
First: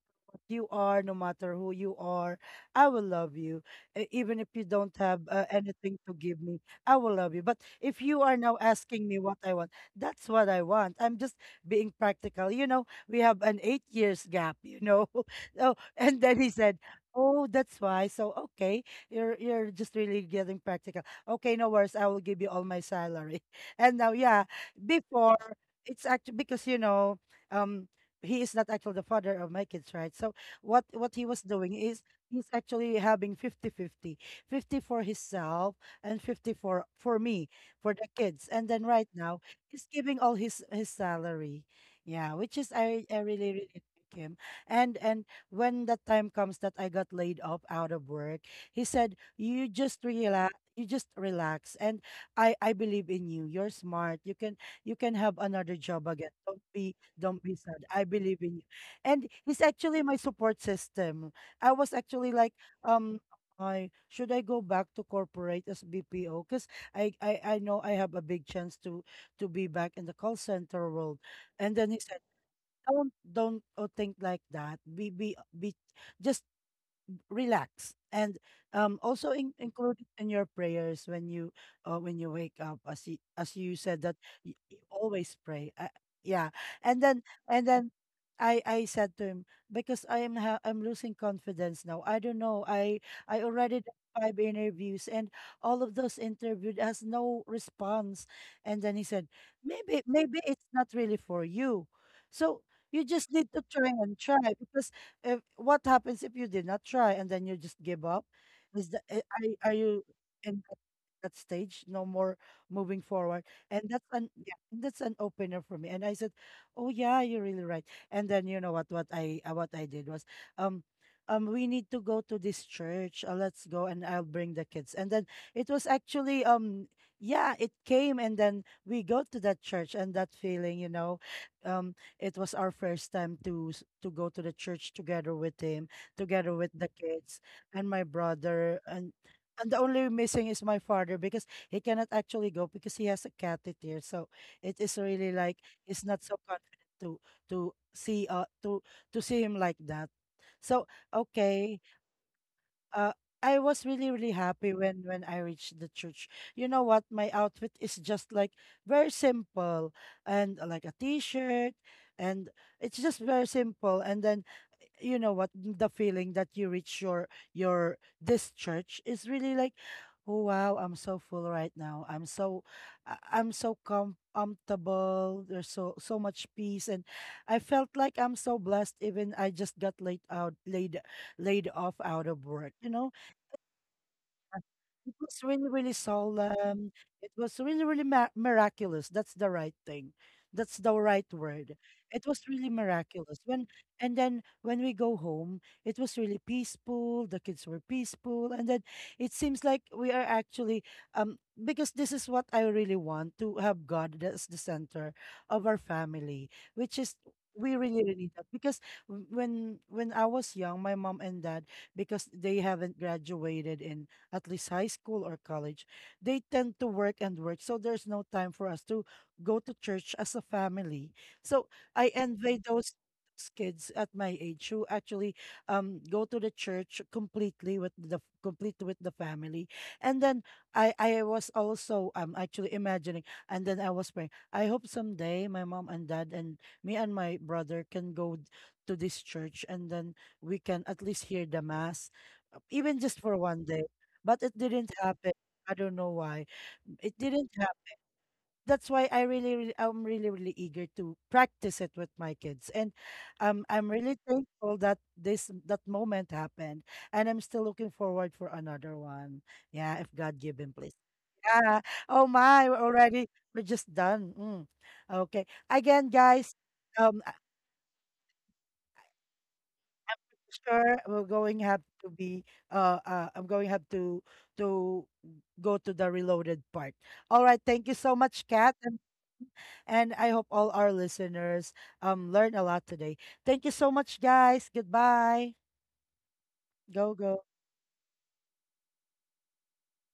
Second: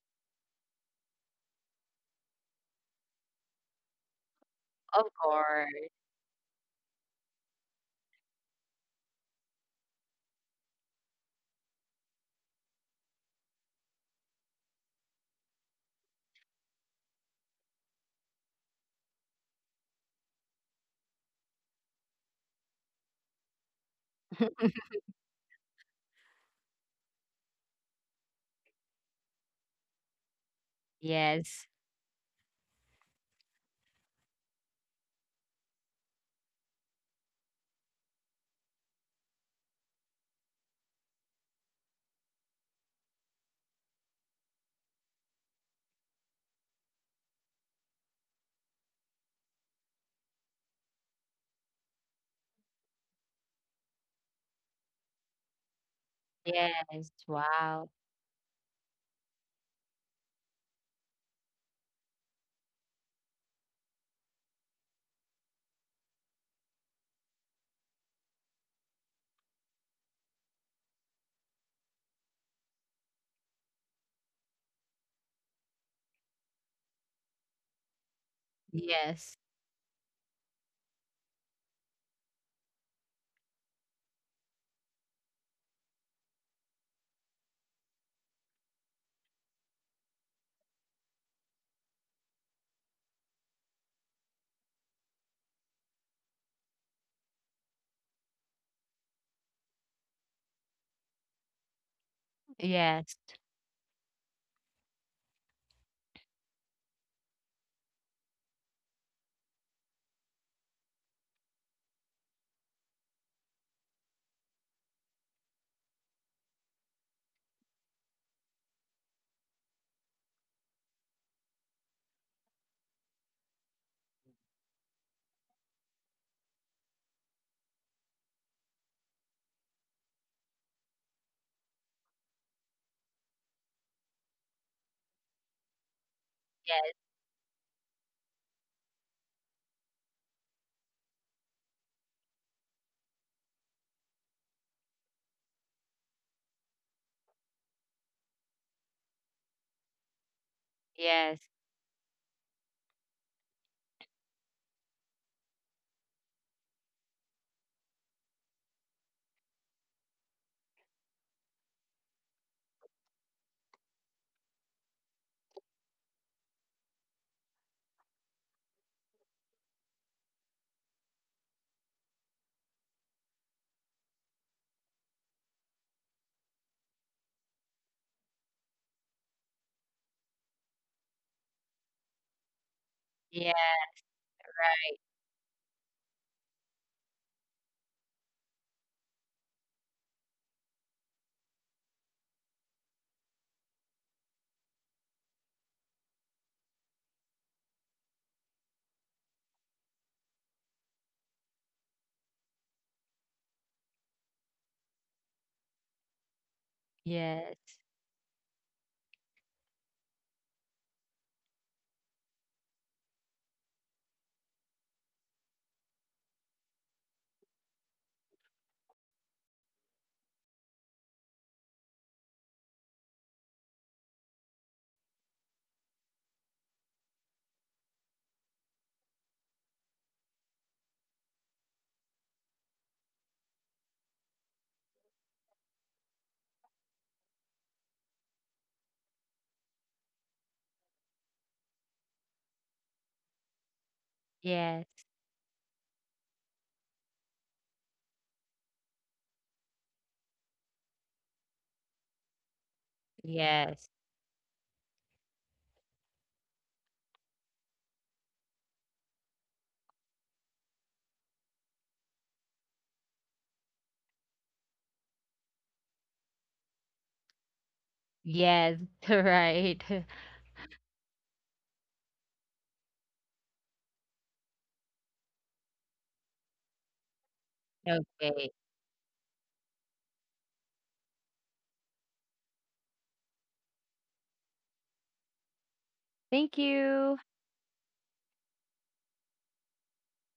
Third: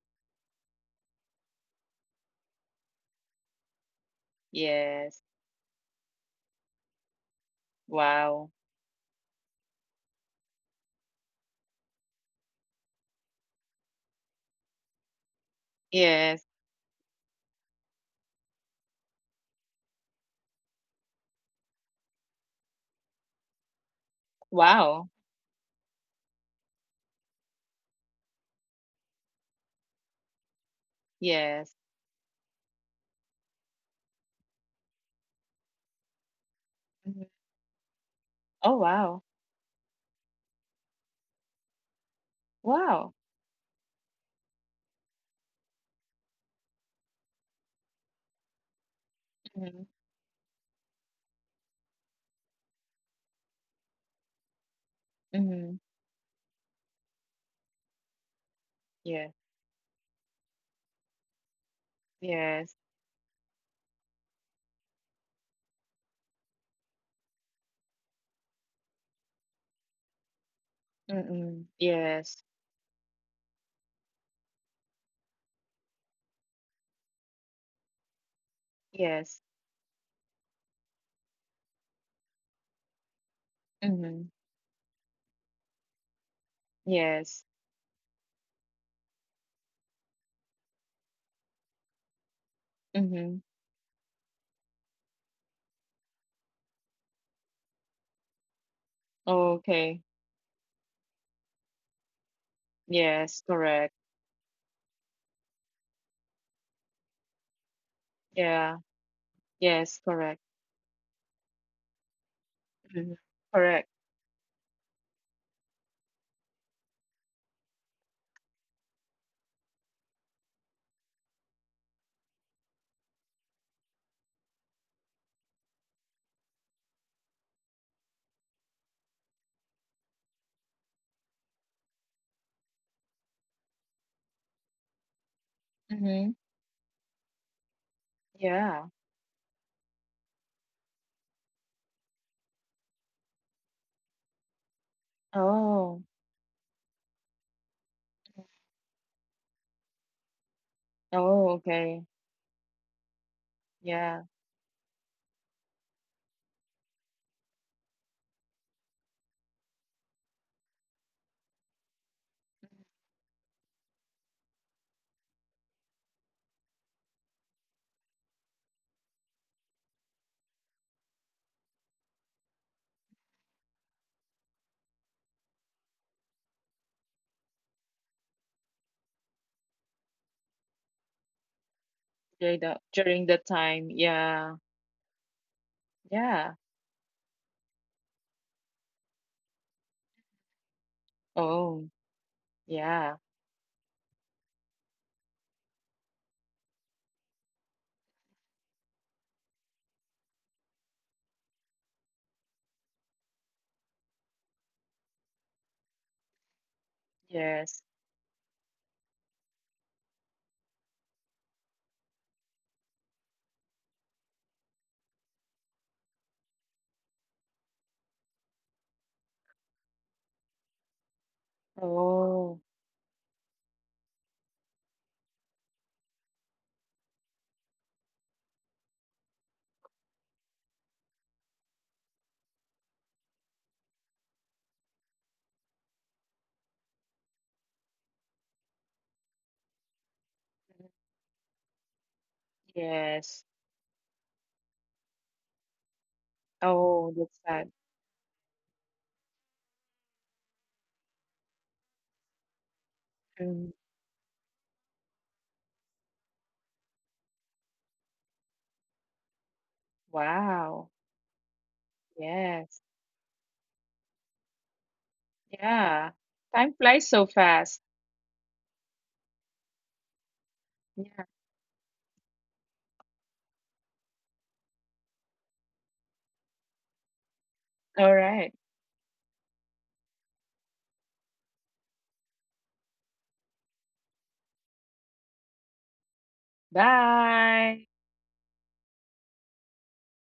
you are, no matter who you are, I will love you. E- Even if you don't of have Yes. uh, course. anything to give me, I will love you. But if you are Wow. now asking me what I want, that's what I want. I'm just being practical. You know, we have an eight years gap, you know. (laughs) Oh, and then Yes. he said, oh, that's why. So okay, you're you're just really getting practical. Okay, no worries. I will give you all my salary. (laughs) And now, yeah, Wow. before it's actually because you know, um, he is not actually the father of my kids, right? So what what he was Yes, Yes. doing is he's actually having fifty fifty, fifty for himself and fifty for for Mhm. me, for the kids. And Oh, then right wow. now he's giving all his his salary. Yeah, which is I Wow. I really really like him. And and when the time comes that I got laid off out of work, he said, "You Mhm, just relax, you just relax, and I I believe in you. You're smart. You can you can have another mhm, job again. Don't be yes. don't be sad. Wow. I believe in you. yeah, And he's actually my support system. I was actually like, yes, um, I should I go back to corporate as B P O? Because I, I I know I have a big chance to to be back in the call center world. mm-mm, And then he said, yes, don't don't uh, think like that. Be be be just relax and um, also Yes, yes, in, include it in your prayers when you uh, when you wake up as you, as you said that mm-hmm, you, always pray uh, yeah and then yes, and then I I said to him because I am ha- I'm losing confidence now. I don't know. I mm-hmm, I already did five interviews and all of those interviewed has no response. And then he said, okay, maybe maybe it's not really for you, so you yes, just yes, need to try correct, and try. Because if, what happens if you did not try and then you just give up? yeah, Is that eh, are, are yes, you correct, in that that stage? No more moving mm-hmm, forward, and correct, that's an yeah, and that's an opener for me. And I said, "Oh yeah, you're really right." And then you know what? What I uh, what I did was, um, um, we need to go to this church. Uh, let's go, and I'll bring the kids. And then it was actually um. Yeah, it came, and then we go to that church, and that feeling, you know, um, it was our first time to s- to go to the church together with him, mm-hmm, together with the yes, kids and my brother yeah, and and the only missing is my father, because he cannot actually go because he has a catheter. So it is really like oh, he's not so confident to to see uh to to see him like that. So yes, oh, okay, okay, uh, I was really, yeah, really happy when when I reached the church. You know what? My outfit is just like very simple and uh, like a t-shirt, and it's just very simple. And then you know what? The feeling that you reach your your this church is really like, oh wow, I'm so full right now. I'm so I- I'm so com comfortable. There's so so much peace, and I felt like I'm so blessed even I just got laid out laid laid off out of during work. the, You know, during the yes, time, yeah, it was really, really yeah, solemn. It was really, really mi- miraculous. That's the right thing. That's the right word. oh, It was really yeah, miraculous. When and then when we go home, it was really peaceful. The kids were peaceful, and then it seems like we are actually um because this is what I really want, to have God as the center of our family, which is. yes, We yes, really, really need that, because w- when when I was young, my mom and dad, because they haven't graduated in at least high school or college, they tend to work and work. So there's no time for us to go to church as a family. So I envy oh, those s- kids at my age who actually um go to the church completely with the complete with the family, and then i i was also um actually imagining, and then I was praying, I hope someday my mom and dad and me and my brother can go d- to this church, and then we can at least hear the mass, uh, even just for yes, one day, but it yes, didn't happen. I don't know why. It oh, that's didn't sad, happen. That's why I really, really, I'm really, really eager to practice it with my kids. And yes, um, mm, yes. I'm really thankful that this that moment happened, and I'm still looking forward for another one. Yeah, if God give him, wow, please. Yeah. Oh my, we're yes. already we're just done. Mm. Okay. Again, Yeah. guys, Time flies um, so fast. (laughs) Right. (laughs) sure we're Yeah. going have to be uh, uh I'm going have to to go to the reloaded part. All right, thank you All so much, Okay. right. Kat, and, and I hope all our listeners um learn a lot today. Thank you so much, guys. Goodbye. Thank Go you. go. Bye.